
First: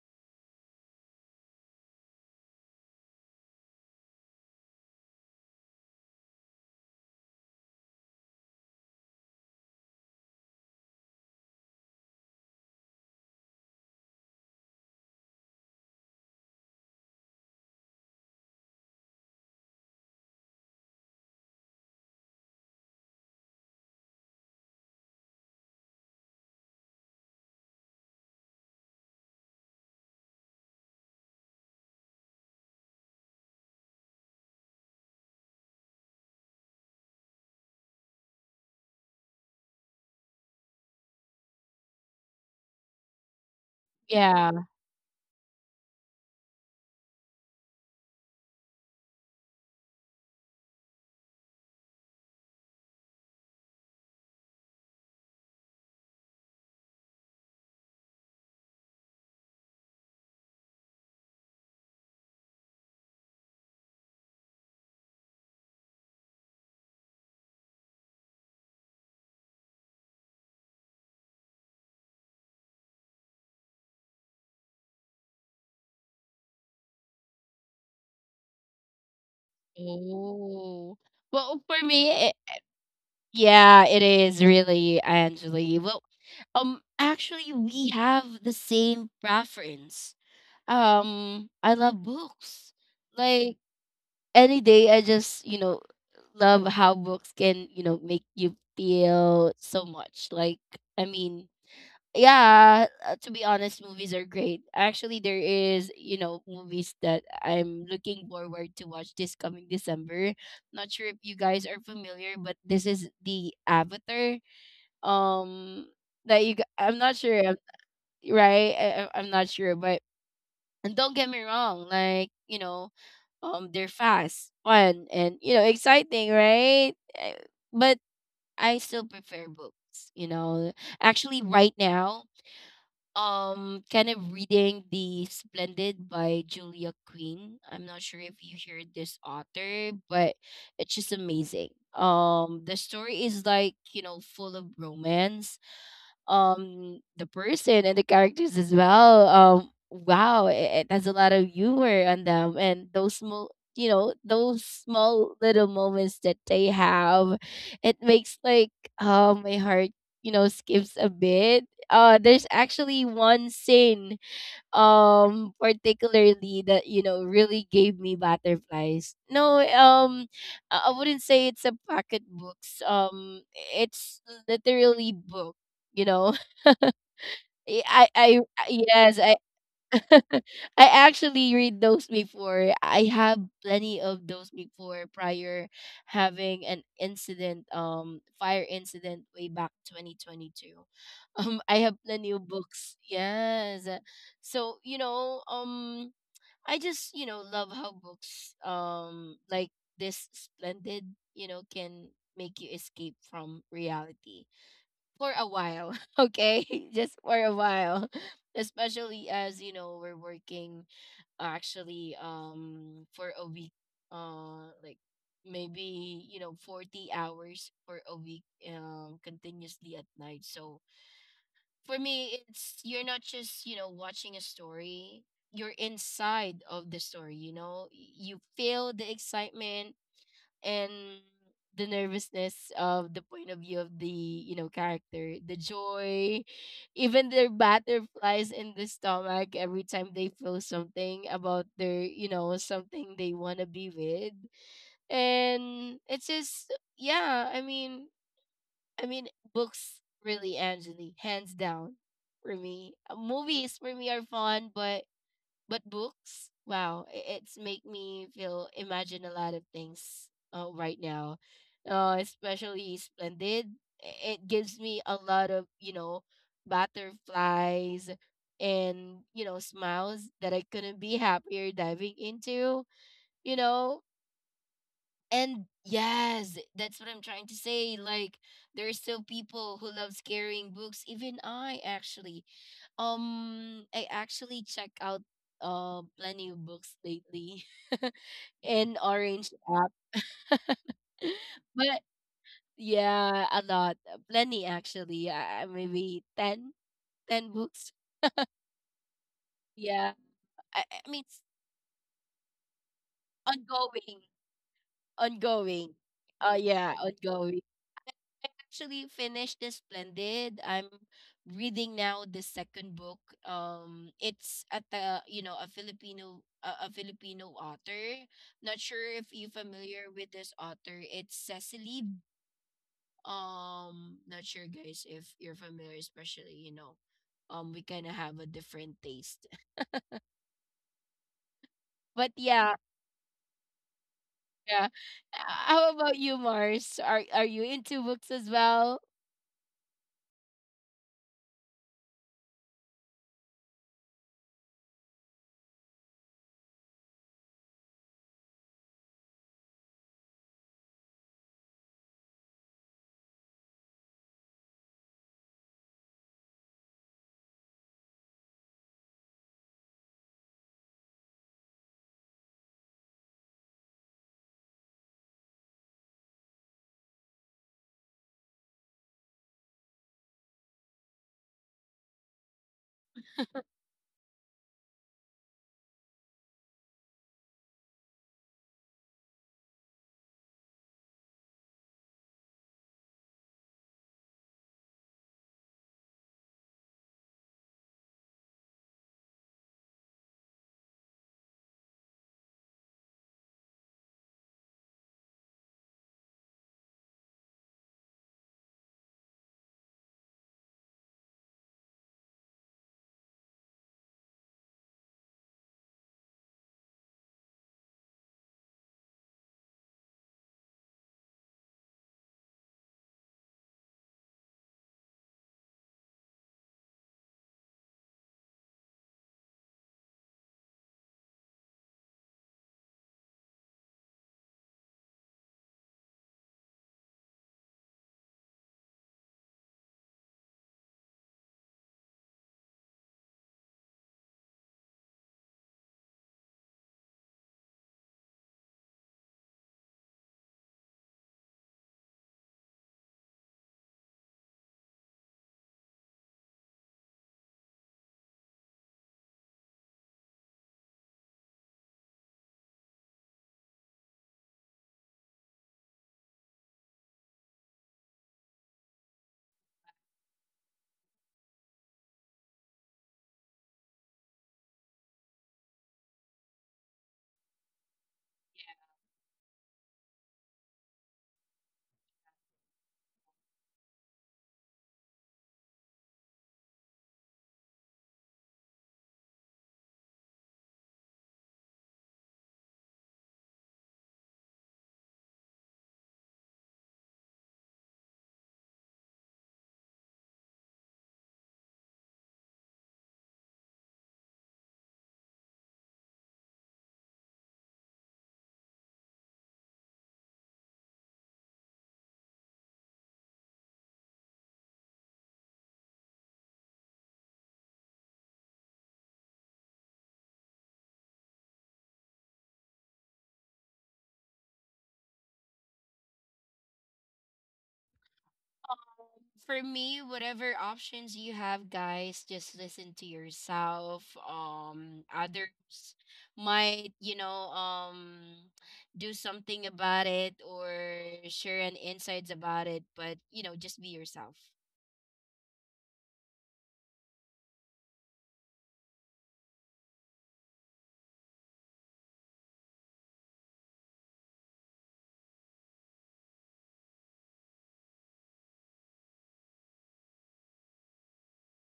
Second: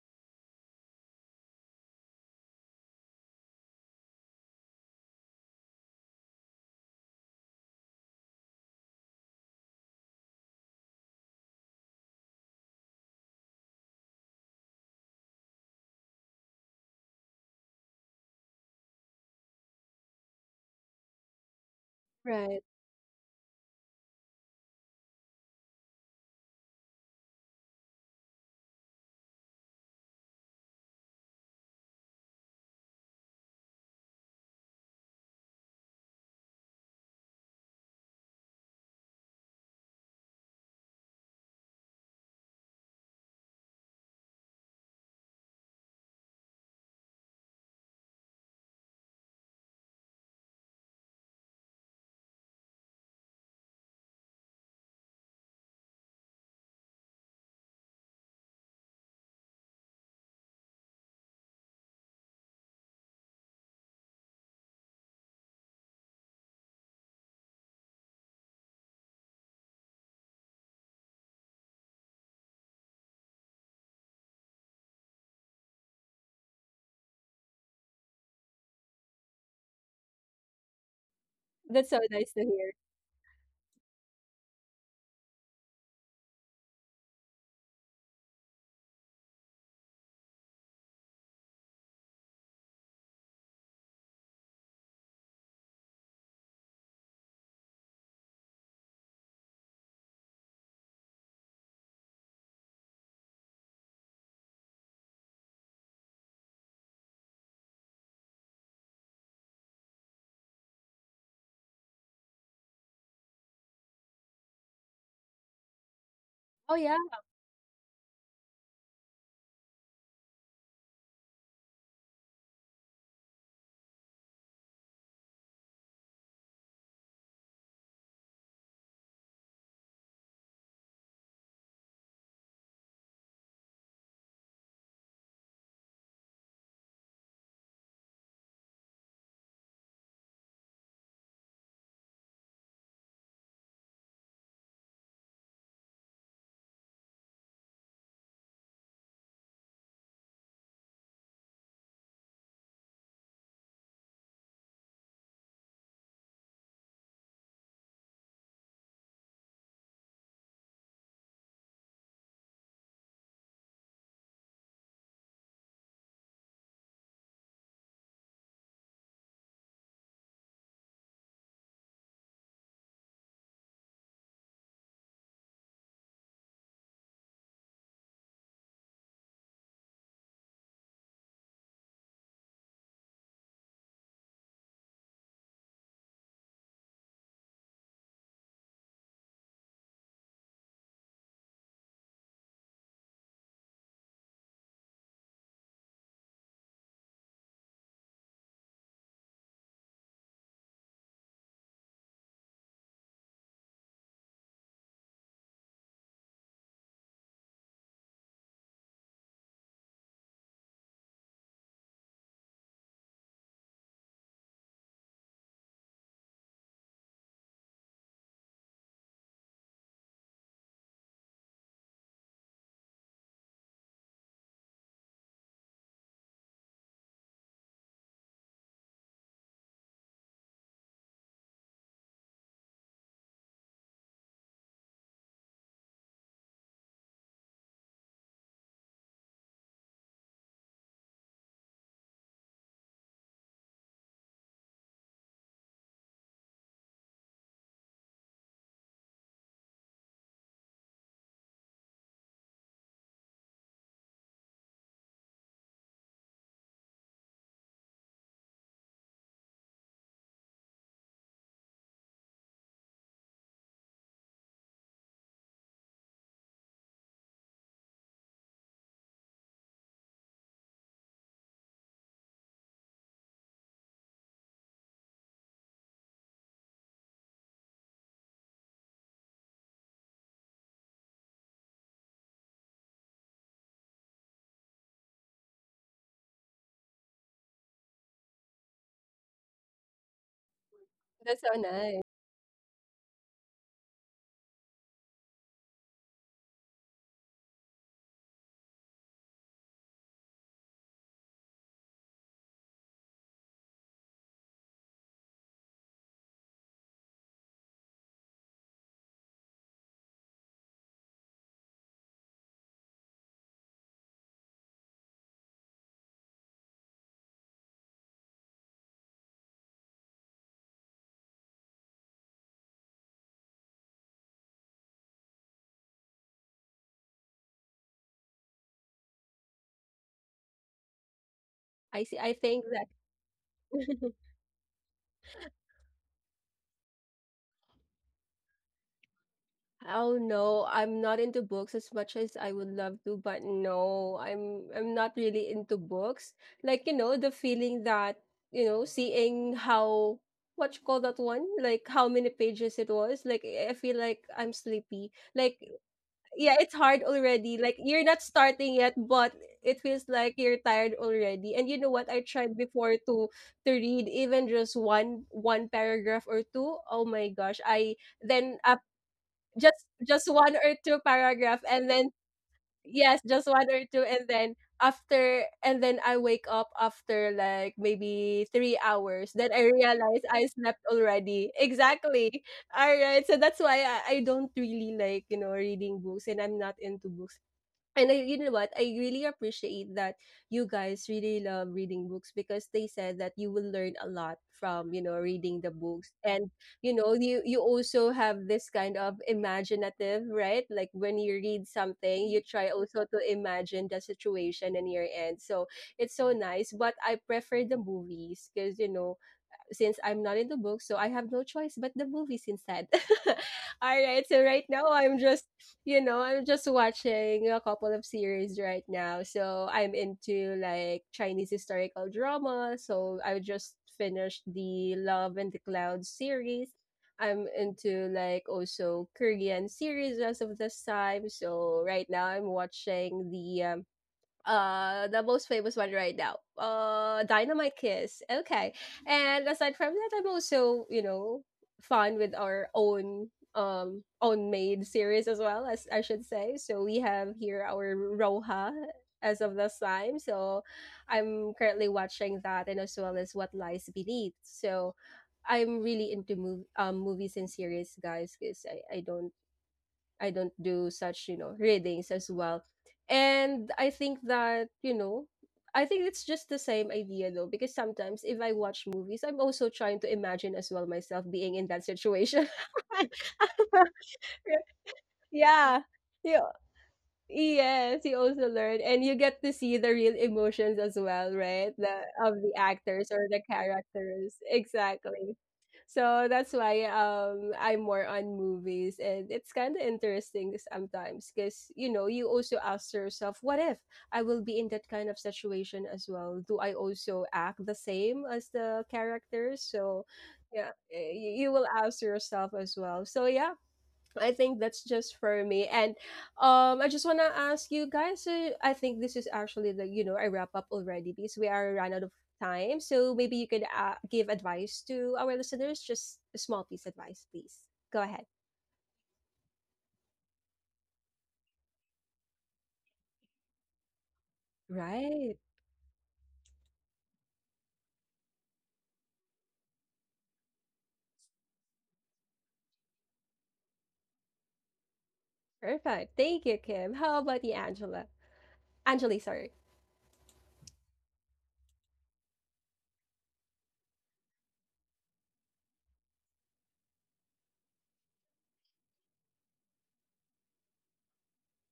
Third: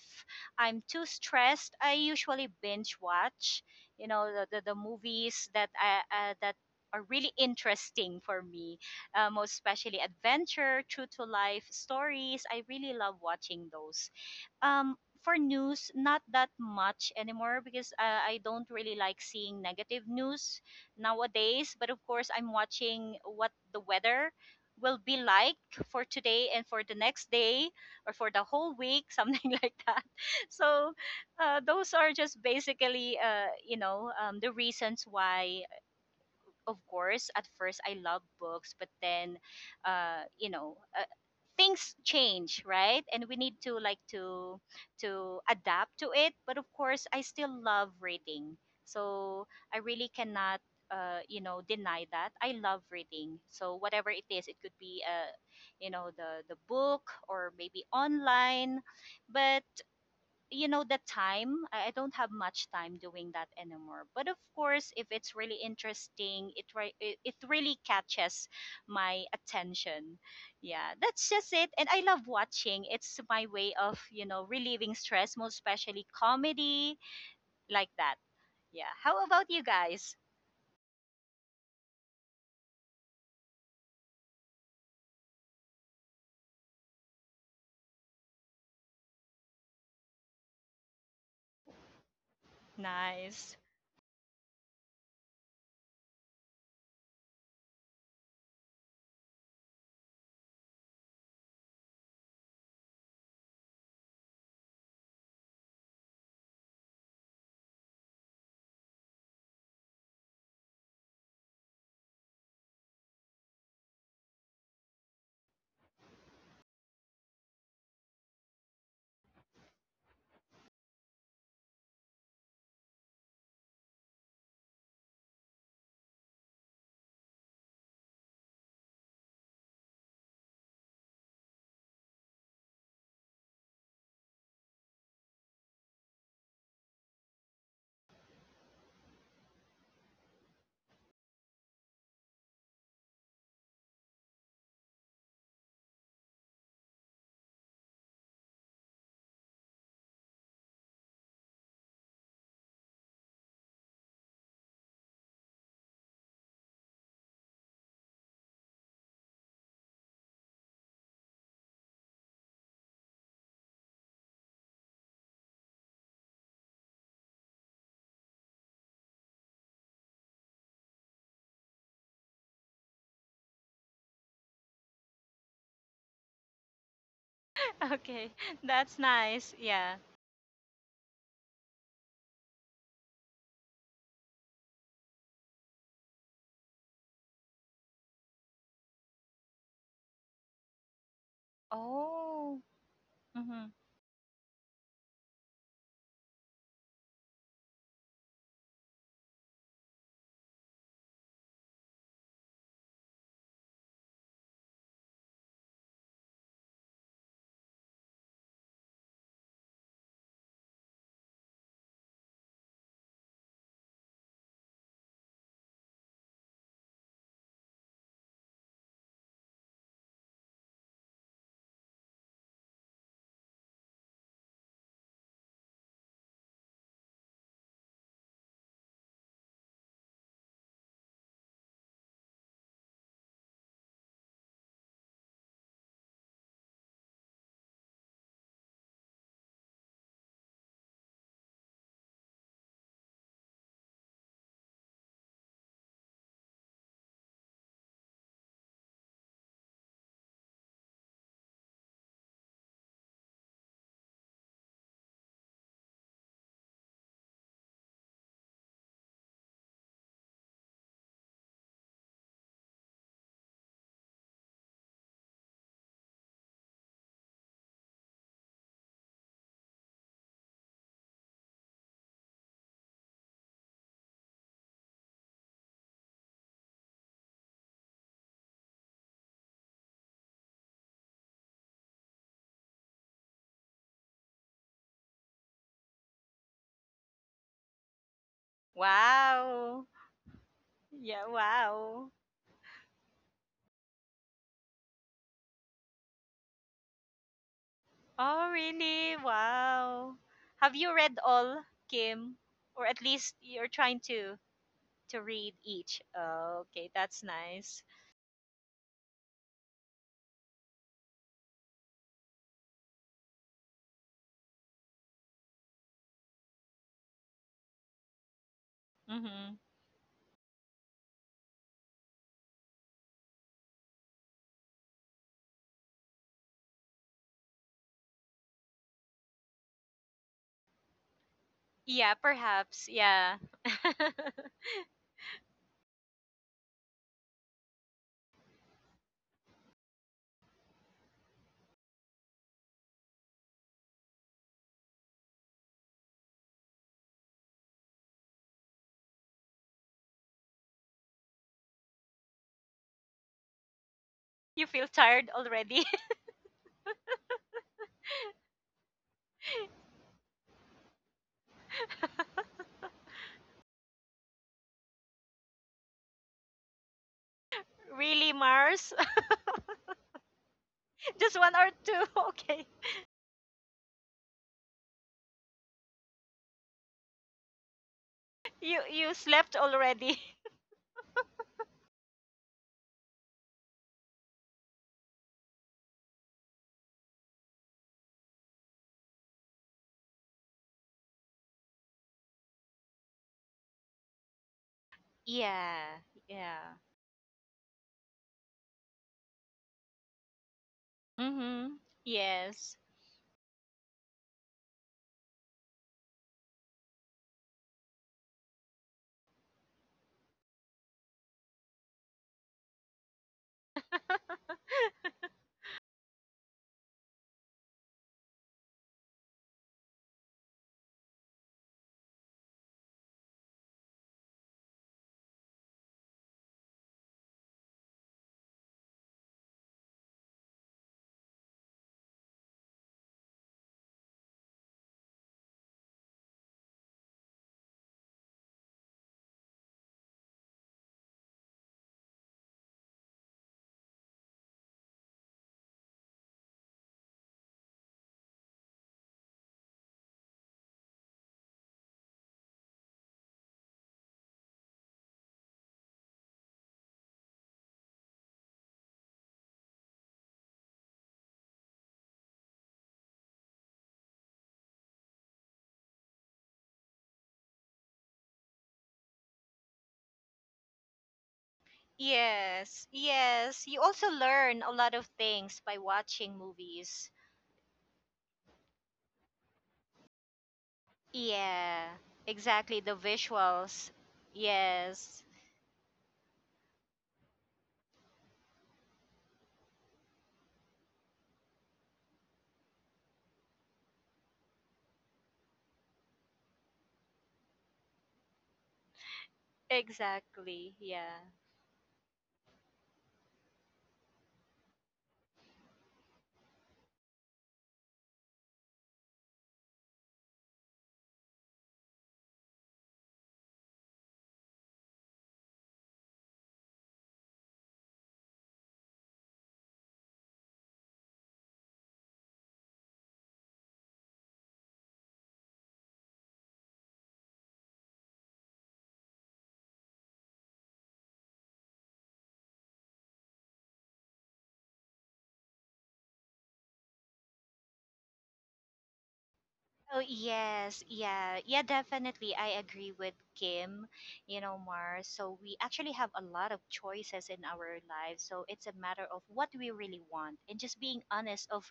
B: I'm too stressed, I usually binge watch, the movies that are really interesting for me, most especially adventure, true to life stories. I really love watching those um for news, not that much anymore because I don't really like seeing negative news nowadays, but of course I'm
A: Right.
B: watching what the weather will be like for today and for the next day or for the whole week, [LAUGHS] something like that. So those are just basically the reasons why. Of course, at first I loved books, but then, uh, you know, uh, things change, right? And we need to like
C: yeah.
B: to adapt to it. But of course, I still love reading, so I really cannot deny that I love reading. So whatever it is, it could be the book or maybe online, but the time I don't have much time doing that anymore. But of course, if it's really interesting, it re- it really catches my attention. Yeah, that's just it. And I love watching. It's my way of relieving stress, most especially comedy like that. Yeah, how about you guys?
C: Oh. Well, for
A: That's so
C: me,
A: nice to hear.
C: yeah, it is really, Angeli. Well, actually, we have the same preference. I love books. Like
B: Nice.
C: any day, I just, you know, love how books can, you know, make you feel so much. Like, I mean, yeah, to be honest, movies are great. Actually, there is, you know, movies that I'm looking forward to watch this coming December. Not sure if you guys are familiar, but this is the Avatar. Um, that
A: Oh
C: I'm
A: yeah,
C: not sure, right? I'm not sure, but and don't get me wrong, like you know, they're fast, fun, and you know, exciting, right? Uh, But I still prefer books. You know, actually, right now kind of reading The Splendid by Julia Quinn. I'm not sure if you heard this author, but it's just amazing. The story is like, you know, full of romance. The person and the characters as well. Wow, it has a lot of humor on them and those small, you know, those small little moments that they have. It makes like, my heart, you know, skips a bit. There's actually one scene, particularly, that, you know, really gave me butterflies. No, I wouldn't say it's a pocket books. It's literally book, you know.
B: [LAUGHS] Okay, that's
C: Yes, I.
B: nice. Yeah.
C: [LAUGHS] I actually read those before. I have plenty of those before, prior having an incident, fire incident, way back 2022. [LAUGHS] I have plenty of
B: Oh.
C: books.
B: Mhm.
C: Yes. So, you know, I just, you know, love how books, like this splendid, you know, can make you escape from reality for a while. [LAUGHS] Okay? [LAUGHS] Just for a while. [LAUGHS] Especially as, you know, we're working actually for a week, like maybe, you know, 40 hours for a week, continuously at night. So for me, it's you're not just, you know, watching a story, you're inside of the story, you know? You feel the excitement and the nervousness of the point of view of the, you know, character, the joy, even their butterflies in the stomach every time they feel something about their, you know, something they want to be with. And it's just... yeah, I mean, books really, Angeli, hands down for me. Movies for me are fun but books, wow, it's make me feel imagine a lot of things right now. Especially splendid. It gives me a lot of, you know, butterflies and, you know, smiles that I couldn't be happier diving into. You know, and yes, that's what I'm trying to say. Like there are still people who love carrying books. Even I, actually. I actually check out plenty of books lately [LAUGHS] in Orange
B: Wow.
C: app.
B: Yeah.
A: that's so
C: [LAUGHS]
A: nice.
C: But
B: Wow.
C: yeah, a lot. Plenty, actually. Maybe 10 books.
B: Oh, really?
C: Yeah.
B: Wow. Have you
C: I
B: read
C: mean it's
B: all, Kim? Or at least you're trying
C: ongoing.
B: to read
C: Ongoing.
B: each. Oh, okay,
C: Yeah,
B: that's
C: ongoing.
B: nice.
C: I actually finished The Splendid. I'm reading now the second book. It's at the, you know, a Filipino, a Filipino author. Not sure if you
B: Mm-hmm.
C: are familiar with this author. It's Cecily. Not sure guys if you're familiar, especially, you know, we kind of have a different taste. [LAUGHS]
A: I
B: Yeah,
A: see.
C: But
A: I think
C: yeah,
B: perhaps. Yeah.
A: that. [LAUGHS]
C: yeah. How about you, Mars? Are you into books as well?
A: Oh no, I'm not into books as much as I would love to, but no, I'm not really into books. Like you know, the feeling that you know, seeing how what you call that one, like how many pages it was. Like I feel like I'm
B: You feel
A: sleepy.
B: tired
A: Like
B: already?
A: yeah, it's hard already. Like you're not starting yet, but it feels like you're tired already. And you know what? I tried before to read even just one paragraph or two. Oh my gosh. I
B: [LAUGHS] Really,
A: then
B: Mars?
A: just one or two
B: [LAUGHS] Just one
A: paragraph
B: or
A: and
B: two?
A: then
B: [LAUGHS] Okay.
A: yes, just one or two, and then and then I wake up after like maybe three
B: You
A: hours. Then
B: slept
A: I
B: already?
A: realize I
B: [LAUGHS]
A: slept already. Exactly. All right. So that's why I don't really like, you know, reading books and I'm not into books. And I, you know what? I really appreciate that you guys really love reading books because they said that you will learn a lot from, reading the
B: Yeah.
A: books. And,
B: Yeah.
A: you know, you also have this kind of imaginative, right? Like when you read
B: Mm-hmm.
A: something, you try
B: Yes.
A: also to imagine the situation in your end. So it's so nice. But I prefer the movies because, since I'm not into books, so I have no choice but the movies instead. [LAUGHS] All right, so right now
B: [LAUGHS]
A: I'm just watching a couple of series right now. So I'm into like Chinese historical drama. So I just finished the Love and the Cloud series. I'm into like also Korean series as of this time. So right now I'm watching the the most famous one right now, Dynamite Kiss. Okay, and aside from that, I'm also fun with our own, own made series as well, as I should say. So we have here our Roha as of this time, so I'm currently watching that, and as well as What Lies Beneath. So I'm really into movies and series, guys, because I don't do such, readings as well. And I think that, I think it's just the same idea though, because sometimes if I watch movies, I'm also trying to imagine as well myself being in that situation.
B: Yes, yes. You
A: [LAUGHS]
B: also learn a lot of things by
A: Yeah.
B: watching
A: Yeah.
B: movies.
A: Yes, you also learn, and you get to see the real emotions as well, right?
B: Yeah,
A: The of the
B: exactly. The
A: actors or the
B: visuals.
A: characters,
B: Yes,
A: exactly. So that's why I'm more on movies, and it's kind of interesting sometimes because you know you also ask yourself, what if I will be in that kind of situation as well? Do I also act the same as the characters? So yeah,
B: exactly. Yeah.
A: you will ask yourself as well. So yeah, I think that's just for me. And I just wanna ask you guys, I think this is actually I wrap up already because we are run out of time. So maybe you could, give advice to our listeners, just a small piece advice, please. Go ahead.
C: For me, whatever options you have, guys, just listen to yourself.
A: Right.
C: Others might, you know, do something about it or share an insights about it, but you know, just be yourself.
A: Perfect. Thank you, Kim. How about you, Angela? Angeli, sorry.
B: Oh, yes. Yeah. Yeah, definitely. I agree with Kim, Mars. So we actually have a lot of choices in our lives. So it's a matter of what we really want and just being honest of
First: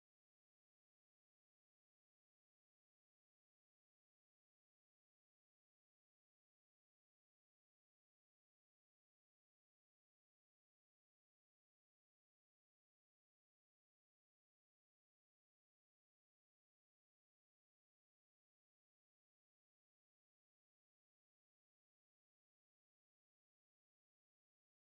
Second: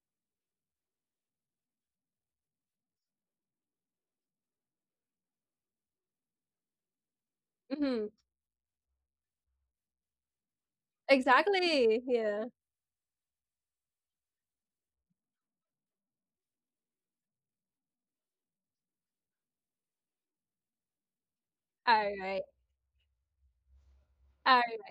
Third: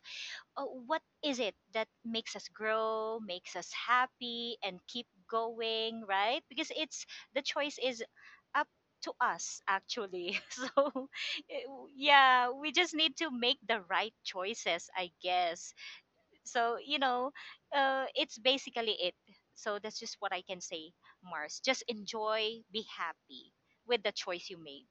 B: what is it that makes us grow, makes us happy, and keep going, right? Because it's the choice is
A: Mm-hmm.
B: up to us, actually. [LAUGHS] So, eh,
A: Exactly. Yeah.
B: yeah, we just need to make the right choices, I guess. So, it's basically it. So, that's just what I can say, Mars. Just
A: All right.
B: enjoy, be happy with the choice you
A: All
B: made.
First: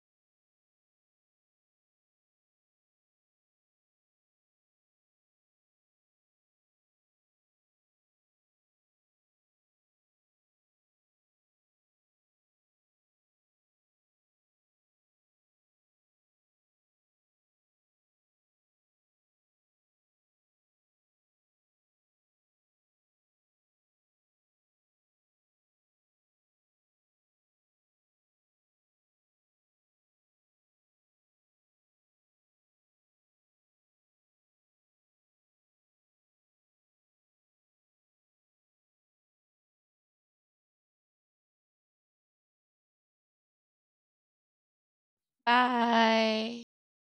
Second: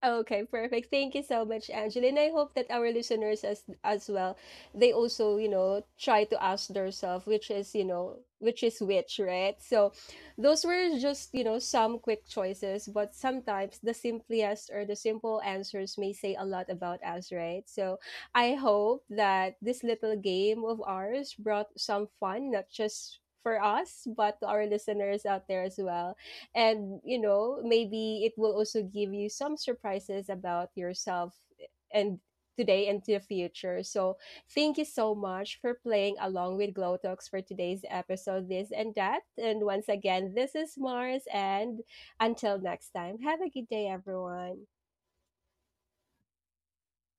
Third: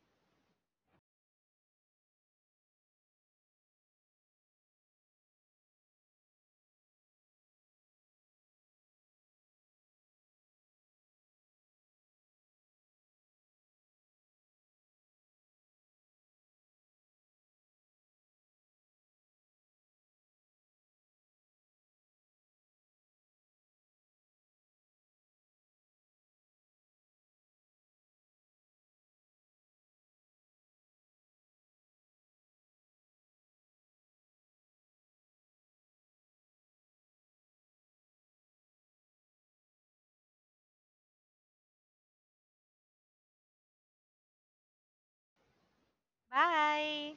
A: okay, perfect. Thank you so much, Angela. And I hope that our listeners as well, they also, try to ask themselves which is, which is which, right? So those were just, some quick choices, but sometimes the simplest or the simple answers may say a lot about us, right? So I hope that this little game of ours brought some fun, not just for us, but to our listeners out there as well. And you know, maybe it will also give you some surprises about yourself, eh, and today and to the future. So thank you so much for playing along with Glow Talks for today's episode, This and That. And once again, this is Mars, and until next time, have a good day, everyone.
C: Bye.
B: Bye.